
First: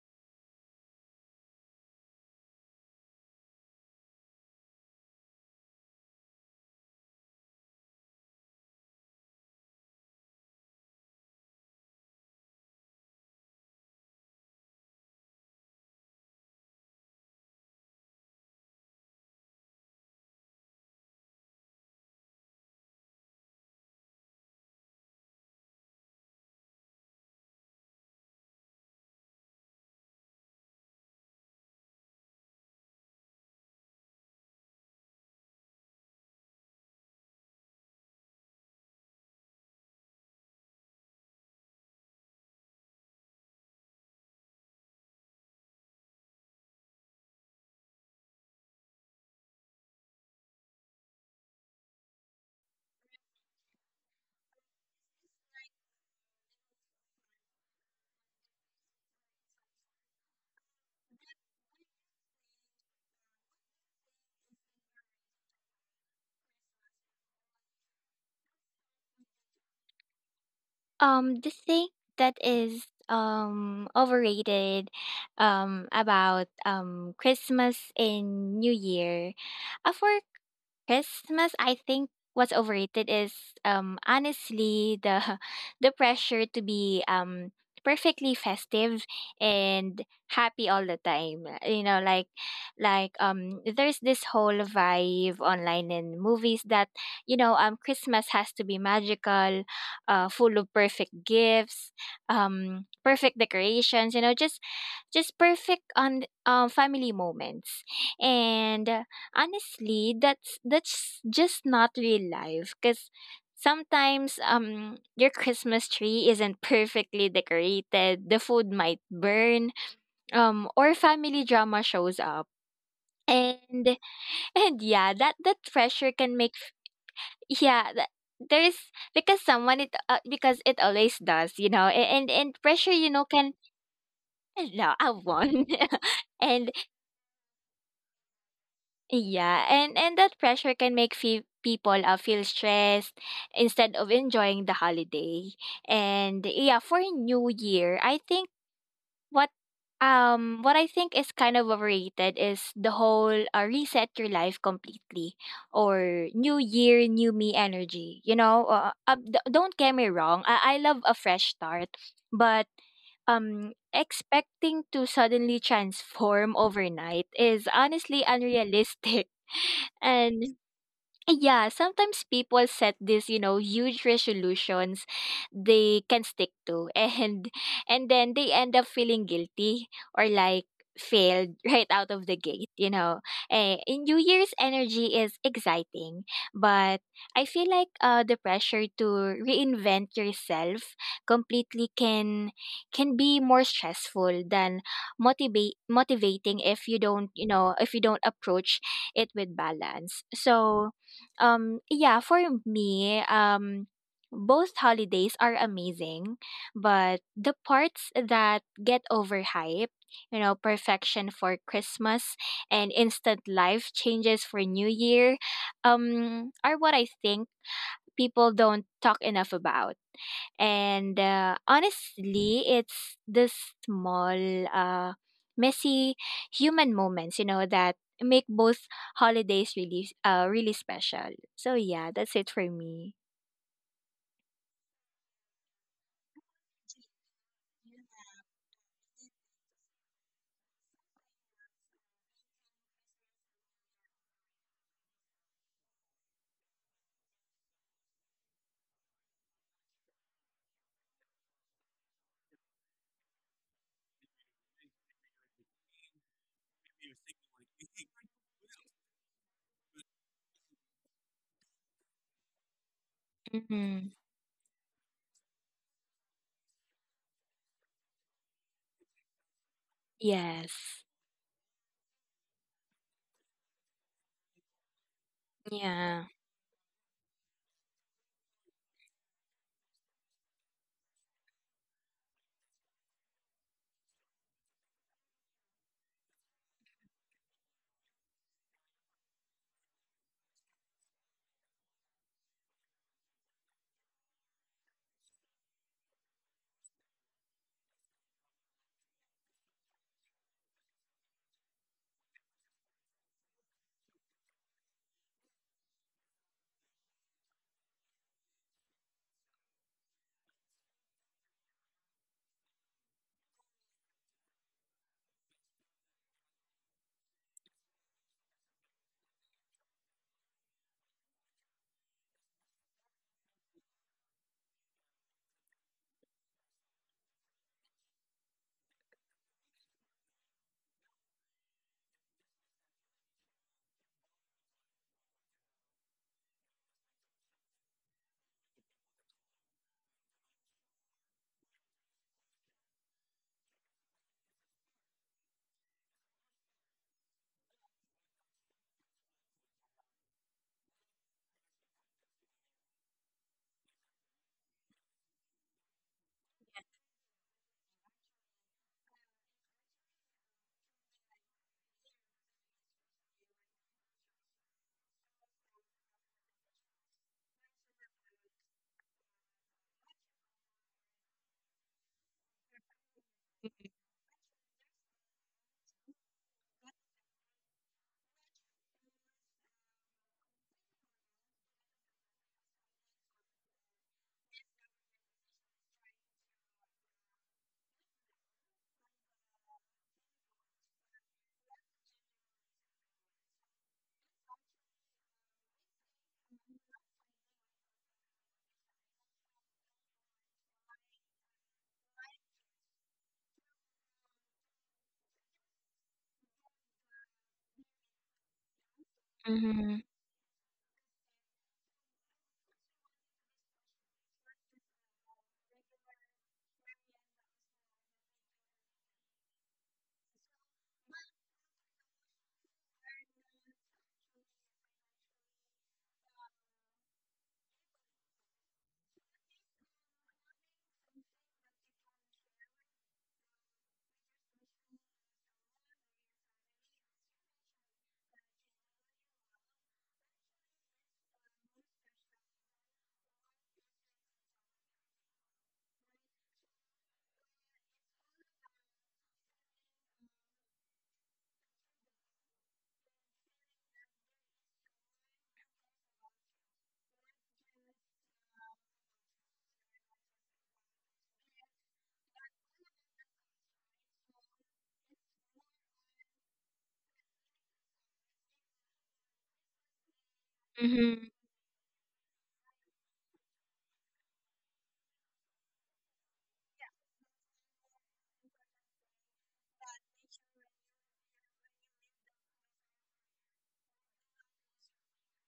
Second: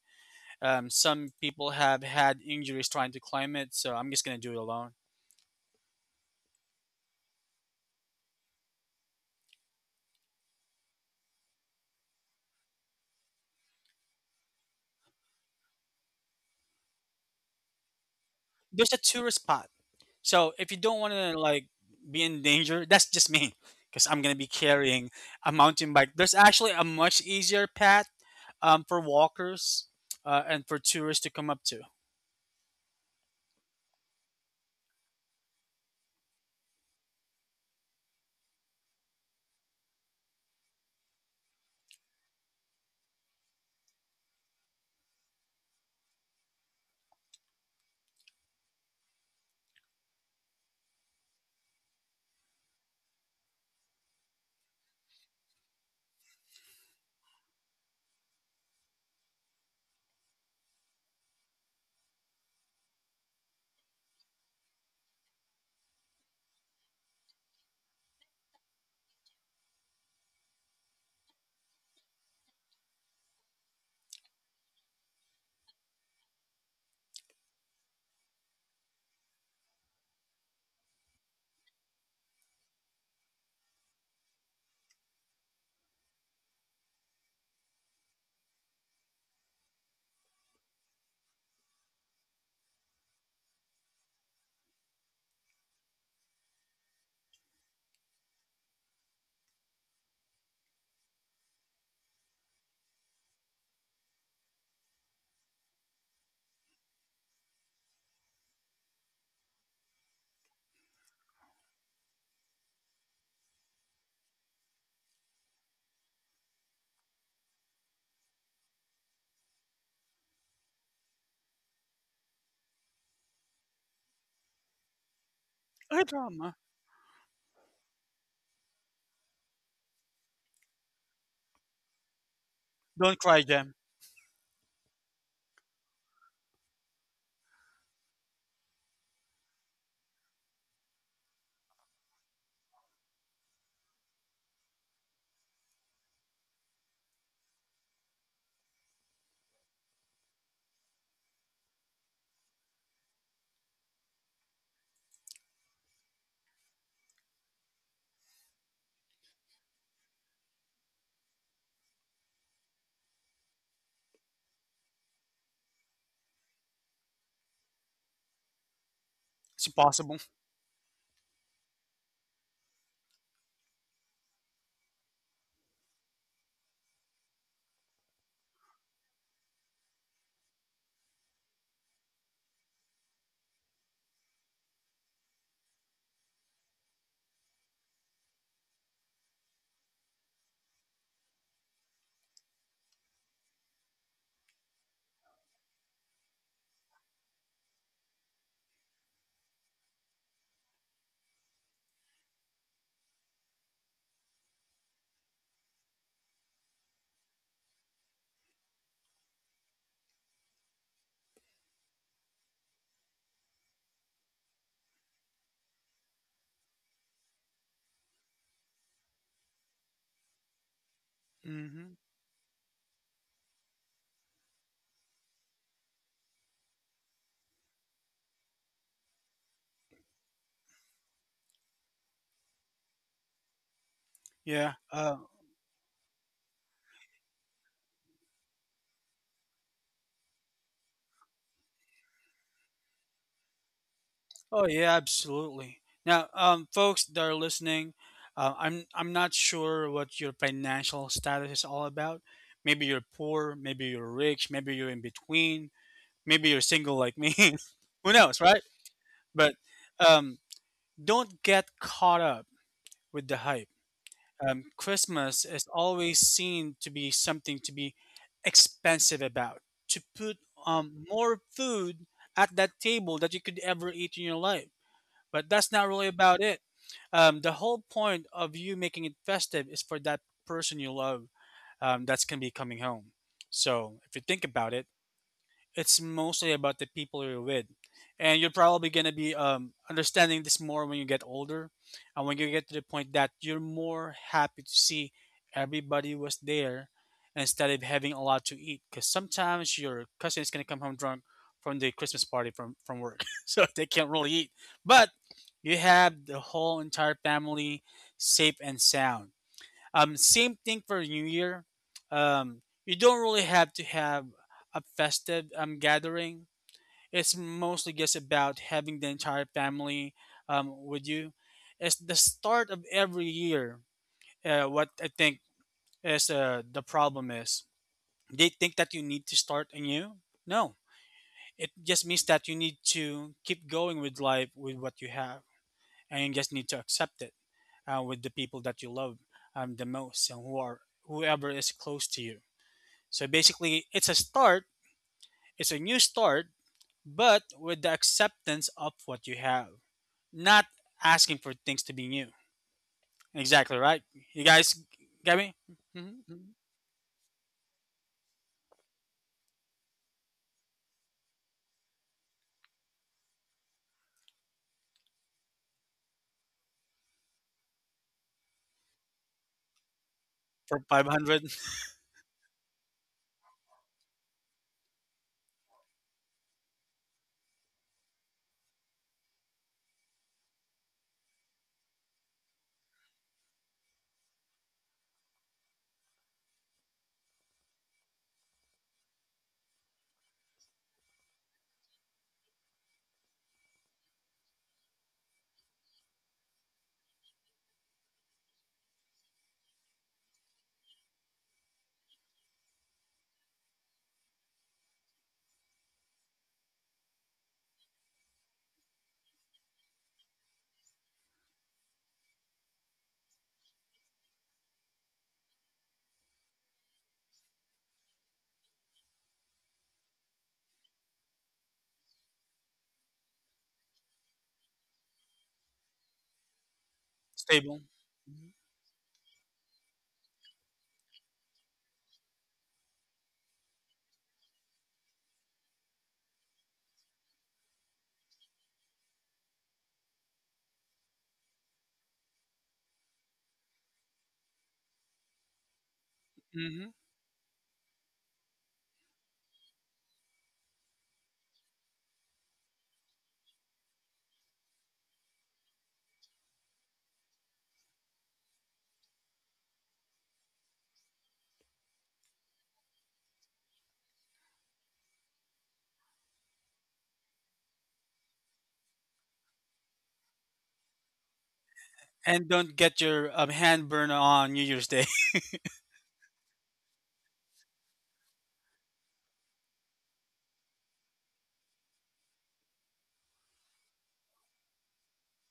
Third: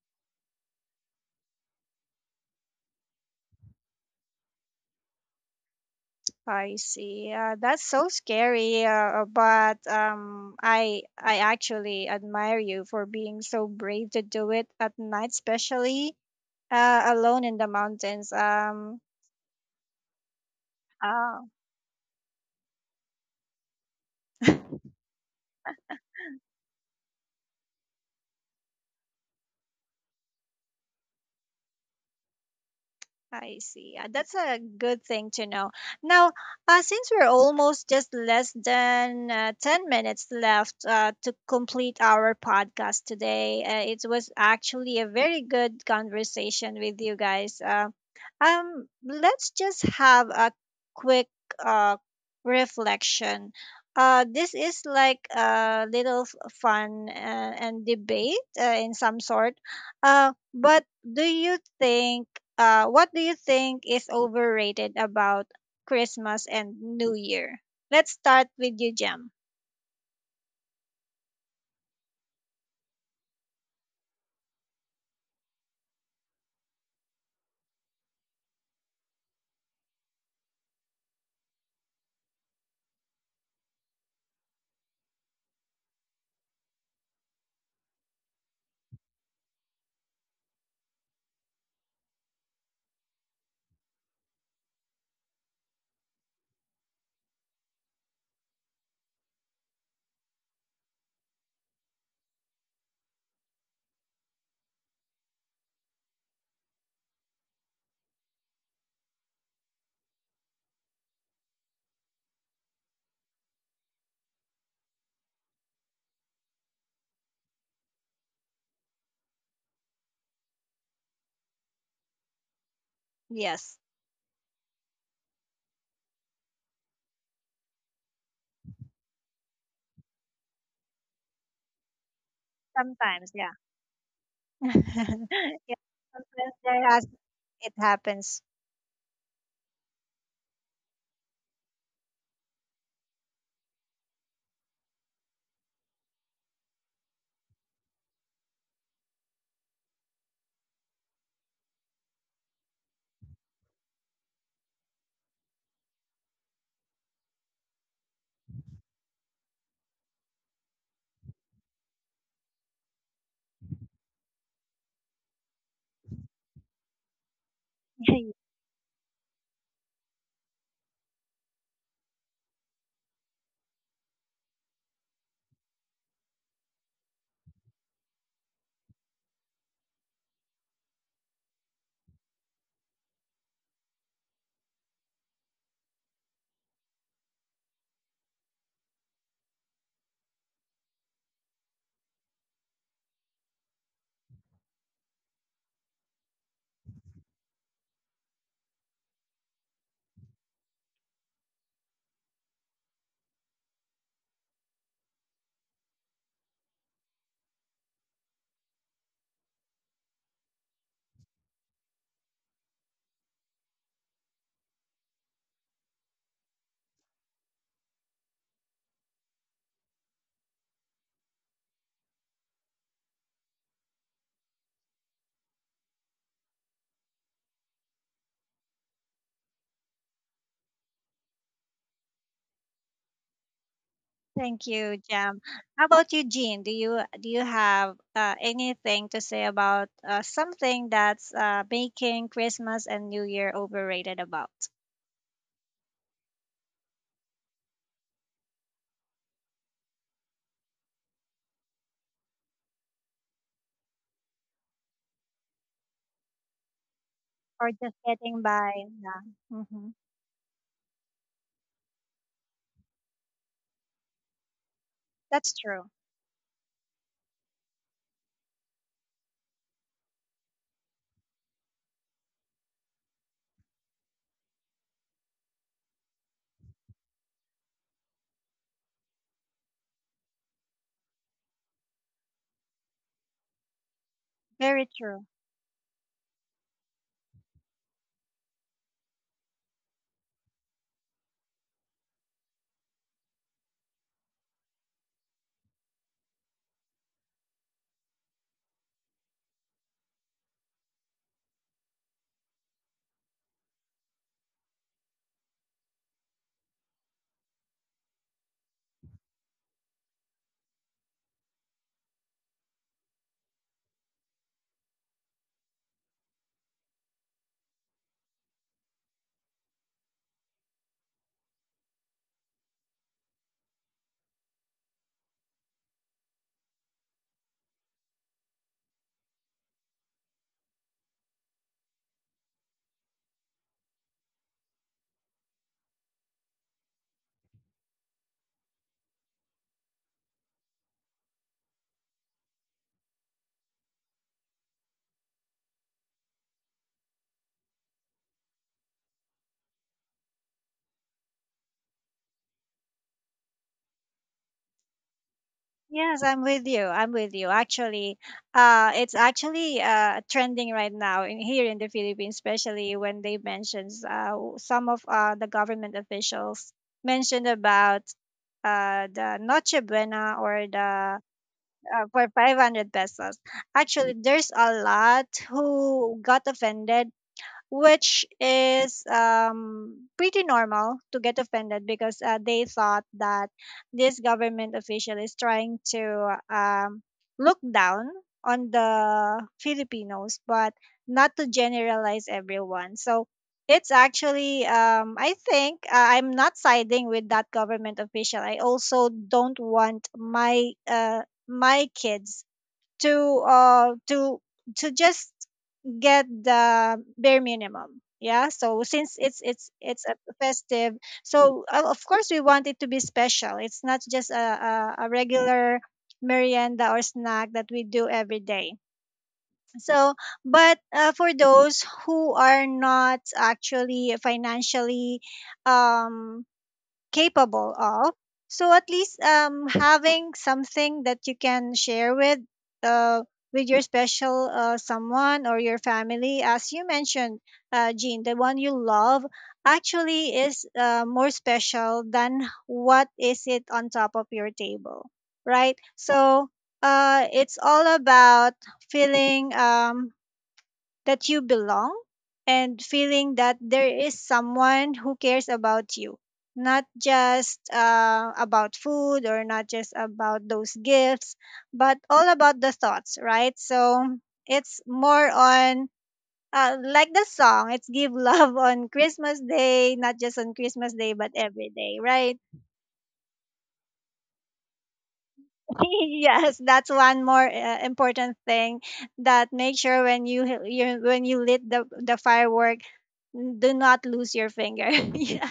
S2: Um, some people have had injuries trying to climb it, so I'm just gonna do it alone.
S1: I see. Uh, that's so scary, uh, but um, I I actually admire you for being so brave to do it at night, especially uh, alone in the mountains.
S2: There's a
S1: Um,
S2: tourist spot. So if you don't want to
S1: uh,
S2: like be in danger, that's just me because I'm gonna be carrying a mountain bike. There's actually a much easier path um, for walkers, uh, and for tourists to come up to.
S1: I see. Uh, That's a good thing to know. Now, uh, since we're almost just less than uh, ten minutes left uh, to complete our podcast today, uh, it was actually a very good conversation with you guys. Uh, um, let's just have a quick uh, reflection. Uh, this is like a little f- fun uh, and debate uh, in some sort, uh, but do you think uh what do you think is overrated about Christmas and New Year? Let's start with you, Jem.
S3: Um, the thing that is um overrated um about um Christmas and New Year. Uh, for Christmas, I think what's overrated is um honestly, the [laughs] the pressure to be um perfectly festive and happy all the time. You know, like, like um there's this whole vibe online and movies that, you know, um Christmas has to be magical, uh full of perfect gifts, um perfect decorations, you know, just just perfect on um family moments. And honestly, that's that's just not real life because sometimes um your Christmas tree isn't perfectly decorated, the food might burn, um or family drama shows up,
S1: Yes,
S3: and and yeah, that that
S2: No
S3: pressure can
S2: drama.
S3: make, yeah, that, there's, because someone, it uh, because it always does, you know, a- and and pressure, you
S2: Don't
S3: know,
S1: sometimes,
S2: cry,
S1: yeah.
S3: can,
S2: Jam.
S1: [laughs]
S3: no I won,
S1: Yeah,
S3: [laughs]
S1: sometimes
S3: and,
S1: there has it happens.
S3: yeah, and and that pressure can make fe- people uh, feel stressed instead of enjoying the holiday. And yeah, for New Year, I think what um what I think is kind of overrated is the whole uh, reset your life completely or new year, new me energy, you know. Uh, uh, d- don't get me wrong, I-, I love a fresh start, but um expecting to suddenly transform [laughs] overnight is honestly
S1: [laughs]
S3: unrealistic,
S2: It's
S3: [laughs]
S2: impossible.
S3: and yeah, sometimes people set these, you know, huge resolutions they can stick to, [laughs] and and then they end up feeling guilty or like failed [laughs] right out of the gate, you know. Eh, in New Year's energy is exciting, but I feel like uh the pressure to reinvent yourself completely can can be more stressful than motivate motivating if you don't, you know, if you don't approach it with balance. So, um, yeah, for me, um, both holidays are amazing, but the parts that get overhyped, you know, perfection for Christmas and instant life changes for New Year, um, are what I think people don't talk enough about. And uh,
S2: Hmm.
S3: honestly, it's the small, uh, messy human moments, you know, that make both holidays really, uh, really special. So yeah, that's it for me.
S1: Thank
S2: Yeah.
S1: you,
S2: Uh,
S1: Jam. How about you, Jean? Do you do you have uh, anything to say about uh, something that's uh, making Christmas and New Year overrated about,
S2: oh yeah, absolutely. Now, um, folks that are listening, uh, I'm I'm not sure what your financial status is all about. Maybe you're poor, maybe you're rich, maybe you're in between. Maybe you're single like me. [laughs]
S1: or just
S2: Who knows,
S1: getting
S2: right?
S1: by? Yeah.
S2: But
S1: Hmm.
S2: um, don't get caught up with the hype.
S3: Mm-hmm.
S2: Um, Christmas
S1: That's
S2: is
S1: true.
S2: always seen to be something to be expensive about, to put um,
S3: Yes.
S2: more food at that table that you could ever eat in your life. But that's not really
S3: Yeah.
S2: about it. Um, the whole point of you making it festive is for that person you love um, that's going to be coming home. So if you think about it,
S1: Very true.
S2: it's mostly about the people you're with, and you're probably going to be um, understanding this more when you get older, and when you get to the point that you're more happy to see everybody was there instead of having a lot to eat because sometimes your cousin is going to come home drunk from the christmas party from from work [laughs] so they can't really eat but you have the whole entire family safe and sound. Um, same thing for New Year. Um, you don't really have to have a festive um, gathering. It's mostly just about having the entire family um, with you. It's the start of every year. Uh, what I think is uh, the problem is they think that you need to start anew. No, it just means that you need to keep going with life with what you have, and you just need to accept it uh, with the people that you love um, the most and who are whoever is close to you. So basically, it's a start, it's a new start, but with the acceptance of what you have, not asking for things to be new. Exactly right. You guys get me? Mm-hmm.
S1: Yes,
S2: Mm-hmm.
S1: I'm with you. I'm with you. Actually, uh, it's actually uh, trending right now in here in the Philippines, especially when they mentions uh, w- some of uh, the government officials mentioned about uh, the Noche Buena, or
S2: For
S1: the
S2: five hundred,
S1: uh, for five hundred pesos. Actually, there's a lot who got offended, which is um, pretty normal to get offended, because uh, they thought that this government official is trying to um, look down on the Filipinos, but not to generalize everyone. So it's actually, um, I think uh, I'm not siding with that government official. I also don't want my uh, my kids to uh, to to just get the bare minimum. Yeah, so since it's it's
S3: Mm-hmm.
S1: it's a festive, so uh, of course we want it to be special. It's not just a, a, a regular merienda or snack that we do every day. So but uh, for those who are not actually financially um
S2: [laughs]
S1: capable
S2: stable.
S1: of. So at least um, having something that you can share with uh, with your special uh, someone or your family, as you mentioned, uh, Jean, the one you love actually is uh, more special than what is it on top of your table, right? So
S2: Hmm.
S1: uh, it's all about feeling um, that you belong and feeling that there is someone who cares about you, not just uh, about food or not just about those gifts, but all about the thoughts, right? So it's more on uh, like the song, it's give love [laughs] on Christmas day, not just on Christmas day but
S3: Mm-hmm.
S1: every day, right?
S2: And don't get your um, hand burned on New Year's Day. [laughs]
S1: [laughs] Yes, that's one more uh, important thing, that make sure when you, you when you lit the the firework, do not lose your finger. [laughs] Yeah.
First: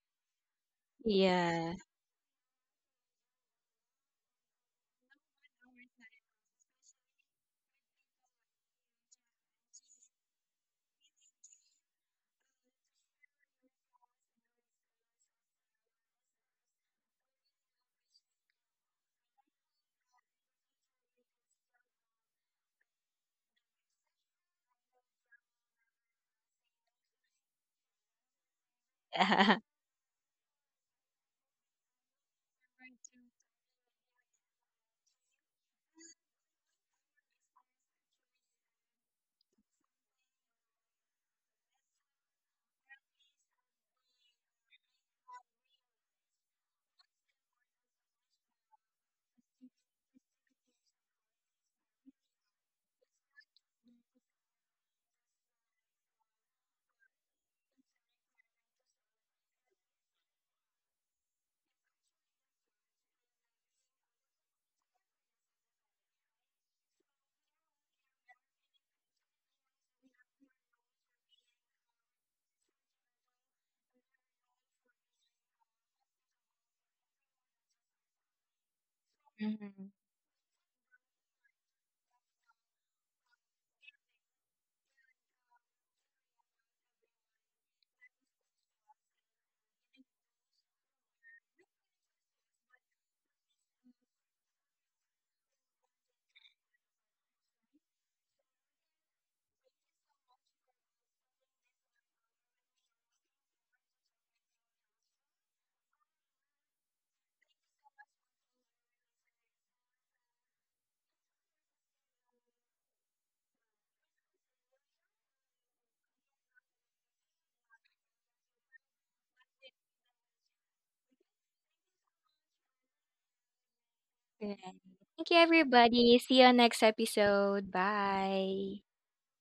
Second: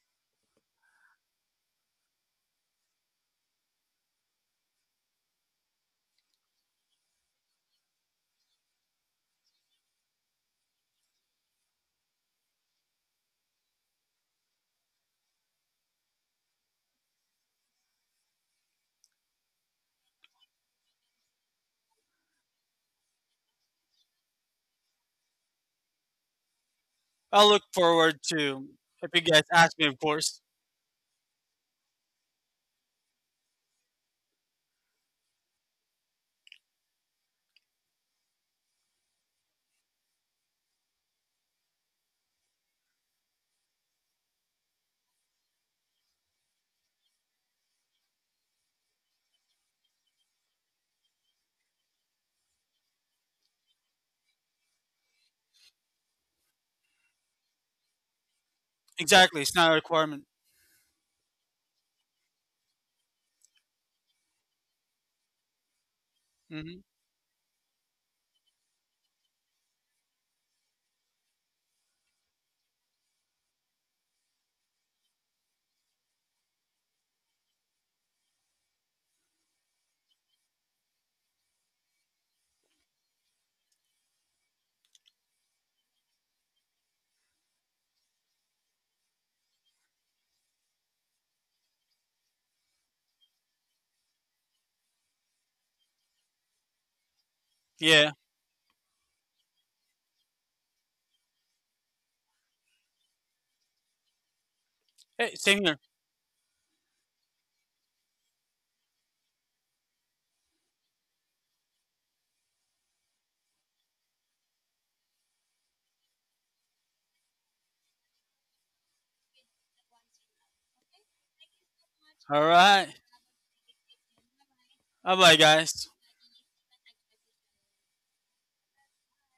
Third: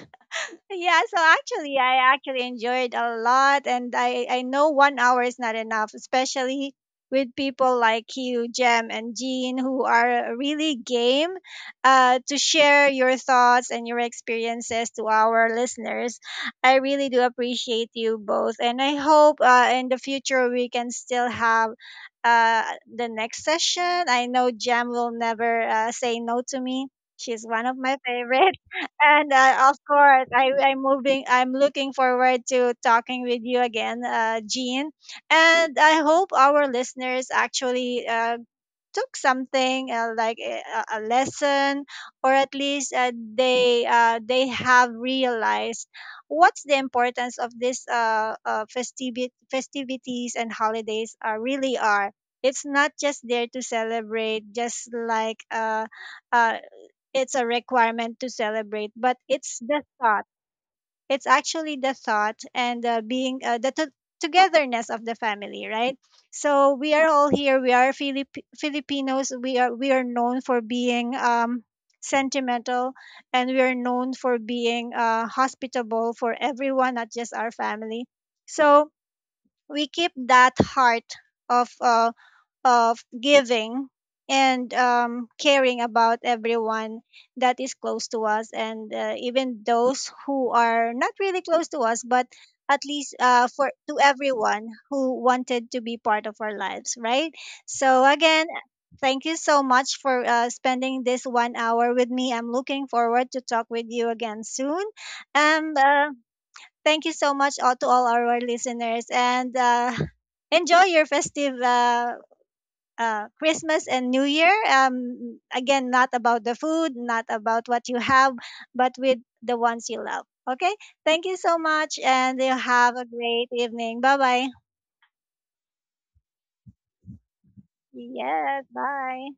S1: Yeah, so
S3: Yeah.
S1: actually, I actually enjoyed a lot, and I I know one hour is not enough, especially with people like you, Jem and Jean, who are really game uh, to share your thoughts and your experiences to our listeners. I really do appreciate you both, and I hope uh, in the future we can still have uh, the next session. I know Jem will never uh, say no to me. She's
S2: I'll look
S1: one of my
S2: forward
S1: favorite.
S2: to, if you
S1: And
S2: guys
S1: uh,
S3: [laughs]
S2: ask
S1: of
S2: me, of
S1: course,
S2: course.
S1: I, I'm moving. I'm looking forward to talking with you again, uh, Jean. And I hope our listeners actually uh, took something uh, like a, a a lesson, or at least uh, they uh, they have realized what's the importance of this uh, uh, festivi- festivities and holidays are really are. It's not just there to celebrate, just like uh, uh, it's a requirement to celebrate, but
S2: Exactly, it's
S1: it's
S2: not a
S1: the thought.
S2: requirement.
S1: It's actually the thought and uh, being uh, the to- togetherness of the family, right? So
S2: Hmm.
S1: we are all here. We are Filip- Filipinos. We are we are known for being um, sentimental, and we are known for being uh, hospitable for everyone, not just our family. So
S3: Mm-hmm.
S1: we keep that heart of uh, of giving and um, caring about everyone that is close to us and uh, even those who are not really close to us, but at least uh, for to everyone who wanted to be part of our lives, right? So
S2: Yeah.
S1: again, thank you so much for uh, spending this one hour with me. I'm looking forward to talk with you again soon.
S2: Hey, same
S1: um,
S2: here.
S1: uh, thank you so much all, to all our listeners, and uh, [laughs] enjoy your festive uh, uh, Christmas and New Year. Um, again, not about the food, not about what you have, but with the ones you love. Okay. Thank you so much, and
S2: All
S1: you
S2: right.
S1: have a great evening. Bye bye.
S3: Right.
S2: Bye
S3: Thank you,
S2: bye, guys.
S3: everybody. See you on next episode.
S1: Yes.
S3: Bye.
S1: Bye.